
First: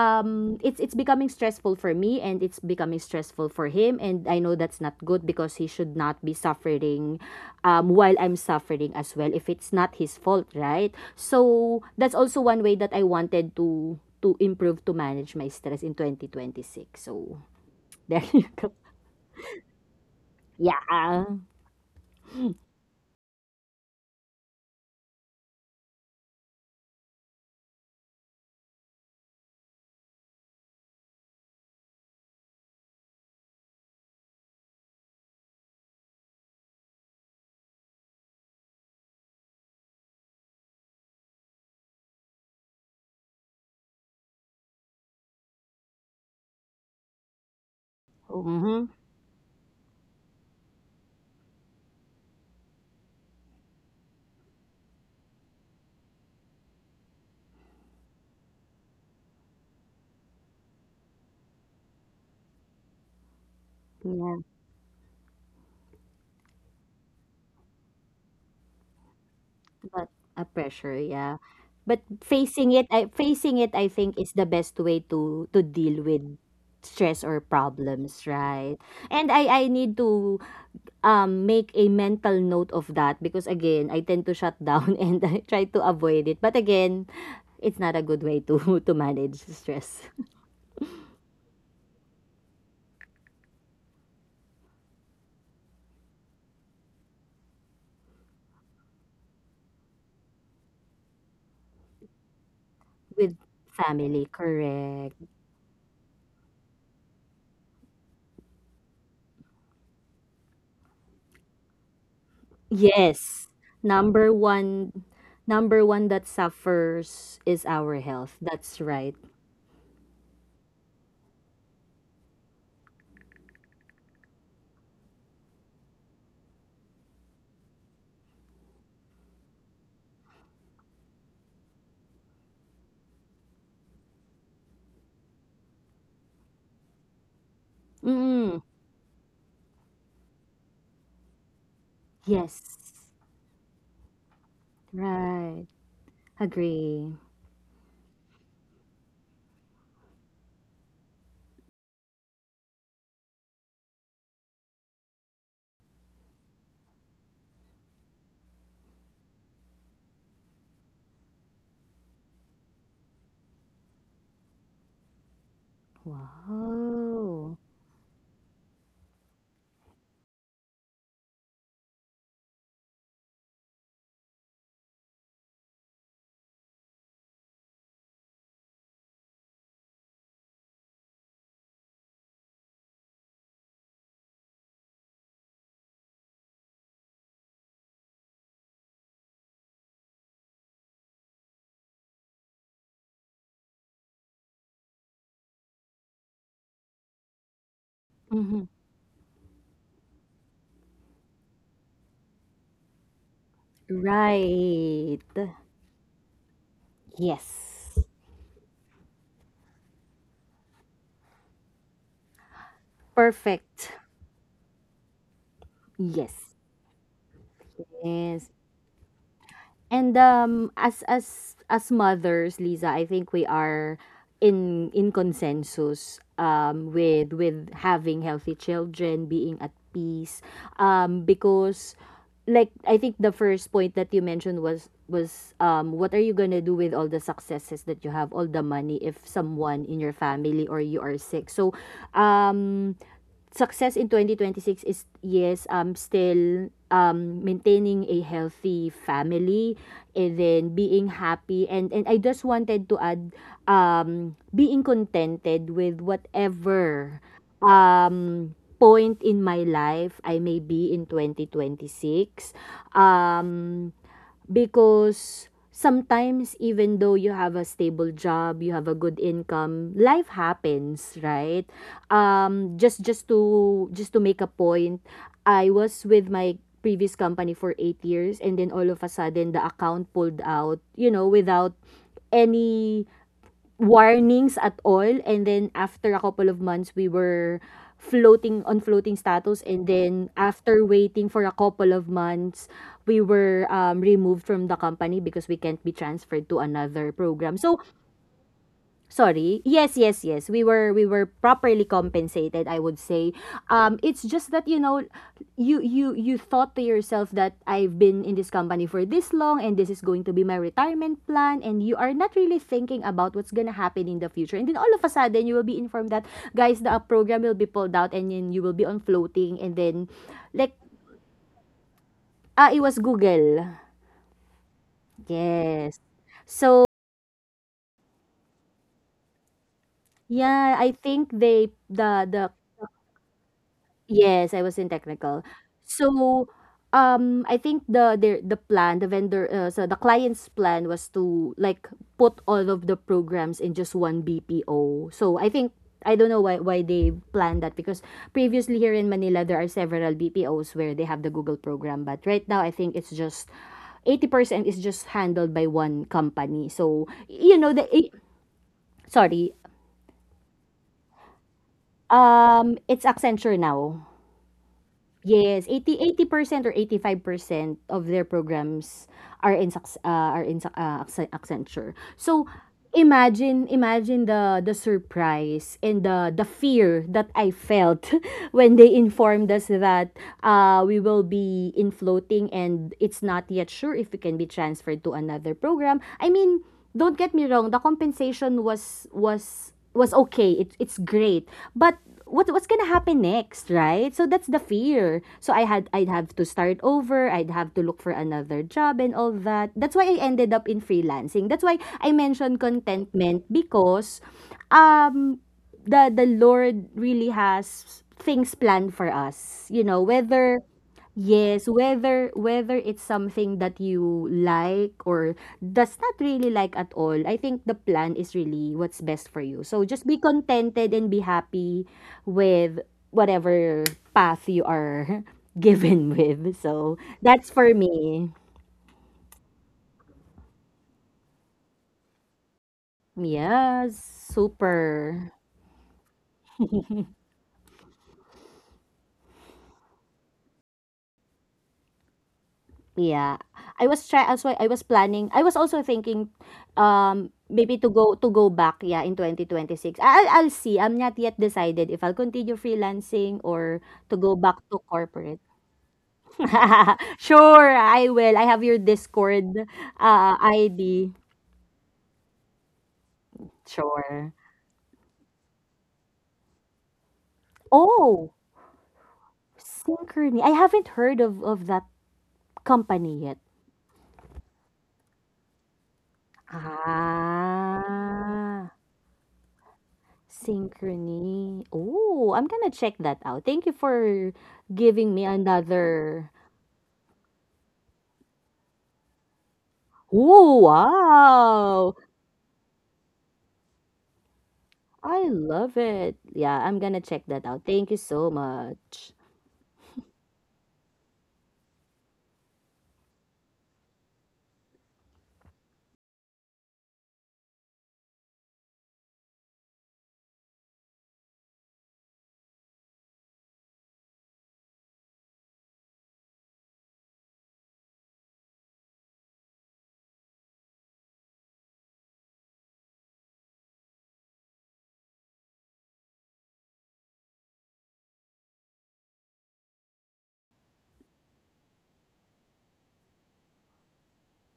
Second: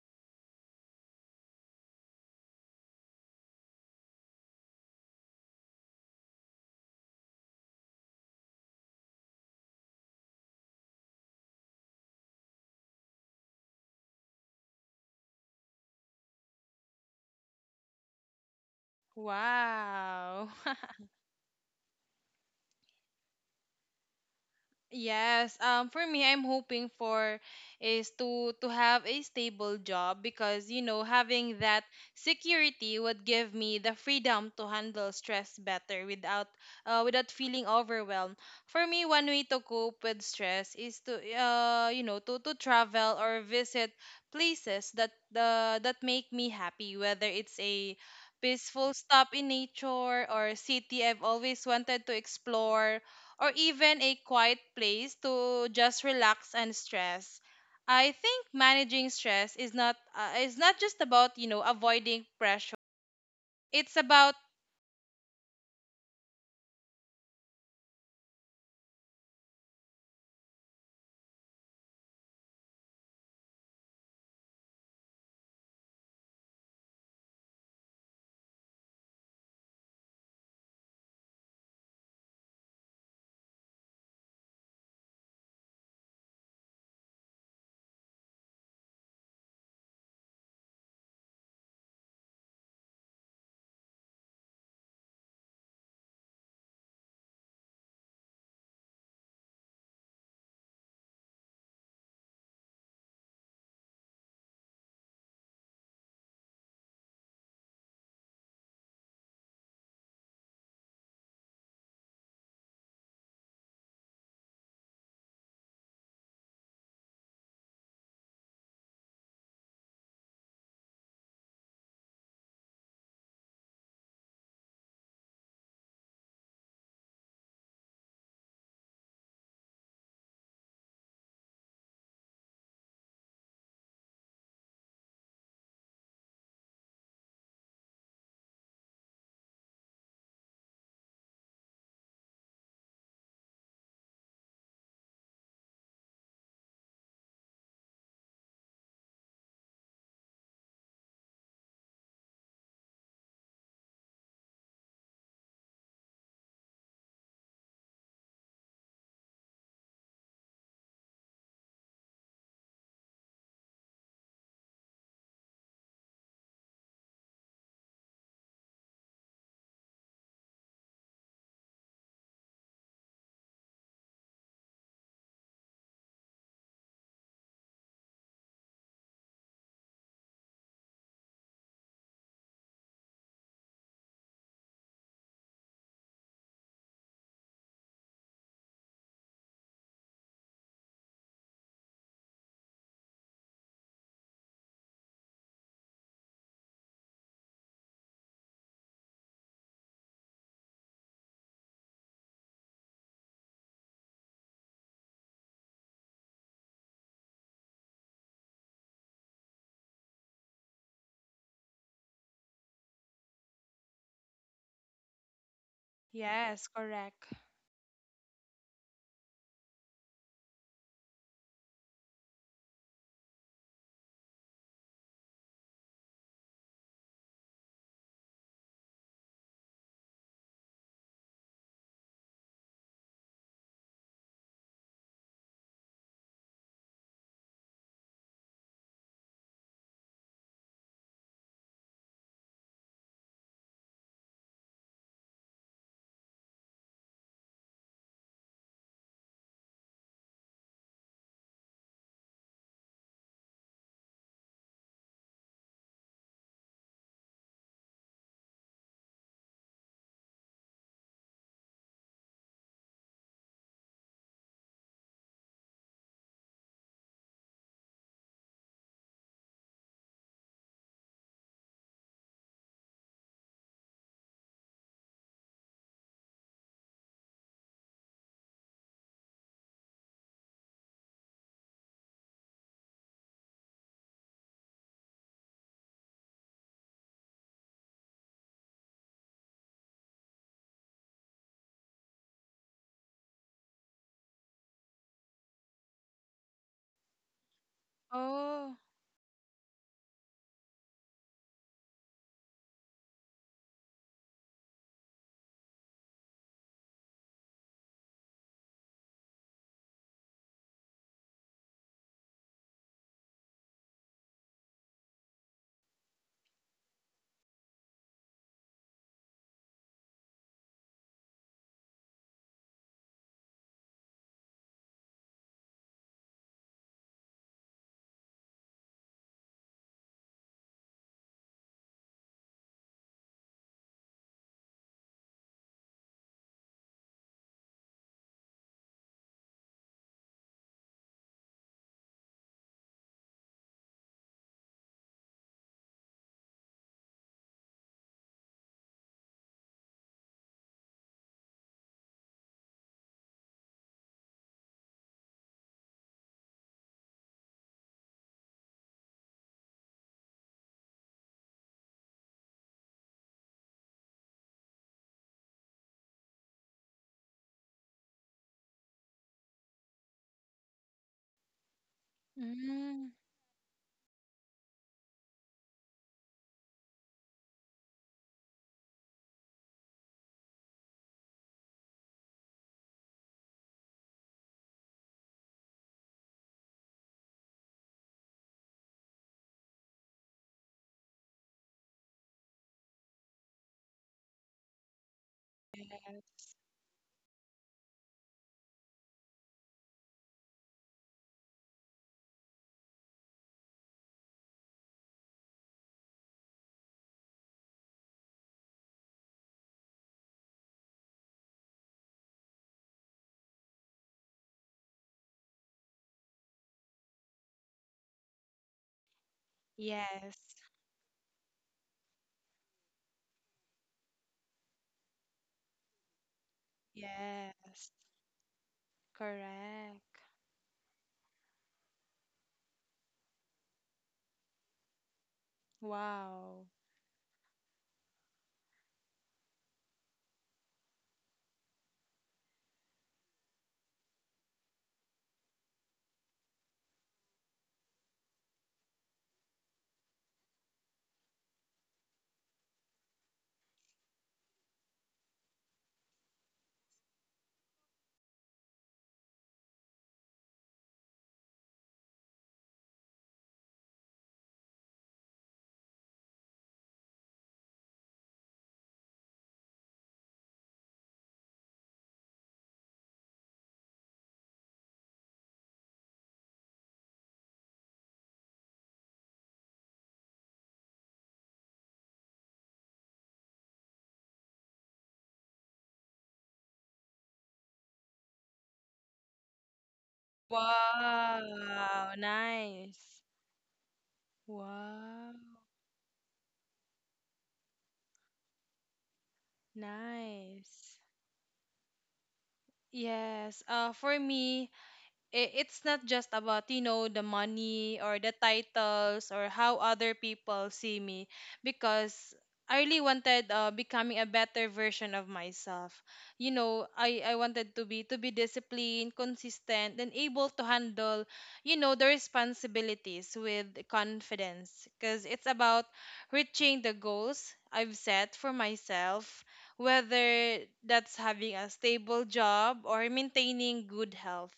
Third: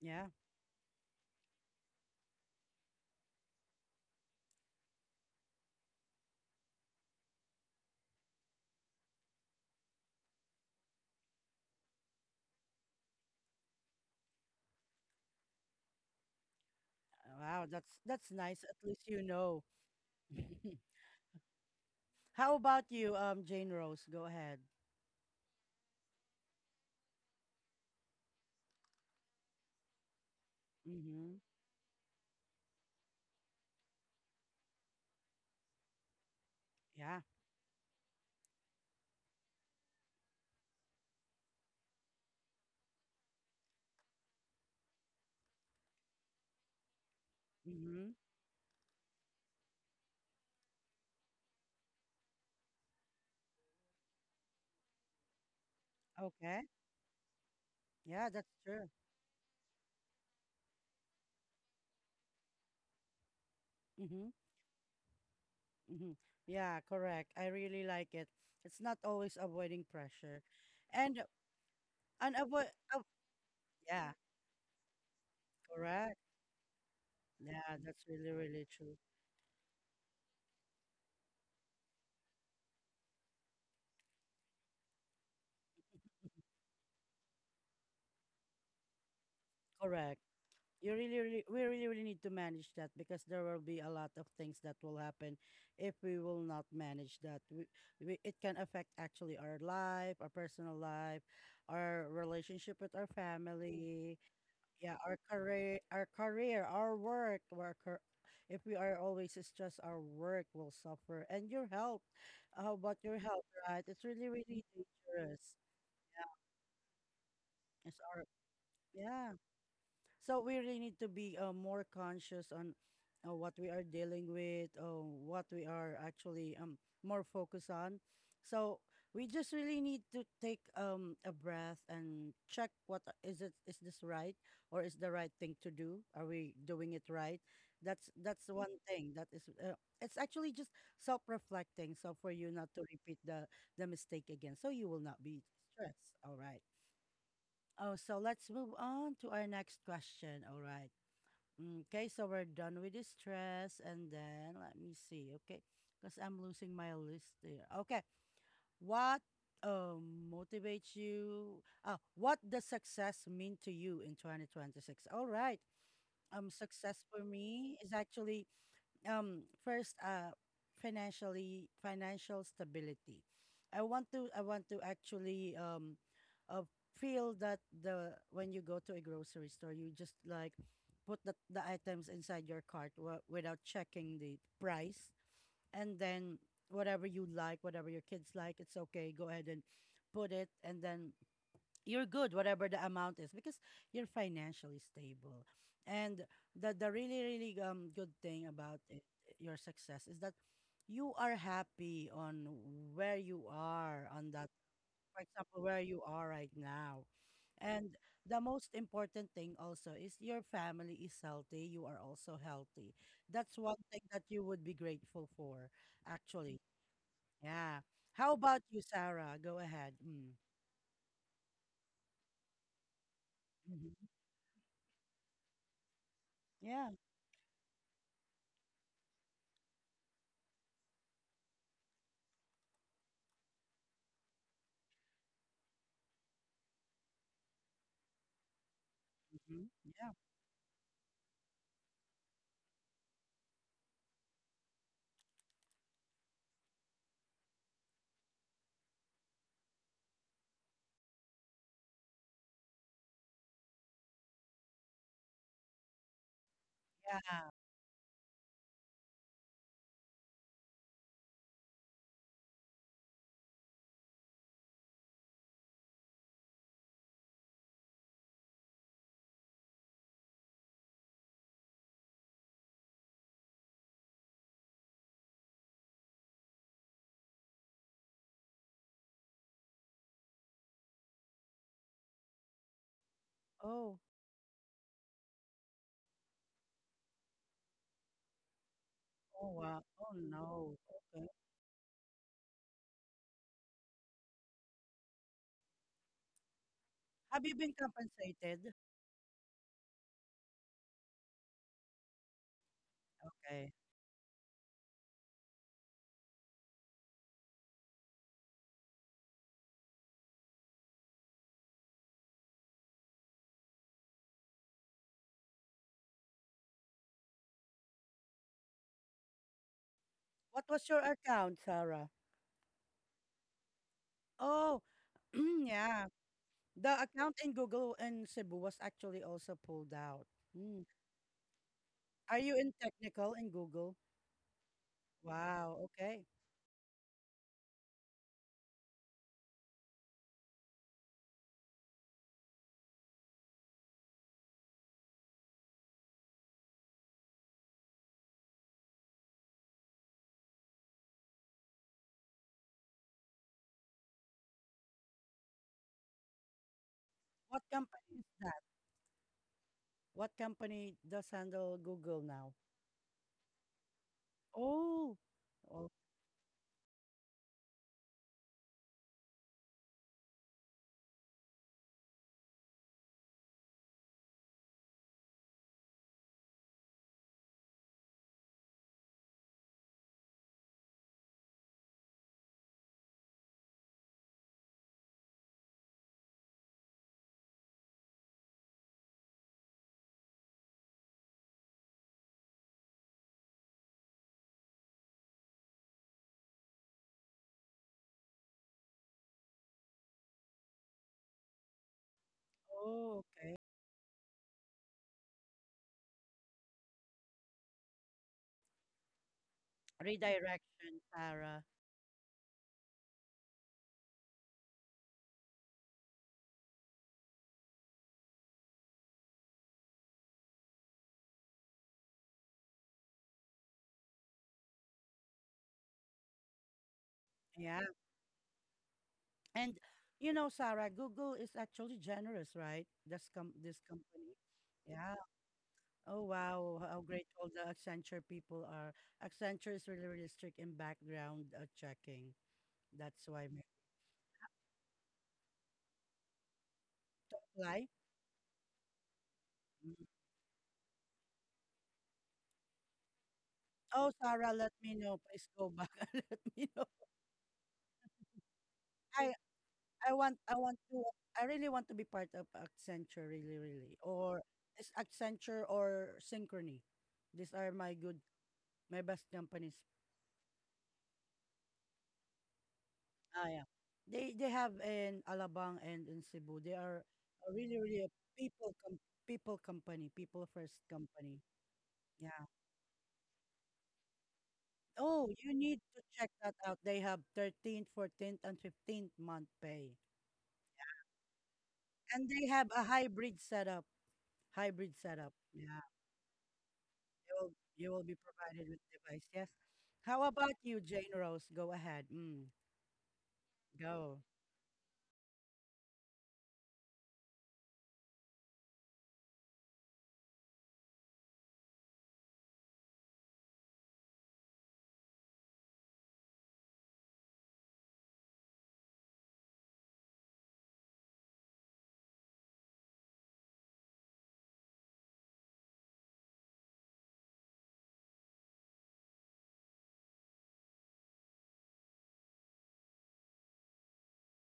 Speaker 1: Yeah.
Speaker 2: it's becoming stressful for me and it's becoming stressful for him, and I know that's not good because he should not be suffering while I'm suffering as well if it's not his fault, right? So that's also one way that I wanted to improve to manage my stress in 2026. So
Speaker 1: Wow, that's
Speaker 2: there you
Speaker 1: nice.
Speaker 2: go.
Speaker 1: At least you know.
Speaker 3: Wow.
Speaker 2: Yeah.
Speaker 1: How about you, Jane Rose? Go ahead.
Speaker 3: Yes, for me, I'm hoping for is to have a stable job, because you know
Speaker 1: Mm-hmm.
Speaker 3: having that security would give me the freedom to handle stress better without
Speaker 1: Yeah.
Speaker 3: without feeling overwhelmed. For me, one way to cope with stress is to you know to travel or visit places that that make me happy, whether it's a
Speaker 1: Mm-hmm.
Speaker 2: Mm-hmm.
Speaker 3: peaceful stop in nature or a city I've always wanted to explore or even a quiet place to just relax
Speaker 1: Okay.
Speaker 3: and stress. I
Speaker 1: Yeah,
Speaker 3: think
Speaker 1: that's true.
Speaker 3: managing stress is not just about, you know, avoiding pressure. It's
Speaker 1: Mm-hmm.
Speaker 3: about
Speaker 1: Mhm. Yeah, correct. I really like it. It's not always avoiding
Speaker 2: But
Speaker 1: pressure.
Speaker 2: a pressure,
Speaker 1: And
Speaker 2: yeah. But
Speaker 1: and avoid, oh,
Speaker 2: facing it, I
Speaker 1: yeah,
Speaker 2: think is the best way to deal
Speaker 1: correct.
Speaker 2: with stress or
Speaker 1: Yeah, that's
Speaker 2: problems,
Speaker 1: really, really
Speaker 2: right?
Speaker 1: true.
Speaker 2: And I need to make a mental note of that because again, I tend to shut down and I try to avoid it. But again, it's not a good way to to manage stress
Speaker 1: Correct. You really, really we really, really need to manage that because there will be a lot of things that will happen if we will not manage that. We it can affect actually our life, our personal life, our relationship with our
Speaker 2: with
Speaker 1: family.
Speaker 2: family,
Speaker 1: Yeah,
Speaker 2: correct?
Speaker 1: our career, our career, our work, our car- if we are always stressed, our work will suffer. And your health, how about your health,
Speaker 2: Yes.
Speaker 1: right? It's really,
Speaker 2: Number
Speaker 1: really
Speaker 2: one
Speaker 1: dangerous.
Speaker 2: Number one that suffers is
Speaker 1: It's
Speaker 2: our
Speaker 1: our,
Speaker 2: health. That's right.
Speaker 1: yeah. So we really need to be more conscious on what we are dealing with, what we are actually more focused on. So we just really need to take a breath and check what a- is it, is this right or is the right thing to do? Are we doing it right? That's
Speaker 2: Mm.
Speaker 1: one thing that is it's actually just self-reflecting. So for you not
Speaker 2: Yes.
Speaker 1: to repeat the mistake again, so you will not be
Speaker 2: Right.
Speaker 1: stressed. All right.
Speaker 2: Agree.
Speaker 1: Oh, so let's move on to our next question. All right. Okay, so we're done with the stress. And then let me see. Okay, because I'm losing my list there. Okay, what motivates you? What does success mean to you in 2026? All right. Success for
Speaker 2: Wow.
Speaker 1: me is actually first financial stability. I want to actually uh, feel that the when you go to a grocery store you just like put the items inside your cart w- without checking the price and then whatever you like, whatever your kids like, it's okay, go ahead and put it, and then you're good whatever the amount is because you're financially stable. And the really, really good thing
Speaker 2: Hmm.
Speaker 1: about it, your success, is that you are happy on where you are on that,
Speaker 2: Right.
Speaker 1: for example, where you are right now. And
Speaker 2: Yes.
Speaker 1: the most important thing also is your family is healthy, you are also healthy. That's one
Speaker 2: Perfect.
Speaker 1: thing that you would be grateful for
Speaker 2: Yes.
Speaker 1: actually.
Speaker 3: yes, correct.
Speaker 1: Yeah. How
Speaker 2: Yes.
Speaker 1: about you, Sarah? Go ahead.
Speaker 2: And
Speaker 1: Mm.
Speaker 2: as mothers, Lisa, I think we are
Speaker 1: Hmm.
Speaker 2: in consensus
Speaker 1: Yeah.
Speaker 2: with having healthy children, being at peace, because like I think the first point that you mentioned was what are you gonna do with all the successes that you have, all the money if
Speaker 1: Hmm.
Speaker 2: someone in
Speaker 1: Yeah.
Speaker 2: your family or you are sick. So, um, success in 2026 is yes still maintaining a healthy family and then being happy. And I just wanted to add being contented with whatever
Speaker 1: Yeah.
Speaker 2: point in my life I may be in 2026, um because sometimes even though you have a stable job, you have a good income, life happens, right? Just to make a point, I was with my previous company for 8 years, and then all of a sudden the account pulled out, you know, without any
Speaker 1: Oh.
Speaker 2: warnings at all. And then after a couple of months we were floating, on floating
Speaker 1: Oh,
Speaker 2: status,
Speaker 1: wow.
Speaker 2: and
Speaker 1: Oh,
Speaker 2: then
Speaker 1: no.
Speaker 2: after
Speaker 1: Okay.
Speaker 2: waiting for a couple of months we were removed from the company because we can't be transferred to another
Speaker 1: Have you
Speaker 2: program,
Speaker 1: been
Speaker 2: so.
Speaker 1: compensated?
Speaker 3: Oh.
Speaker 2: Sorry. Yes, yes, yes. We were properly compensated, I would say.
Speaker 1: Okay.
Speaker 2: It's just that, you know, you thought to yourself that I've been in this company for this long and this is going to be my retirement plan, and you are not really thinking about what's going to happen in the future. And then all of a sudden you will be informed that guys the program will be pulled out and then you will be on floating, and then
Speaker 1: What
Speaker 2: like,
Speaker 1: was your account, Sarah?
Speaker 2: ah, it was Google.
Speaker 1: Oh,
Speaker 2: Yes.
Speaker 1: yeah.
Speaker 2: So
Speaker 1: The account in Google in Cebu was actually also pulled out.
Speaker 2: yeah,
Speaker 1: Mm.
Speaker 2: I think they
Speaker 1: Are
Speaker 2: the
Speaker 1: you in technical in Google?
Speaker 2: yes, I was in technical.
Speaker 1: Wow. Okay.
Speaker 2: So, I think the plan, the vendor, so the client's plan was to like put all of the programs in just one BPO. So I think, I don't know why they planned that because previously here in Manila there are several BPOs where they have the Google program, but right now I think it's just 80% is just handled by one company. So, you
Speaker 1: What
Speaker 2: know, the eh,
Speaker 1: company is that?
Speaker 2: sorry,
Speaker 1: What company does handle Google now?
Speaker 2: it's Accenture now.
Speaker 1: Oh.
Speaker 2: Yes,
Speaker 1: Oh,
Speaker 2: 80 80% or 85% of their programs are in Accenture. So
Speaker 3: Mm,
Speaker 2: imagine the surprise and the fear that I felt when they informed us that we will be in floating and it's not yet sure if we can be transferred to another program. I mean, don't get me wrong, the compensation was was okay. It, it's great. But what what's gonna happen next, right? So that's the fear. So I'd have to start over. I'd have to look for another job and all that. That's why I ended up in freelancing. That's why I mentioned
Speaker 1: oh,
Speaker 2: contentment
Speaker 1: okay.
Speaker 2: because um the Lord really has things planned for us. You know, whether,
Speaker 1: Redirection, Sarah.
Speaker 2: yes, whether whether it's something that you like or does not really like at all, I think the plan is really what's best for you. So just be
Speaker 3: yes.
Speaker 2: contented and be happy with whatever path you are given with. So that's for
Speaker 1: Yeah.
Speaker 3: Yes.
Speaker 2: me.
Speaker 1: And
Speaker 3: Correct.
Speaker 1: you know, Sarah, Google is actually generous, right? This
Speaker 2: Yes,
Speaker 1: company. Yeah.
Speaker 2: super.
Speaker 1: Oh
Speaker 3: Wow.
Speaker 1: wow, how grateful the Accenture people are. Accenture is really, really strict in background checking. That's
Speaker 2: Yeah,
Speaker 1: why may
Speaker 2: I was try. Also. I was planning. I was also thinking, maybe
Speaker 1: apply.
Speaker 2: to go back. Yeah, in 2026.
Speaker 1: Mm.
Speaker 2: I'll see. I'm not yet decided if I'll continue freelancing or
Speaker 1: Oh,
Speaker 2: to go
Speaker 1: Sarah,
Speaker 2: back
Speaker 1: let
Speaker 2: to
Speaker 1: me know.
Speaker 2: corporate.
Speaker 1: Please go back and let me know.
Speaker 2: Sure, I will. I have your
Speaker 1: I
Speaker 2: Discord,
Speaker 1: I want I want to
Speaker 2: ID.
Speaker 1: I really want to be part of Accenture, really, really.
Speaker 2: Sure.
Speaker 1: Or is Accenture or Synchrony. These are my good,
Speaker 2: Oh,
Speaker 1: my best companies.
Speaker 2: Synchrony. I haven't heard of that company yet.
Speaker 1: Ah, yeah. They have in Alabang and in Cebu. They are a really, really a
Speaker 2: Ah.
Speaker 1: people com people first company.
Speaker 2: Synchrony. Oh,
Speaker 1: Yeah.
Speaker 2: I'm gonna check that out. Thank you for giving me
Speaker 1: Oh, you need to
Speaker 2: another.
Speaker 1: check that out. They have 13th, 14th, and 15th month pay.
Speaker 2: Oh, wow.
Speaker 3: Wow,
Speaker 1: And they have a
Speaker 3: nice.
Speaker 1: hybrid setup. Hybrid
Speaker 2: I
Speaker 1: setup.
Speaker 3: Wow,
Speaker 2: love
Speaker 1: Yeah.
Speaker 2: it. Yeah, I'm gonna check
Speaker 1: You
Speaker 2: that
Speaker 1: will
Speaker 2: out. Thank
Speaker 1: you
Speaker 2: you
Speaker 1: will be
Speaker 2: so
Speaker 1: provided with
Speaker 2: much.
Speaker 1: device. Yes. How about you,
Speaker 3: nice.
Speaker 1: Jane Rose? Go ahead.
Speaker 3: Yes, for
Speaker 1: Go.
Speaker 3: me, it's not just about you know the money or the titles or how other people see me, because I really wanted becoming a better version of myself. You know, I wanted to be disciplined, consistent, and able to handle, you know, the responsibilities with confidence. Because it's about reaching the goals I've set for myself, whether that's having a stable job or maintaining good health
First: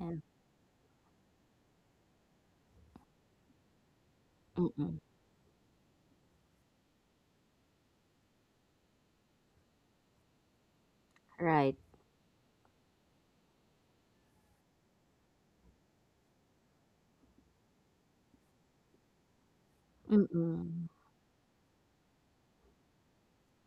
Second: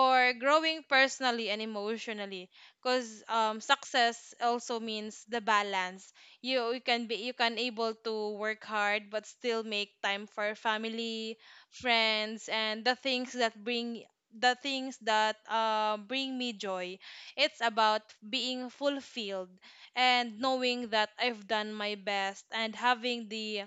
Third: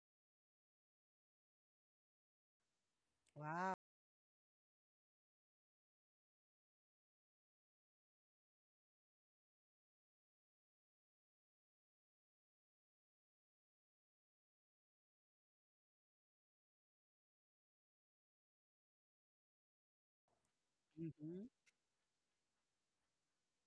Speaker 2: Yeah.
Speaker 3: growing personally and emotionally, because
Speaker 1: Wow.
Speaker 3: success also
Speaker 2: Mm-mm.
Speaker 3: means the balance. You can be you can able to work hard but still make time for family,
Speaker 2: Right.
Speaker 3: friends, and the things that bring the things that bring me joy. It's about being fulfilled and knowing
Speaker 2: Mm-mm.
Speaker 3: that
Speaker 1: Mm-hmm.
Speaker 3: I've done my best, and having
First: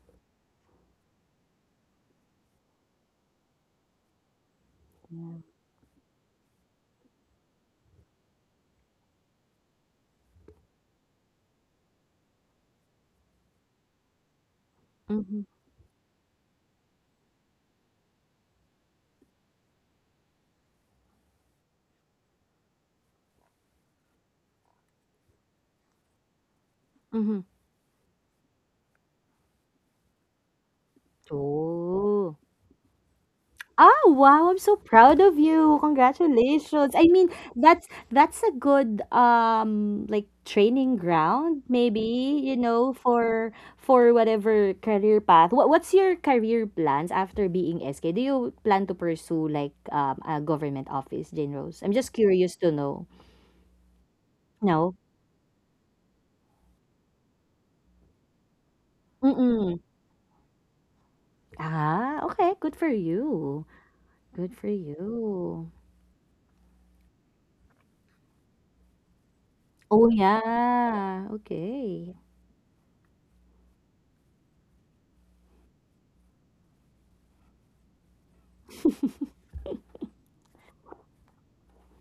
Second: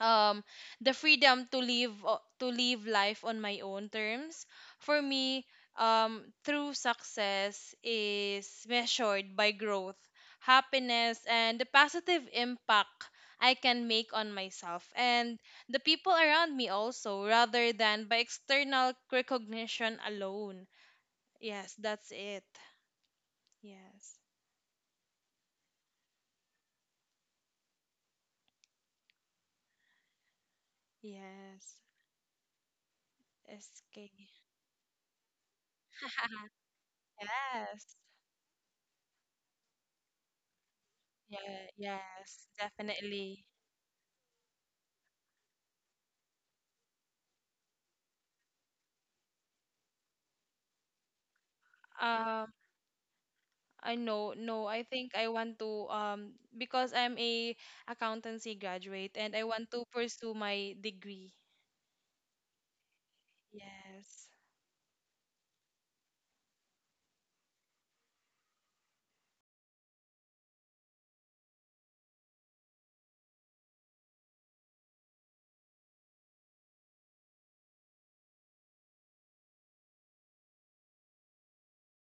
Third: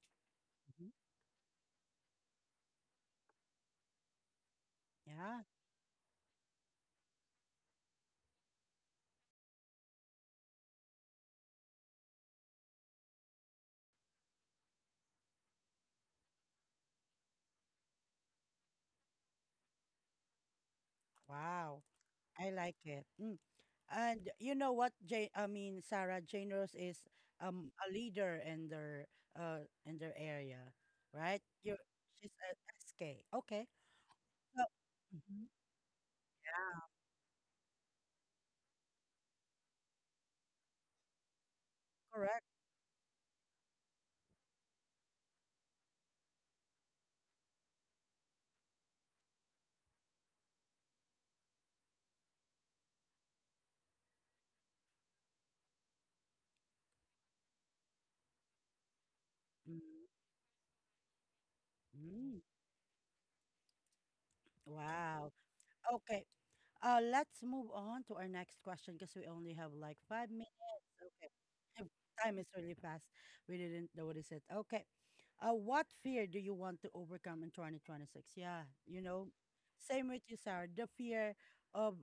Speaker 3: um
Speaker 1: Hmm.
Speaker 3: the freedom to live to live life on my own terms. For
Speaker 2: Yeah.
Speaker 1: Yeah.
Speaker 3: me, true success is measured by growth, happiness, and the positive impact I can make on myself and
Speaker 2: Mm-hmm.
Speaker 3: the people around me also, rather than by external recognition alone. Yes,
Speaker 1: Wow.
Speaker 3: that's it.
Speaker 1: I like it. Mm.
Speaker 3: Yes.
Speaker 1: And you know what, Jane, I mean, Sarah, Jane Rose is
Speaker 2: Mm-hmm.
Speaker 1: a leader uh in their area, right?
Speaker 3: Yes.
Speaker 1: You, she's
Speaker 2: Oh.
Speaker 1: a SK. Okay.
Speaker 3: SK.
Speaker 2: Oh, wow, I'm
Speaker 1: So,
Speaker 2: so proud of
Speaker 1: mhm,
Speaker 2: you.
Speaker 1: yeah,
Speaker 2: Congratulations. I mean,
Speaker 3: Yes.
Speaker 2: that's a good like training ground
Speaker 3: Yeah.
Speaker 2: maybe,
Speaker 1: correct.
Speaker 3: Yes,
Speaker 2: you know,
Speaker 3: definitely.
Speaker 2: for whatever career path. What what's your career plans after being SK? Do you plan to pursue like a government office, Jane Rose? I'm just
Speaker 3: Um,
Speaker 2: curious to know.
Speaker 3: I, no, no. I
Speaker 2: No.
Speaker 3: think I want to because I'm a accountancy graduate and I want
Speaker 2: Mm-mm.
Speaker 3: to pursue my degree.
Speaker 2: Ah,
Speaker 1: Mm-hmm.
Speaker 2: okay. Good for you.
Speaker 3: Yes.
Speaker 2: Good for
Speaker 1: Wow.
Speaker 2: you.
Speaker 1: Okay. Let's move on to our next question because we only have like
Speaker 2: Oh
Speaker 1: 5 minutes.
Speaker 2: yeah.
Speaker 1: Okay. Yep.
Speaker 2: Okay.
Speaker 1: Time is really fast. We didn't notice it. Okay. What fear do you want to overcome in 2026? Yeah, you know, same with you, Sarah. The fear of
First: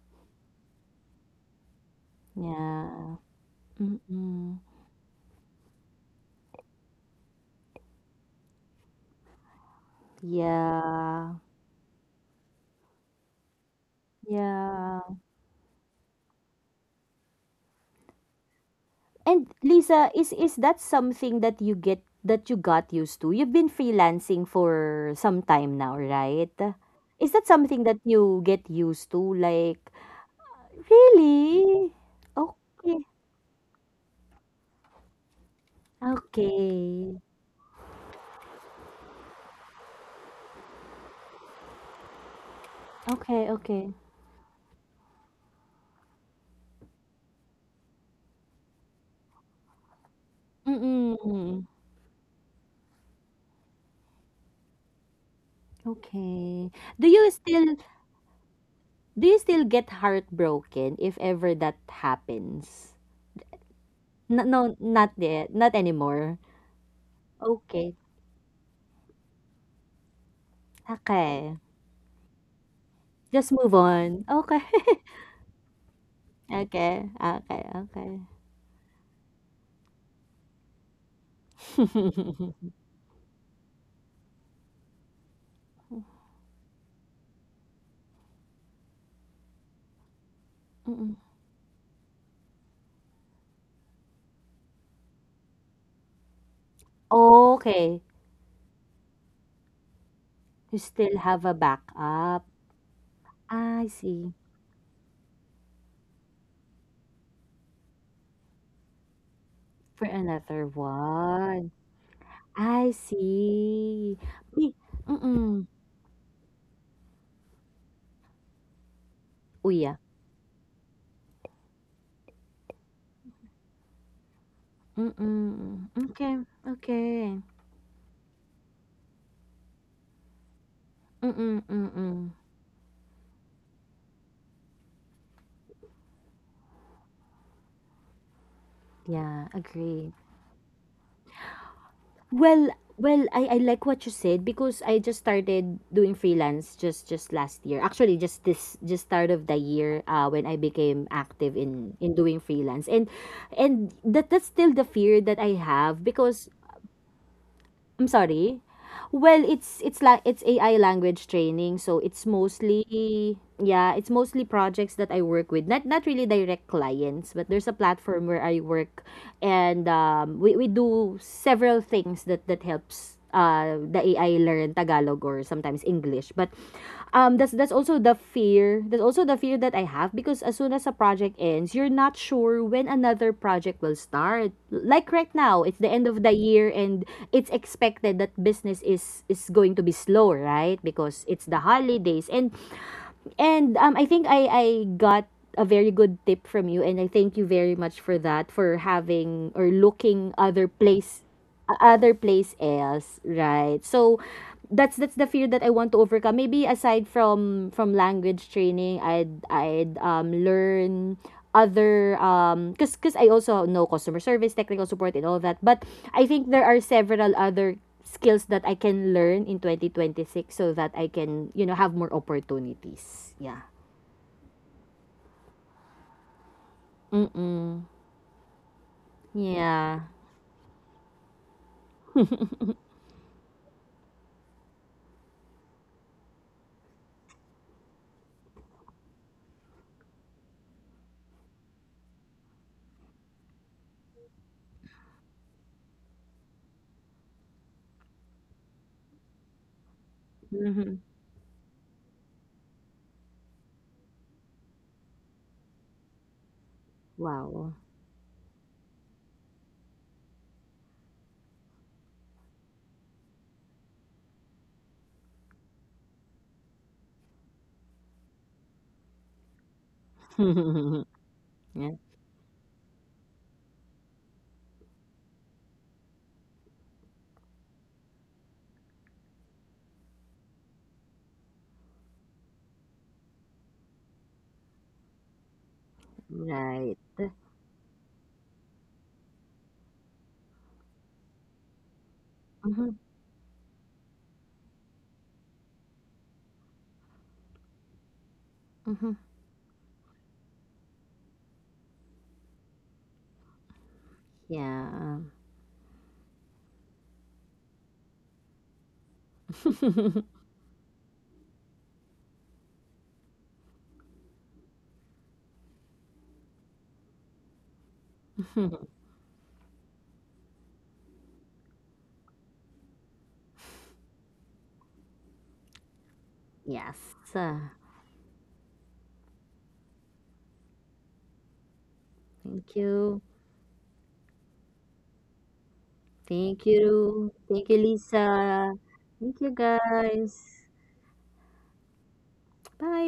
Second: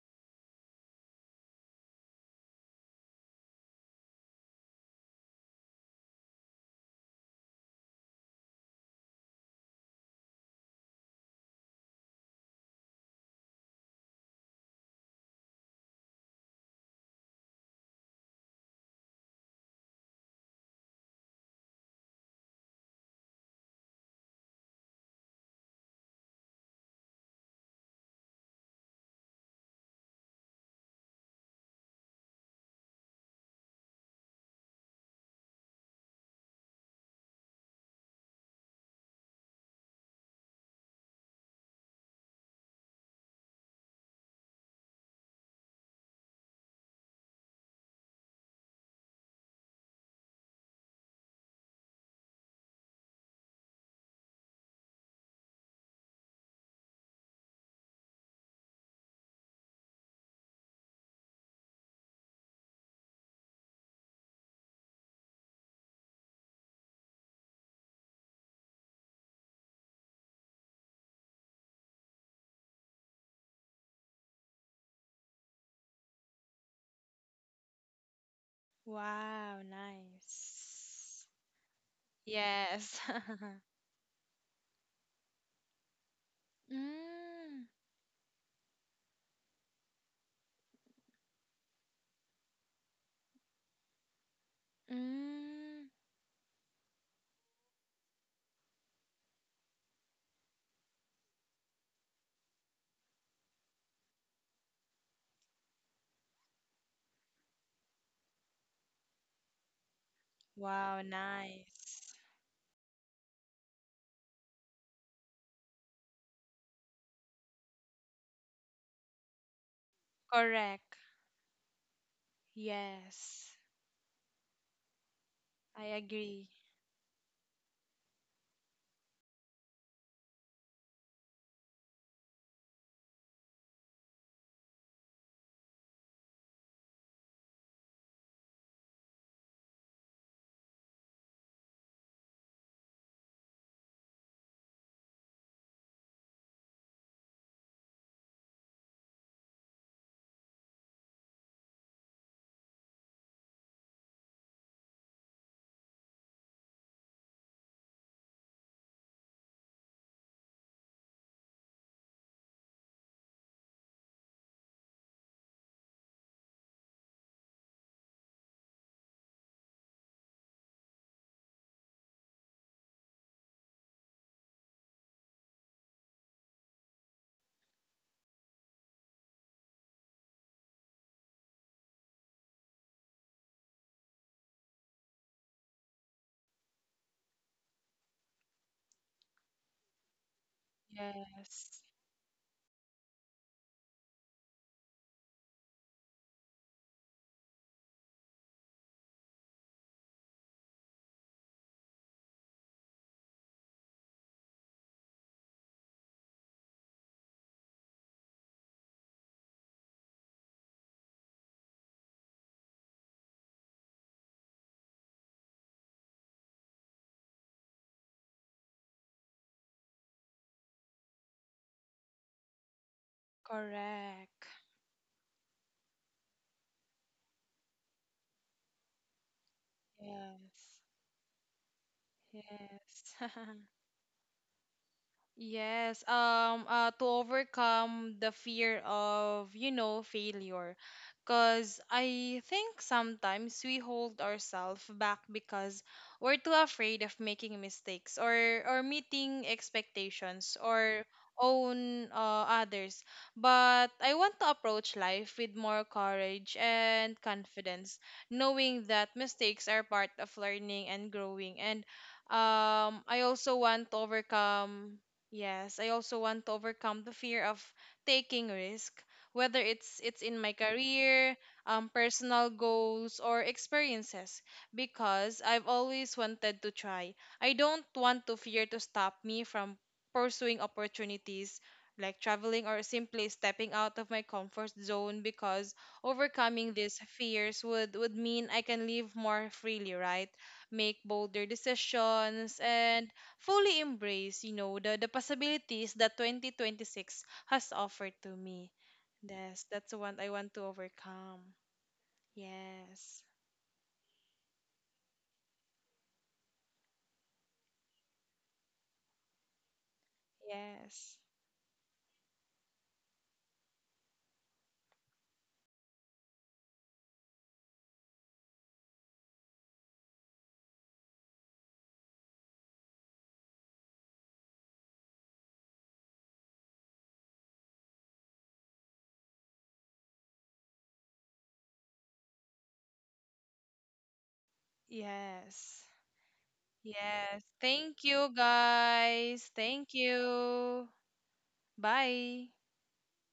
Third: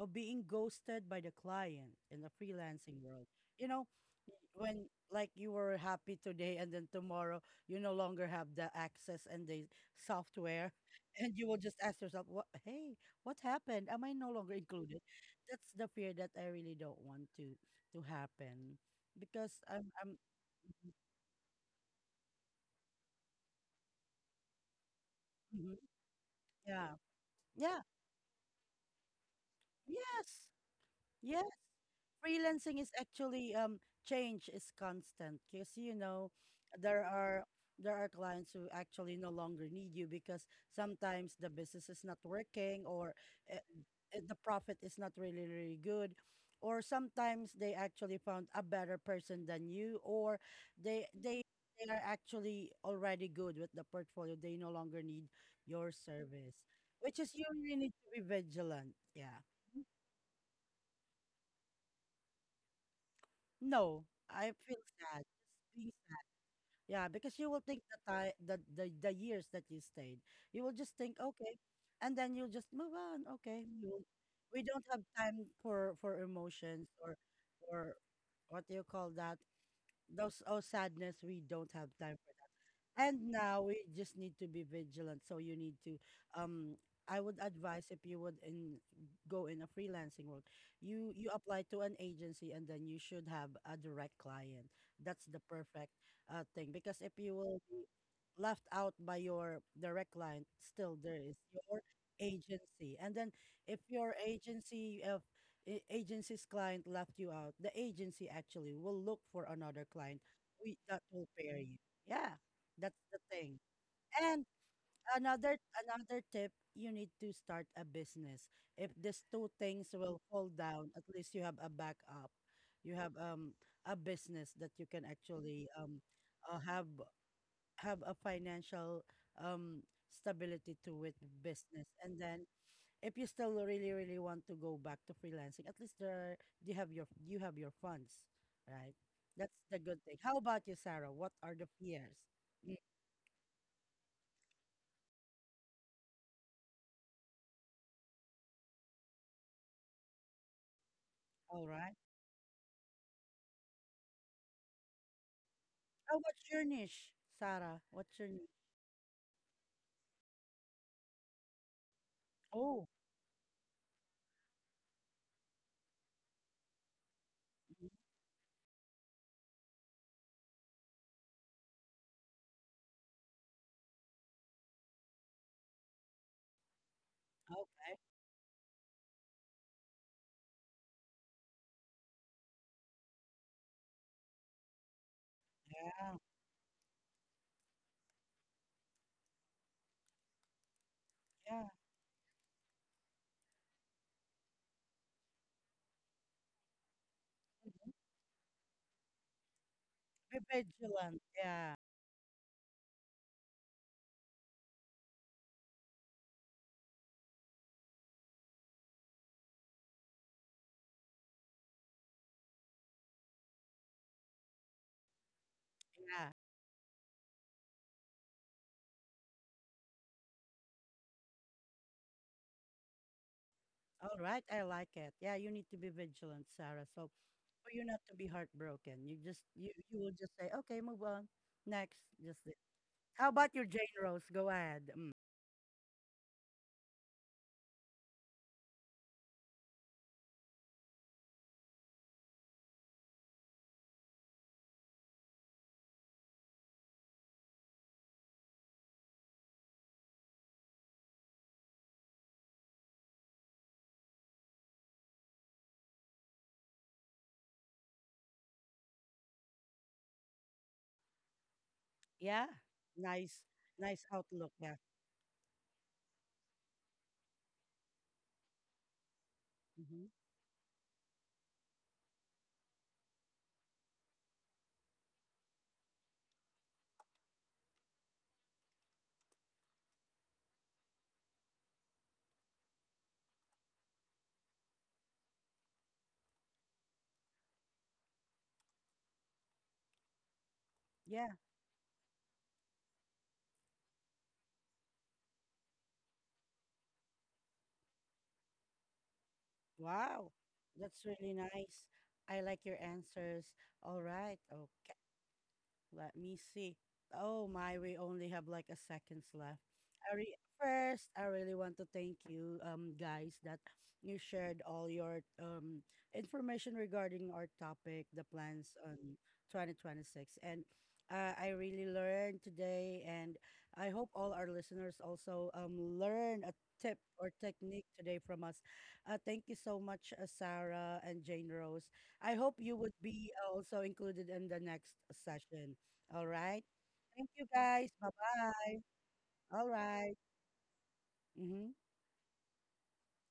Speaker 1: being ghosted by the client in the freelancing
Speaker 2: Yeah.
Speaker 1: world. You know,
Speaker 2: Mm-mm.
Speaker 1: when like you were happy today and then tomorrow you no longer have the access and the software and
Speaker 2: Yeah.
Speaker 1: you will just ask yourself what, hey, what happened, am I no longer included?
Speaker 2: Yeah.
Speaker 1: That's the fear that I really don't want to happen
Speaker 2: And
Speaker 1: because i'm
Speaker 2: Lisa,
Speaker 1: i'm
Speaker 2: is that something that you get, that you got used to? You've been freelancing for some time
Speaker 1: mhm,
Speaker 2: now, right?
Speaker 1: yeah,
Speaker 2: Is that
Speaker 1: yeah,
Speaker 2: something that you get used to? Like,
Speaker 1: yes, yes.
Speaker 2: really?
Speaker 1: Freelancing is
Speaker 2: Okay.
Speaker 1: actually change is constant because you know there
Speaker 2: Okay.
Speaker 1: are there are clients who actually no longer need you because sometimes the business is not working, or
Speaker 2: Okay,
Speaker 1: uh,
Speaker 2: okay.
Speaker 1: the profit is not really, really good, or sometimes they actually found a better person than you, or they they
Speaker 2: Mm-mm.
Speaker 1: they are actually already good with the portfolio, they no longer need your service,
Speaker 2: Okay. Do
Speaker 1: which
Speaker 2: you
Speaker 1: is you really
Speaker 2: still
Speaker 1: need to be vigilant,
Speaker 2: do
Speaker 1: yeah.
Speaker 2: you still get heartbroken if ever that happens?
Speaker 1: No,
Speaker 2: No,
Speaker 1: I
Speaker 2: no,
Speaker 1: feel
Speaker 2: not
Speaker 1: sad.
Speaker 2: yet.
Speaker 1: Just
Speaker 2: Not
Speaker 1: being sad.
Speaker 2: anymore.
Speaker 1: Yeah, because you will think
Speaker 2: Okay.
Speaker 1: the time, the the years that you stayed, you will just think, okay,
Speaker 2: Okay.
Speaker 1: and then you'll just move on.
Speaker 2: Just
Speaker 1: Okay,
Speaker 2: move
Speaker 1: you will,
Speaker 2: on. Okay.
Speaker 1: we don't have time for emotions
Speaker 2: Okay, okay,
Speaker 1: or
Speaker 2: okay.
Speaker 1: what do you call that?
Speaker 3: Wow,
Speaker 1: Those, oh, sadness.
Speaker 3: nice.
Speaker 1: We don't have time,
Speaker 3: Yes.
Speaker 1: and now we just need to be vigilant. So you need to, um, I would
Speaker 3: Mm,
Speaker 1: advise if you would in go in a freelancing world, you
Speaker 2: Mm.
Speaker 1: you apply to an agency and then you should have a direct client. That's the
Speaker 3: mm,
Speaker 1: perfect thing because if you will be
Speaker 2: Okay,
Speaker 1: left out by your direct client,
Speaker 2: you
Speaker 1: still
Speaker 2: still
Speaker 1: there is
Speaker 2: have a
Speaker 1: your
Speaker 2: backup.
Speaker 1: agency. And then if
Speaker 2: I
Speaker 1: your
Speaker 2: see.
Speaker 1: agency of agency's client left you out, the agency actually will look for another
Speaker 2: For
Speaker 1: client
Speaker 2: another
Speaker 1: we, that
Speaker 3: Wow,
Speaker 1: will pair
Speaker 2: one.
Speaker 1: you.
Speaker 3: nice.
Speaker 1: Yeah,
Speaker 2: I
Speaker 1: that's the thing.
Speaker 2: see.
Speaker 1: And
Speaker 2: Be
Speaker 1: another
Speaker 2: mm.
Speaker 1: another tip, you need to start a business. If these two
Speaker 2: Uy,
Speaker 1: things
Speaker 2: yeah.
Speaker 1: will fall down,
Speaker 3: Correct.
Speaker 1: at least you have a backup. You have
Speaker 3: Yes,
Speaker 1: a business that you can actually
Speaker 3: I
Speaker 2: Mm. Okay,
Speaker 3: agree.
Speaker 1: have
Speaker 2: okay.
Speaker 1: a financial um stability to with
Speaker 2: Mm,
Speaker 1: business. And
Speaker 2: mm.
Speaker 1: then if you still really, really want to go back to freelancing, at least there are- you have your, you have your funds, right?
Speaker 2: Yeah,
Speaker 1: That's the good
Speaker 2: agree.
Speaker 1: thing. How about you, Sarah? What are the fears?
Speaker 2: Well,
Speaker 1: Mm.
Speaker 2: well, I like what you said because I just started doing freelance just last year. Actually, just this just start of the year when I became active
Speaker 1: All right.
Speaker 2: in doing freelance. And that that's still the fear that I have
Speaker 1: Oh,
Speaker 2: because
Speaker 1: what's your niche, Sarah?
Speaker 2: I'm
Speaker 1: What's your niche?
Speaker 2: sorry. Well, it's like it's AI language training, so it's
Speaker 1: Oh,
Speaker 2: mostly, yeah, it's mostly projects that I work with. Not not really direct clients, but there's a
Speaker 1: mhm.
Speaker 2: platform where I work and we do several things that that helps the AI learn Tagalog or sometimes English. But that's
Speaker 1: Okay.
Speaker 2: also the fear. That's also the fear that I have because as soon as a project ends, you're not sure when another project will start. Like right now, it's the end
Speaker 1: Yeah,
Speaker 2: of the year and it's expected that business is going to be slow, right? Because it's the
Speaker 1: yeah.
Speaker 3: Yes.
Speaker 2: holidays. And I think I got a very good tip from you, and I thank you very
Speaker 1: Mhm.
Speaker 2: much for that, for having or looking
Speaker 1: Be
Speaker 2: other
Speaker 1: vigilant.
Speaker 2: place,
Speaker 1: Yeah,
Speaker 2: other place else, right? So that's the fear that I want to overcome. Maybe aside from language training, I'd learn other cuz cuz I also know customer service, technical support and all that. But I
Speaker 1: yeah.
Speaker 2: think there are several other skills that I can learn in 2026 so that I can, you know, have more opportunities. Yeah.
Speaker 1: All right.
Speaker 3: Correct.
Speaker 1: I like it. Yeah, you need to be vigilant, Sarah. So for you
Speaker 2: Mm-mm.
Speaker 1: not to be heartbroken, you just you
Speaker 2: Yeah.
Speaker 1: will just say, okay,
Speaker 3: Yes.
Speaker 1: move on. Next, just this.
Speaker 3: Yes.
Speaker 1: How about your Jane Rose? Go ahead. Mm.
Speaker 3: Yes, to overcome the fear of, you know, failure. Because I think sometimes we hold ourselves back because we're too afraid of making mistakes, or meeting expectations
Speaker 2: Mm-hmm.
Speaker 3: or own others. But I want to approach life with more courage and
Speaker 2: Wow.
Speaker 3: confidence, knowing that mistakes are part of learning and growing. And
Speaker 1: Yeah.
Speaker 3: I
Speaker 1: Nice,
Speaker 3: also want to
Speaker 1: nice outlook. Yeah.
Speaker 3: overcome. Yes, I also want to overcome the fear of taking risk, whether it's
Speaker 1: Hmm.
Speaker 3: it's in my career,
Speaker 2: Yeah.
Speaker 3: personal goals or experiences, because I've always wanted to try. I don't want to fear to stop me from pursuing opportunities like traveling or simply stepping out of my comfort zone, because overcoming
Speaker 2: Right.
Speaker 3: these fears would mean I can live more freely, right? Make
Speaker 1: Yeah.
Speaker 3: bolder decisions
Speaker 2: Mm-hmm.
Speaker 3: and fully embrace, you know, the possibilities that 2026 has offered to me.
Speaker 2: Mm-hmm.
Speaker 3: Yes, that's what I
Speaker 1: Wow.
Speaker 3: want to
Speaker 1: That's really
Speaker 3: overcome.
Speaker 1: nice. I like your
Speaker 3: Yes.
Speaker 1: answers. All right. Okay.
Speaker 2: Yeah.
Speaker 1: Let me see. Oh my, we only have like a seconds left. I re- first,
Speaker 3: Yes.
Speaker 1: I really want to thank you, guys, that you shared all your information regarding our topic, the plans on 2026. And I really learned today, and I hope all our listeners also learn a
Speaker 2: Yes.
Speaker 1: tip or
Speaker 2: uh,
Speaker 1: technique today from us. Thank you so much, Sarah and Jane Rose. I hope
Speaker 2: Thank
Speaker 1: you would
Speaker 2: you.
Speaker 1: be also included in the next session.
Speaker 3: Yes.
Speaker 1: All right.
Speaker 2: Thank
Speaker 1: Thank
Speaker 2: you.
Speaker 3: Yes.
Speaker 1: you
Speaker 2: Thank you,
Speaker 1: guys.
Speaker 3: Thank
Speaker 1: Bye
Speaker 3: you
Speaker 2: Lisa.
Speaker 1: bye.
Speaker 2: Thank
Speaker 3: guys.
Speaker 2: you,
Speaker 1: All
Speaker 3: Thank
Speaker 1: right.
Speaker 2: guys.
Speaker 3: you.
Speaker 1: Mm-hmm.
Speaker 3: Bye.
Speaker 2: Bye.